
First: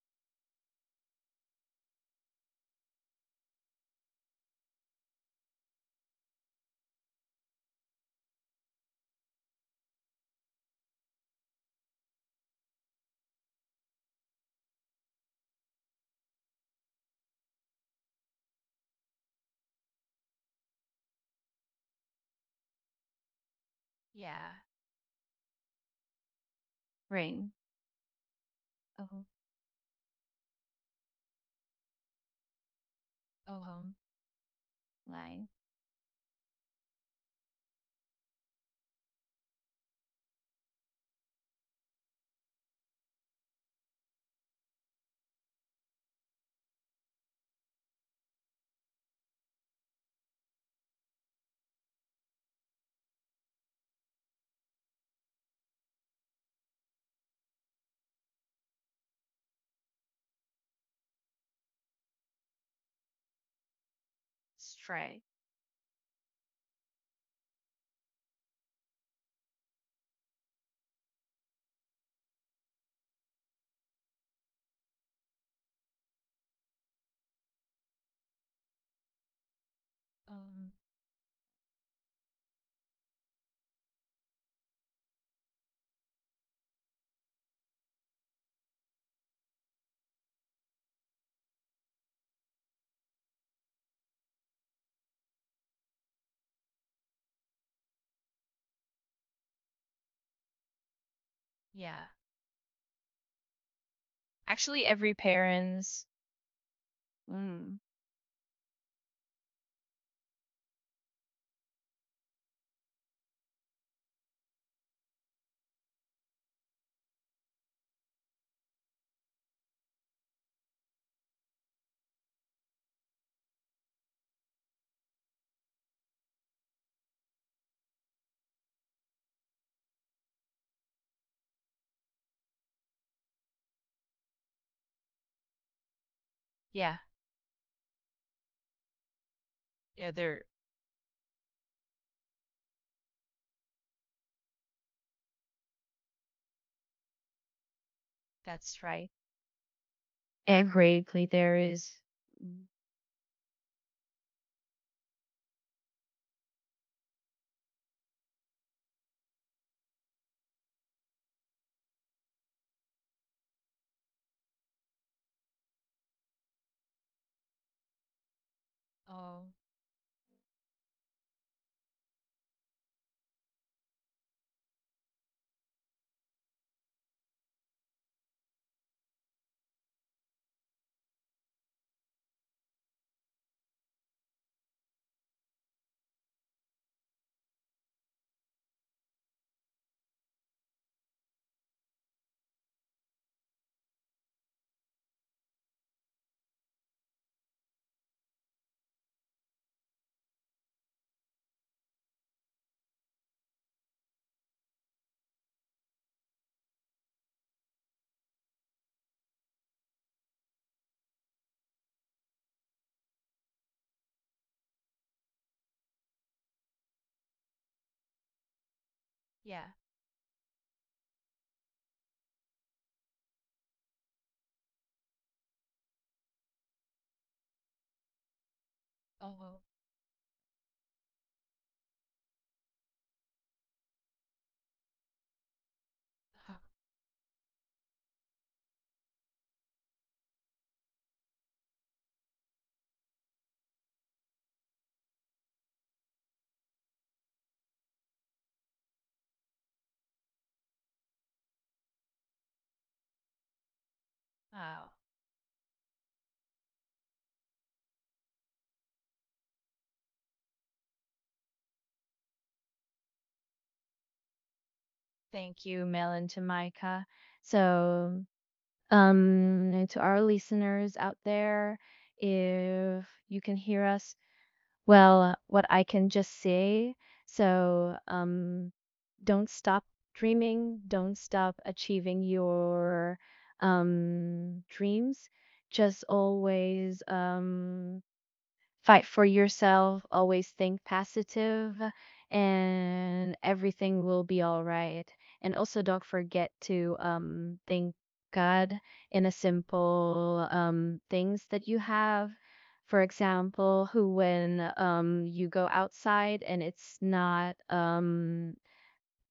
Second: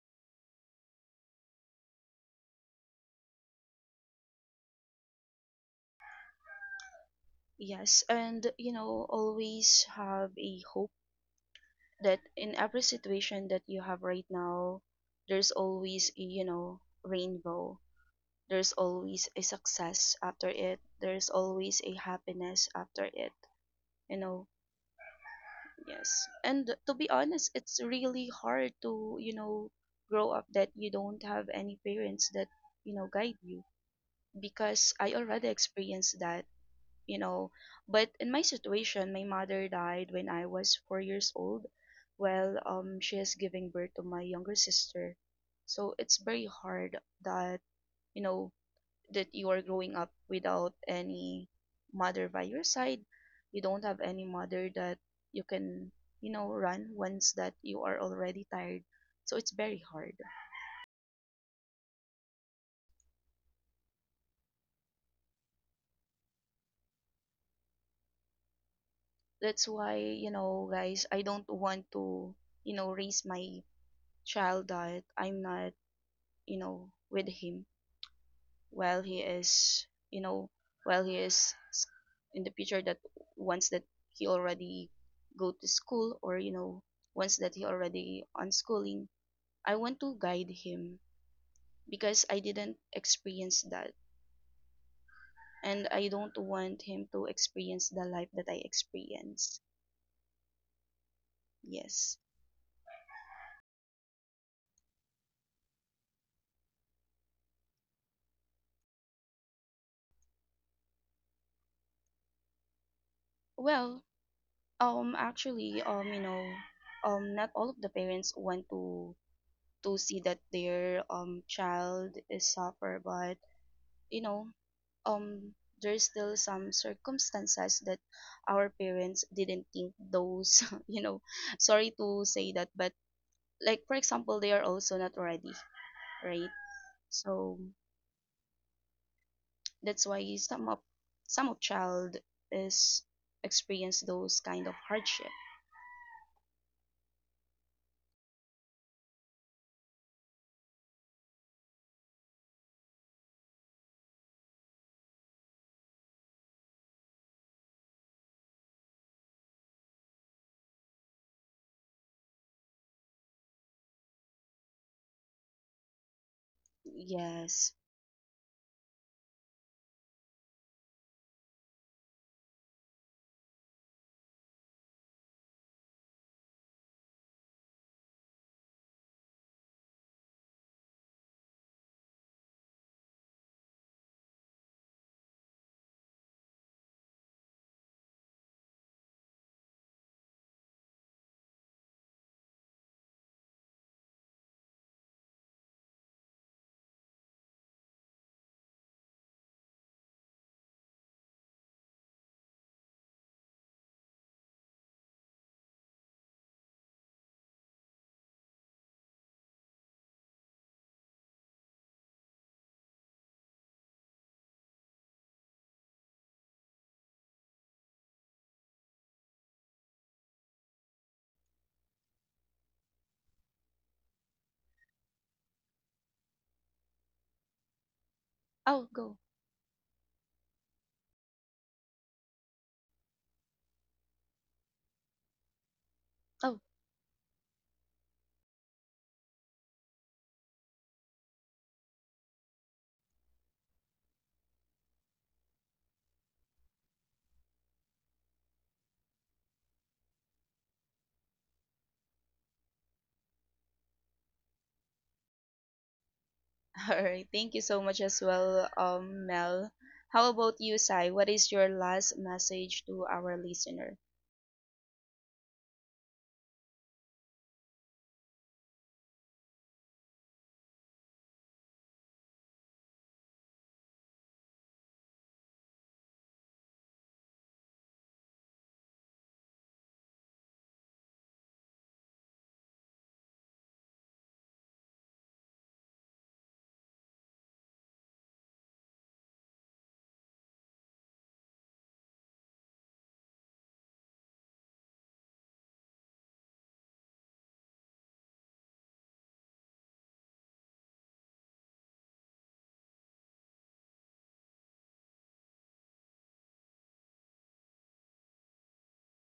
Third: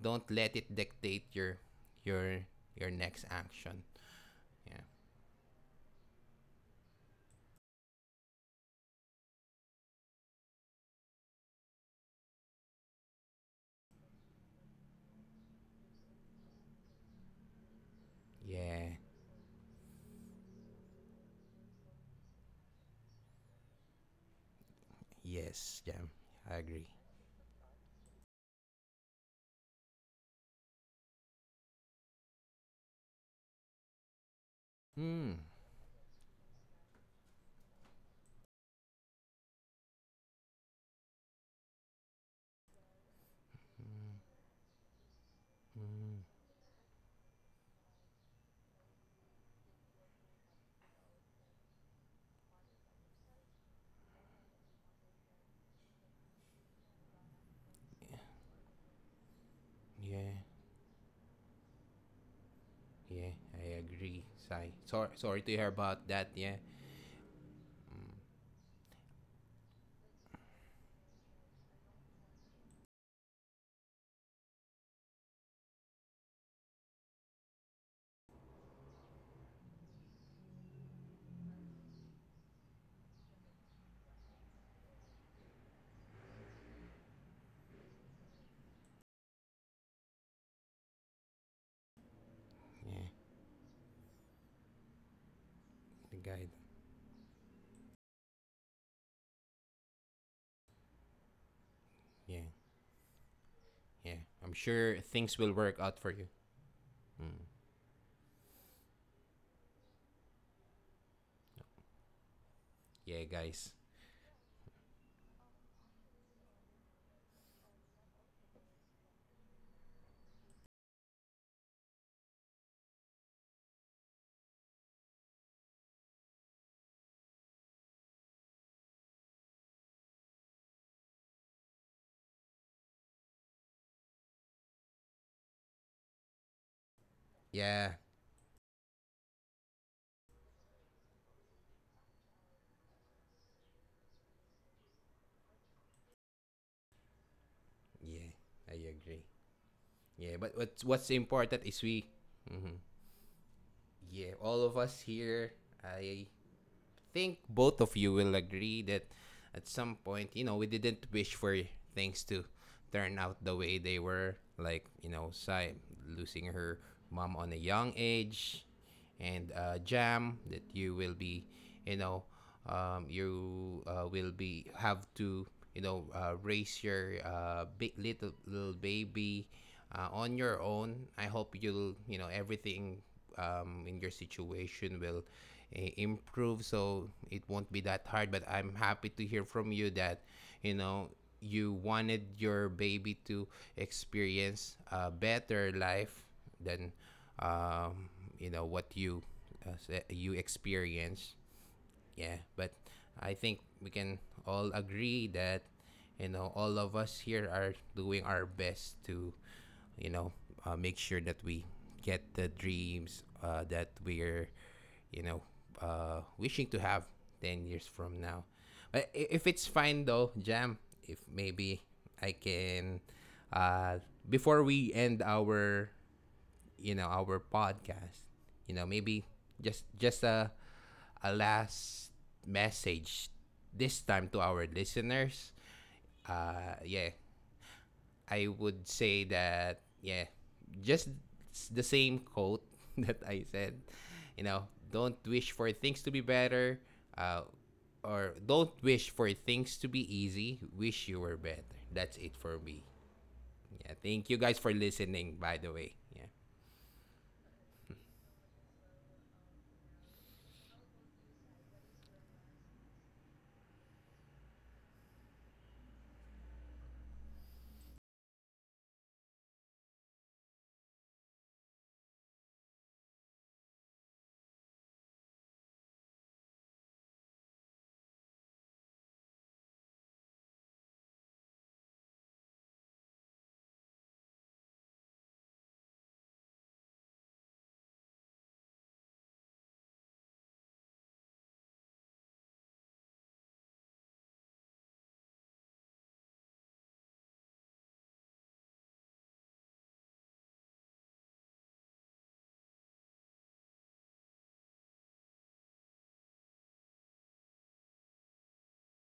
[SPEAKER 2] don't let it dictate your your next action. Yeah.
[SPEAKER 1] Yes, and you know, always have a hope that in every situation that you have right now, there's always a, you know, rainbow. There's
[SPEAKER 2] Yeah.
[SPEAKER 1] always a success after it. There's always a happiness after it. You
[SPEAKER 3] Yeah.
[SPEAKER 1] know,
[SPEAKER 2] Yes, Jam.
[SPEAKER 1] yes.
[SPEAKER 2] I
[SPEAKER 1] And
[SPEAKER 2] agree.
[SPEAKER 1] to be
[SPEAKER 3] Right.
[SPEAKER 1] honest, it's really hard
[SPEAKER 3] Oh,
[SPEAKER 1] to, you know, grow up that you don't have any parents that, you know, guide
[SPEAKER 3] oh,
[SPEAKER 1] you,
[SPEAKER 3] home
[SPEAKER 1] because I
[SPEAKER 2] Hmm.
[SPEAKER 3] line.
[SPEAKER 1] already experienced that, you know. But in my situation, my mother died when I was 4 years old. Well, she is giving birth to my younger sister. So it's very hard that, you know, that you are growing up without any mother by your side. You don't have any mother that you can, you know, run once that you are already tired. So it's very hard.
[SPEAKER 2] Yeah. Yeah. I agree. Sai.
[SPEAKER 3] Stray.
[SPEAKER 2] Sorry. Sorry to hear about that. Yeah. Mm.
[SPEAKER 1] That's why, you know, guys, I don't want to, you know, raise my child that I'm not, you know, with him while he is, you know,
[SPEAKER 3] Um,
[SPEAKER 1] while he is s- in the future that once that he already go to school, or, you know, once that he already on schooling, I want to guide him because I didn't
[SPEAKER 2] Yeah.
[SPEAKER 1] experience that. And I
[SPEAKER 2] The
[SPEAKER 1] don't
[SPEAKER 2] guy.
[SPEAKER 1] want him to experience the life that I experienced.
[SPEAKER 3] yeah.
[SPEAKER 1] Yes.
[SPEAKER 2] Yeah. Yeah. I'm
[SPEAKER 3] Actually, every
[SPEAKER 2] sure things will work
[SPEAKER 3] parents.
[SPEAKER 2] out for you. Mm.
[SPEAKER 3] Mm.
[SPEAKER 2] Yeah, guys.
[SPEAKER 1] Well, actually, you know, not all of the parents want to see that their child is suffer, but you know, um there's still some circumstances that our parents didn't think those, [laughs] you know, sorry to say that, but like for example, they are also not ready, right?
[SPEAKER 3] Yeah,
[SPEAKER 1] So
[SPEAKER 2] Yeah.
[SPEAKER 3] yeah,
[SPEAKER 1] that's
[SPEAKER 3] they're
[SPEAKER 1] why some of child is experience those kind of hardship.
[SPEAKER 2] Yeah.
[SPEAKER 3] that's
[SPEAKER 2] I
[SPEAKER 3] right.
[SPEAKER 2] agree. Yeah. But what's
[SPEAKER 3] Every play there
[SPEAKER 2] important is
[SPEAKER 3] is.
[SPEAKER 2] we.
[SPEAKER 3] Mm.
[SPEAKER 2] hmm. Yeah. All of us here. I think both of you will agree that at some point, you know, we didn't wish for things to turn out the way they were. Like, you know, Sai losing her mom on a
[SPEAKER 1] Yes.
[SPEAKER 2] young age,
[SPEAKER 3] Oh,
[SPEAKER 2] and Jam, that you will be, you know, you will be have to, you know, raise your big little baby on your own. I hope you'll, you know, everything in your situation will improve, so it won't be that hard. But I'm happy to hear from you that, you know, you wanted your baby to experience a better life than um, you know, what you you experience. Yeah, but I think we can all agree that, you know, all of us here are doing our best to, you know, make sure that we get the dreams that we're, you know, wishing to have 10 years from now. But if
[SPEAKER 3] yeah.
[SPEAKER 2] it's fine though, Jam, if maybe I can uh before we end our, you know, our podcast, you
[SPEAKER 1] Oh,
[SPEAKER 2] know,
[SPEAKER 1] go.
[SPEAKER 3] Oh,
[SPEAKER 2] maybe
[SPEAKER 3] well,
[SPEAKER 2] just a last message this time to our listeners.
[SPEAKER 1] Oh,
[SPEAKER 3] [sighs]
[SPEAKER 2] Yeah, I would say that, yeah, just the same quote [laughs] that I said, you know, don't wish for things to be better, uh or don't wish for things to be easy, wish you were better. That's it for me. Yeah, thank you, guys,
[SPEAKER 3] wow.
[SPEAKER 2] for listening, by the way. Yeah,
[SPEAKER 1] [laughs] all right. Thank you so much as well, Mel. How about you, Sai? What is your last message to our listener?
[SPEAKER 3] Thank you, Mel and Tamika. So, to our listeners out there, if you can hear us, well, what I can just say. So, don't stop dreaming, don't stop achieving your dreams. Just always fight for yourself, always think positive, and everything will be all right. And also, don't forget to thank God in a simple things that you have. For example, who when you go outside and it's not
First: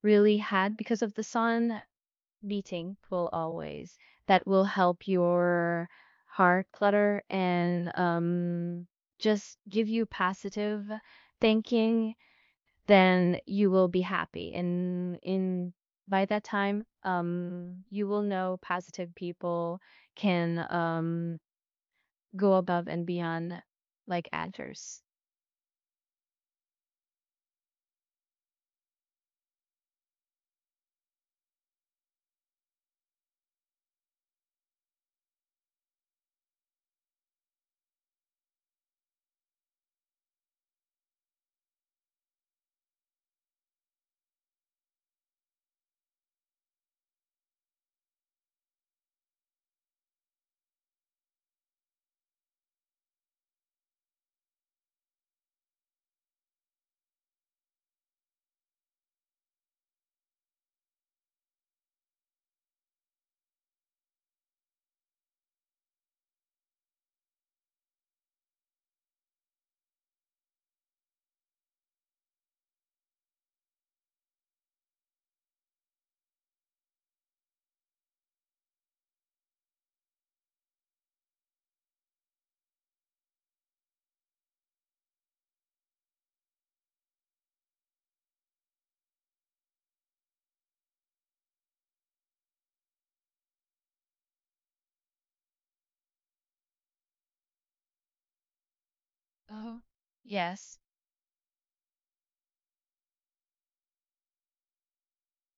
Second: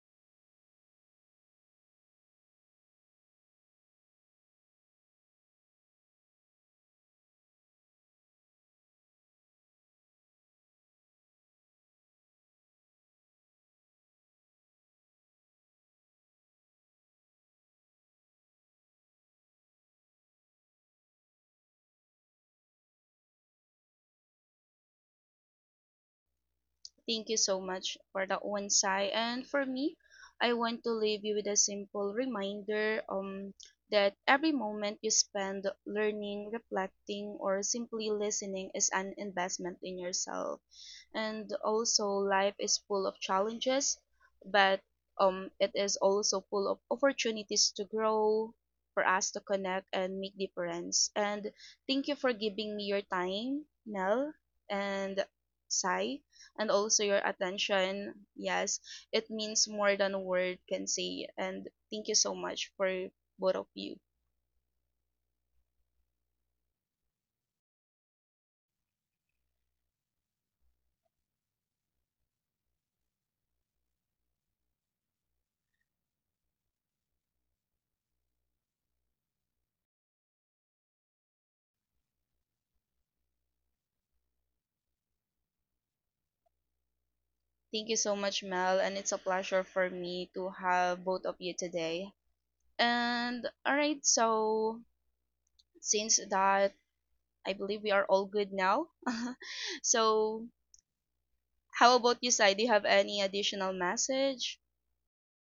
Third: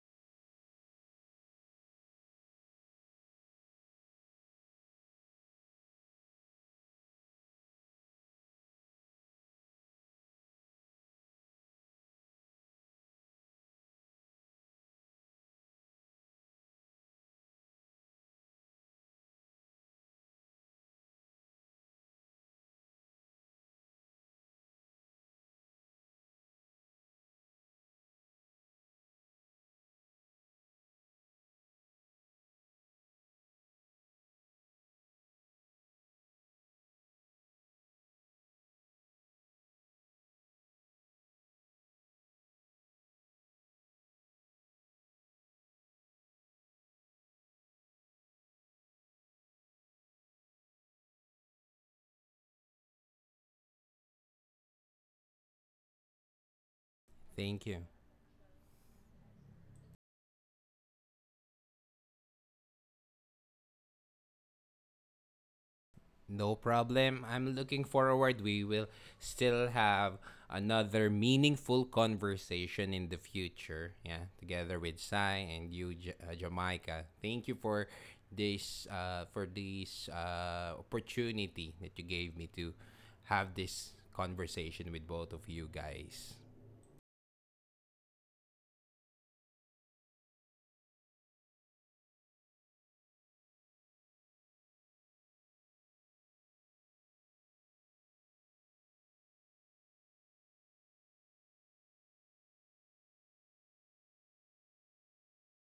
[SPEAKER 3] really had because of the sun beating will always that will help your heart clutter and just give you positive thinking, then you will be happy and in by that time you will know positive people can go above and beyond, like actors.
[SPEAKER 1] Thank you so much for that one, Sai. And for me, I want to leave you with a simple reminder that every moment you spend learning, reflecting, or simply listening is an investment in yourself. And also, life is full of challenges, but it is also full of opportunities to grow, for us to connect and make difference. And thank you for giving me your time, Nell and Sai, and also your
[SPEAKER 2] thank you.
[SPEAKER 1] attention. Yes, it means more than a word can say. And thank you so much for both of you.
[SPEAKER 2] No problem. I'm looking forward. We will still have another meaningful conversation in the future. Yeah, together with Sai and you, Jamaica. Thank you for this opportunity that you gave me to have this conversation with both of you guys.
[SPEAKER 1] Thank you so much, Mel. And it's a pleasure for me to have both of you today. And all right, so since that, I believe we are all good now. [laughs]
[SPEAKER 3] Oh,
[SPEAKER 1] So,
[SPEAKER 3] yes.
[SPEAKER 1] how about you, Sai? Do you have any additional message?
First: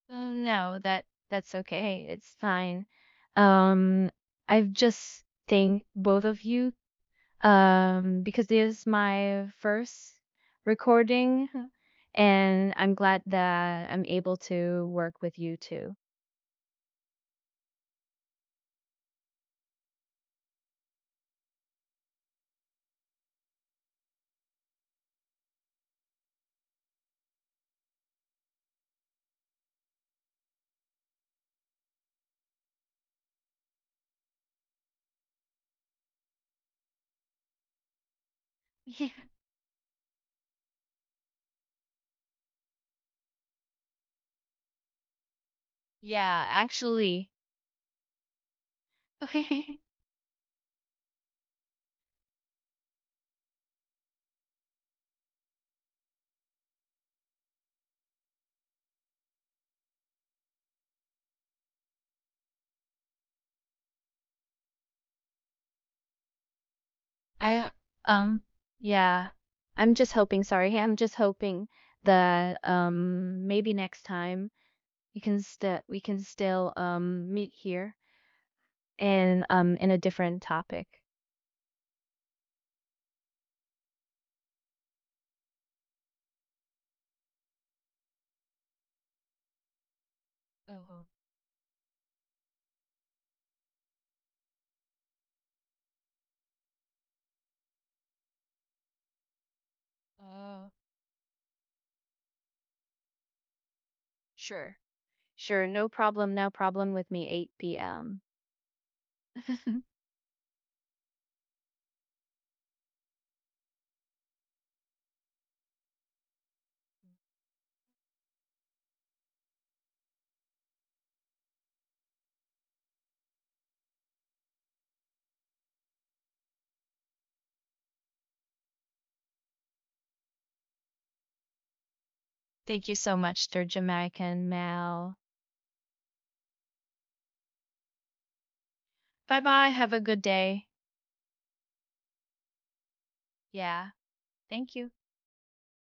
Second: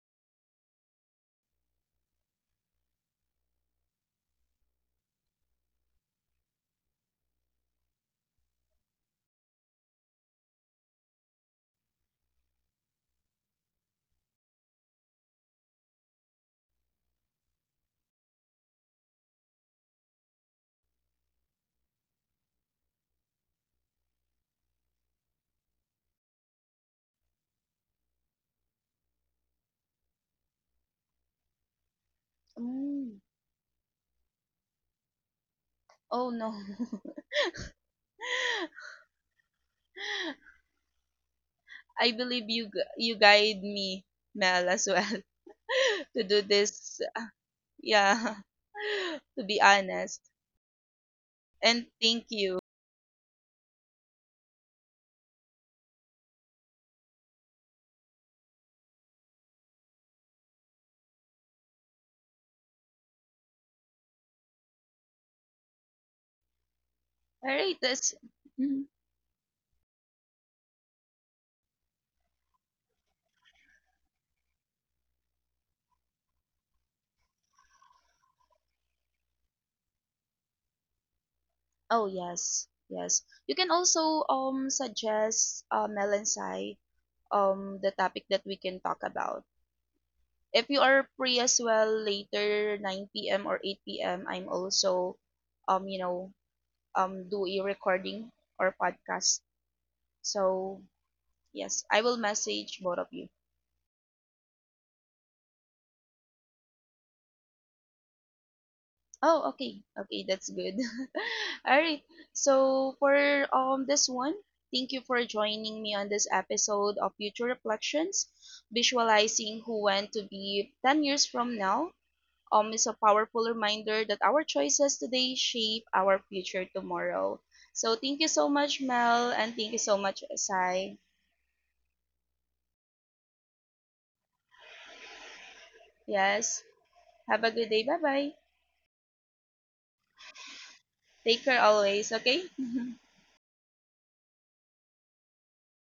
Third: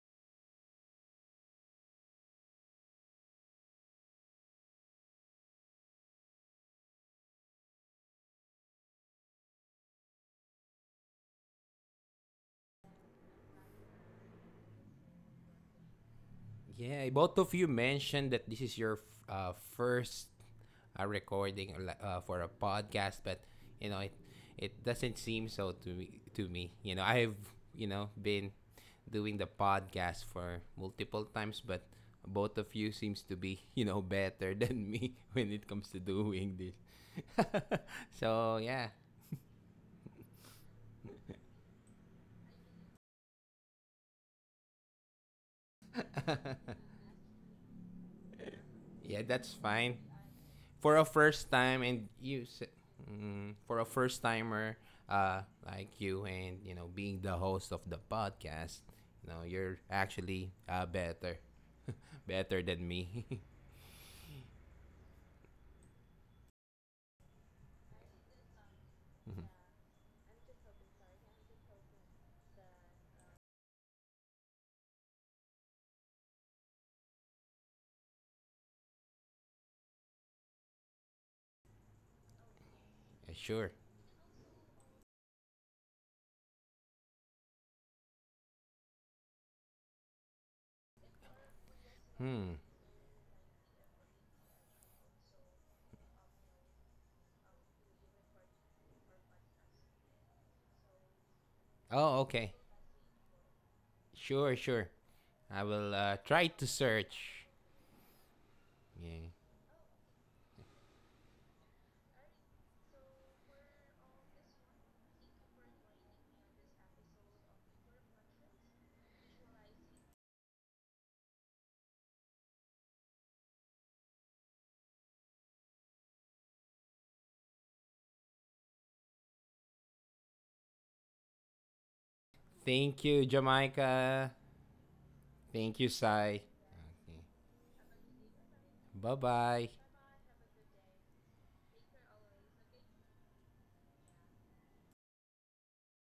[SPEAKER 3] Oh, no, that that's okay. It's fine. Um, I've just thanked both of you because this is my first recording and I'm glad that I'm able to work with you too. [laughs]
[SPEAKER 2] Yeah, both of you mentioned that this is your first recording like, for a podcast, but you know, it doesn't seem so to me. You know, I've, you know, been doing the podcast for multiple times, but both of you
[SPEAKER 1] Mm.
[SPEAKER 2] seems to be [laughs] you know, better than me [laughs] when it comes to
[SPEAKER 1] Oh no.
[SPEAKER 2] doing this. [laughs] So
[SPEAKER 1] [laughs]
[SPEAKER 2] yeah,
[SPEAKER 3] Yeah.
[SPEAKER 1] I believe you guide me, Mel, as well, [laughs] to do
[SPEAKER 3] Yeah,
[SPEAKER 2] [laughs]
[SPEAKER 1] this.
[SPEAKER 3] actually,
[SPEAKER 1] Yeah,
[SPEAKER 3] [laughs]
[SPEAKER 2] yeah,
[SPEAKER 1] [laughs] to
[SPEAKER 2] that's
[SPEAKER 1] be
[SPEAKER 3] okay.
[SPEAKER 2] fine.
[SPEAKER 1] honest.
[SPEAKER 2] For a first
[SPEAKER 1] And
[SPEAKER 2] time. And
[SPEAKER 1] thank
[SPEAKER 2] you
[SPEAKER 1] you.
[SPEAKER 2] mm, for a first timer like you, and you know, being the host of the podcast, you know, you're actually better than me. [laughs]
[SPEAKER 1] All
[SPEAKER 3] I
[SPEAKER 1] right, that's.
[SPEAKER 3] um
[SPEAKER 1] Mhm.
[SPEAKER 3] yeah, I'm just hoping that maybe next time you can still we can still meet here and in a different topic.
[SPEAKER 1] Oh yes, yes. You can
[SPEAKER 2] Sure.
[SPEAKER 1] also suggest Mel and Sai the topic that we can talk about. If you
[SPEAKER 3] Uh-huh.
[SPEAKER 1] are free as well
[SPEAKER 2] Hmm.
[SPEAKER 1] later 9 p.m. or 8 p.m., I'm also um you know do a recording or podcast.
[SPEAKER 3] Uh,
[SPEAKER 1] So yes, I will
[SPEAKER 2] Oh, okay.
[SPEAKER 1] message both of you.
[SPEAKER 3] sure.
[SPEAKER 2] Sure. I
[SPEAKER 3] Sure, no
[SPEAKER 2] will
[SPEAKER 3] problem
[SPEAKER 2] try to
[SPEAKER 3] with me
[SPEAKER 2] search.
[SPEAKER 3] 8 p.m.
[SPEAKER 2] Yeah.
[SPEAKER 1] Oh, okay.
[SPEAKER 3] [laughs]
[SPEAKER 1] Okay, that's good. [laughs] All right. So for this one, thank you for joining me on this episode of Future Reflections. Visualizing who want to be 10 years from now is a powerful reminder that our choices today shape our future tomorrow. So thank you so much, Mel, and thank you so much, Sai.
[SPEAKER 3] Thank you
[SPEAKER 2] Thank
[SPEAKER 3] so
[SPEAKER 2] you,
[SPEAKER 3] much, Sturge
[SPEAKER 2] Jamaica.
[SPEAKER 3] American. Now,
[SPEAKER 2] Thank you, Sai.
[SPEAKER 1] Yes. Have a good day. Bye-bye.
[SPEAKER 2] Bye
[SPEAKER 3] bye bye.
[SPEAKER 2] bye.
[SPEAKER 3] Have a good day.
[SPEAKER 1] Take care always, okay? [laughs]
[SPEAKER 3] Yeah. Thank you.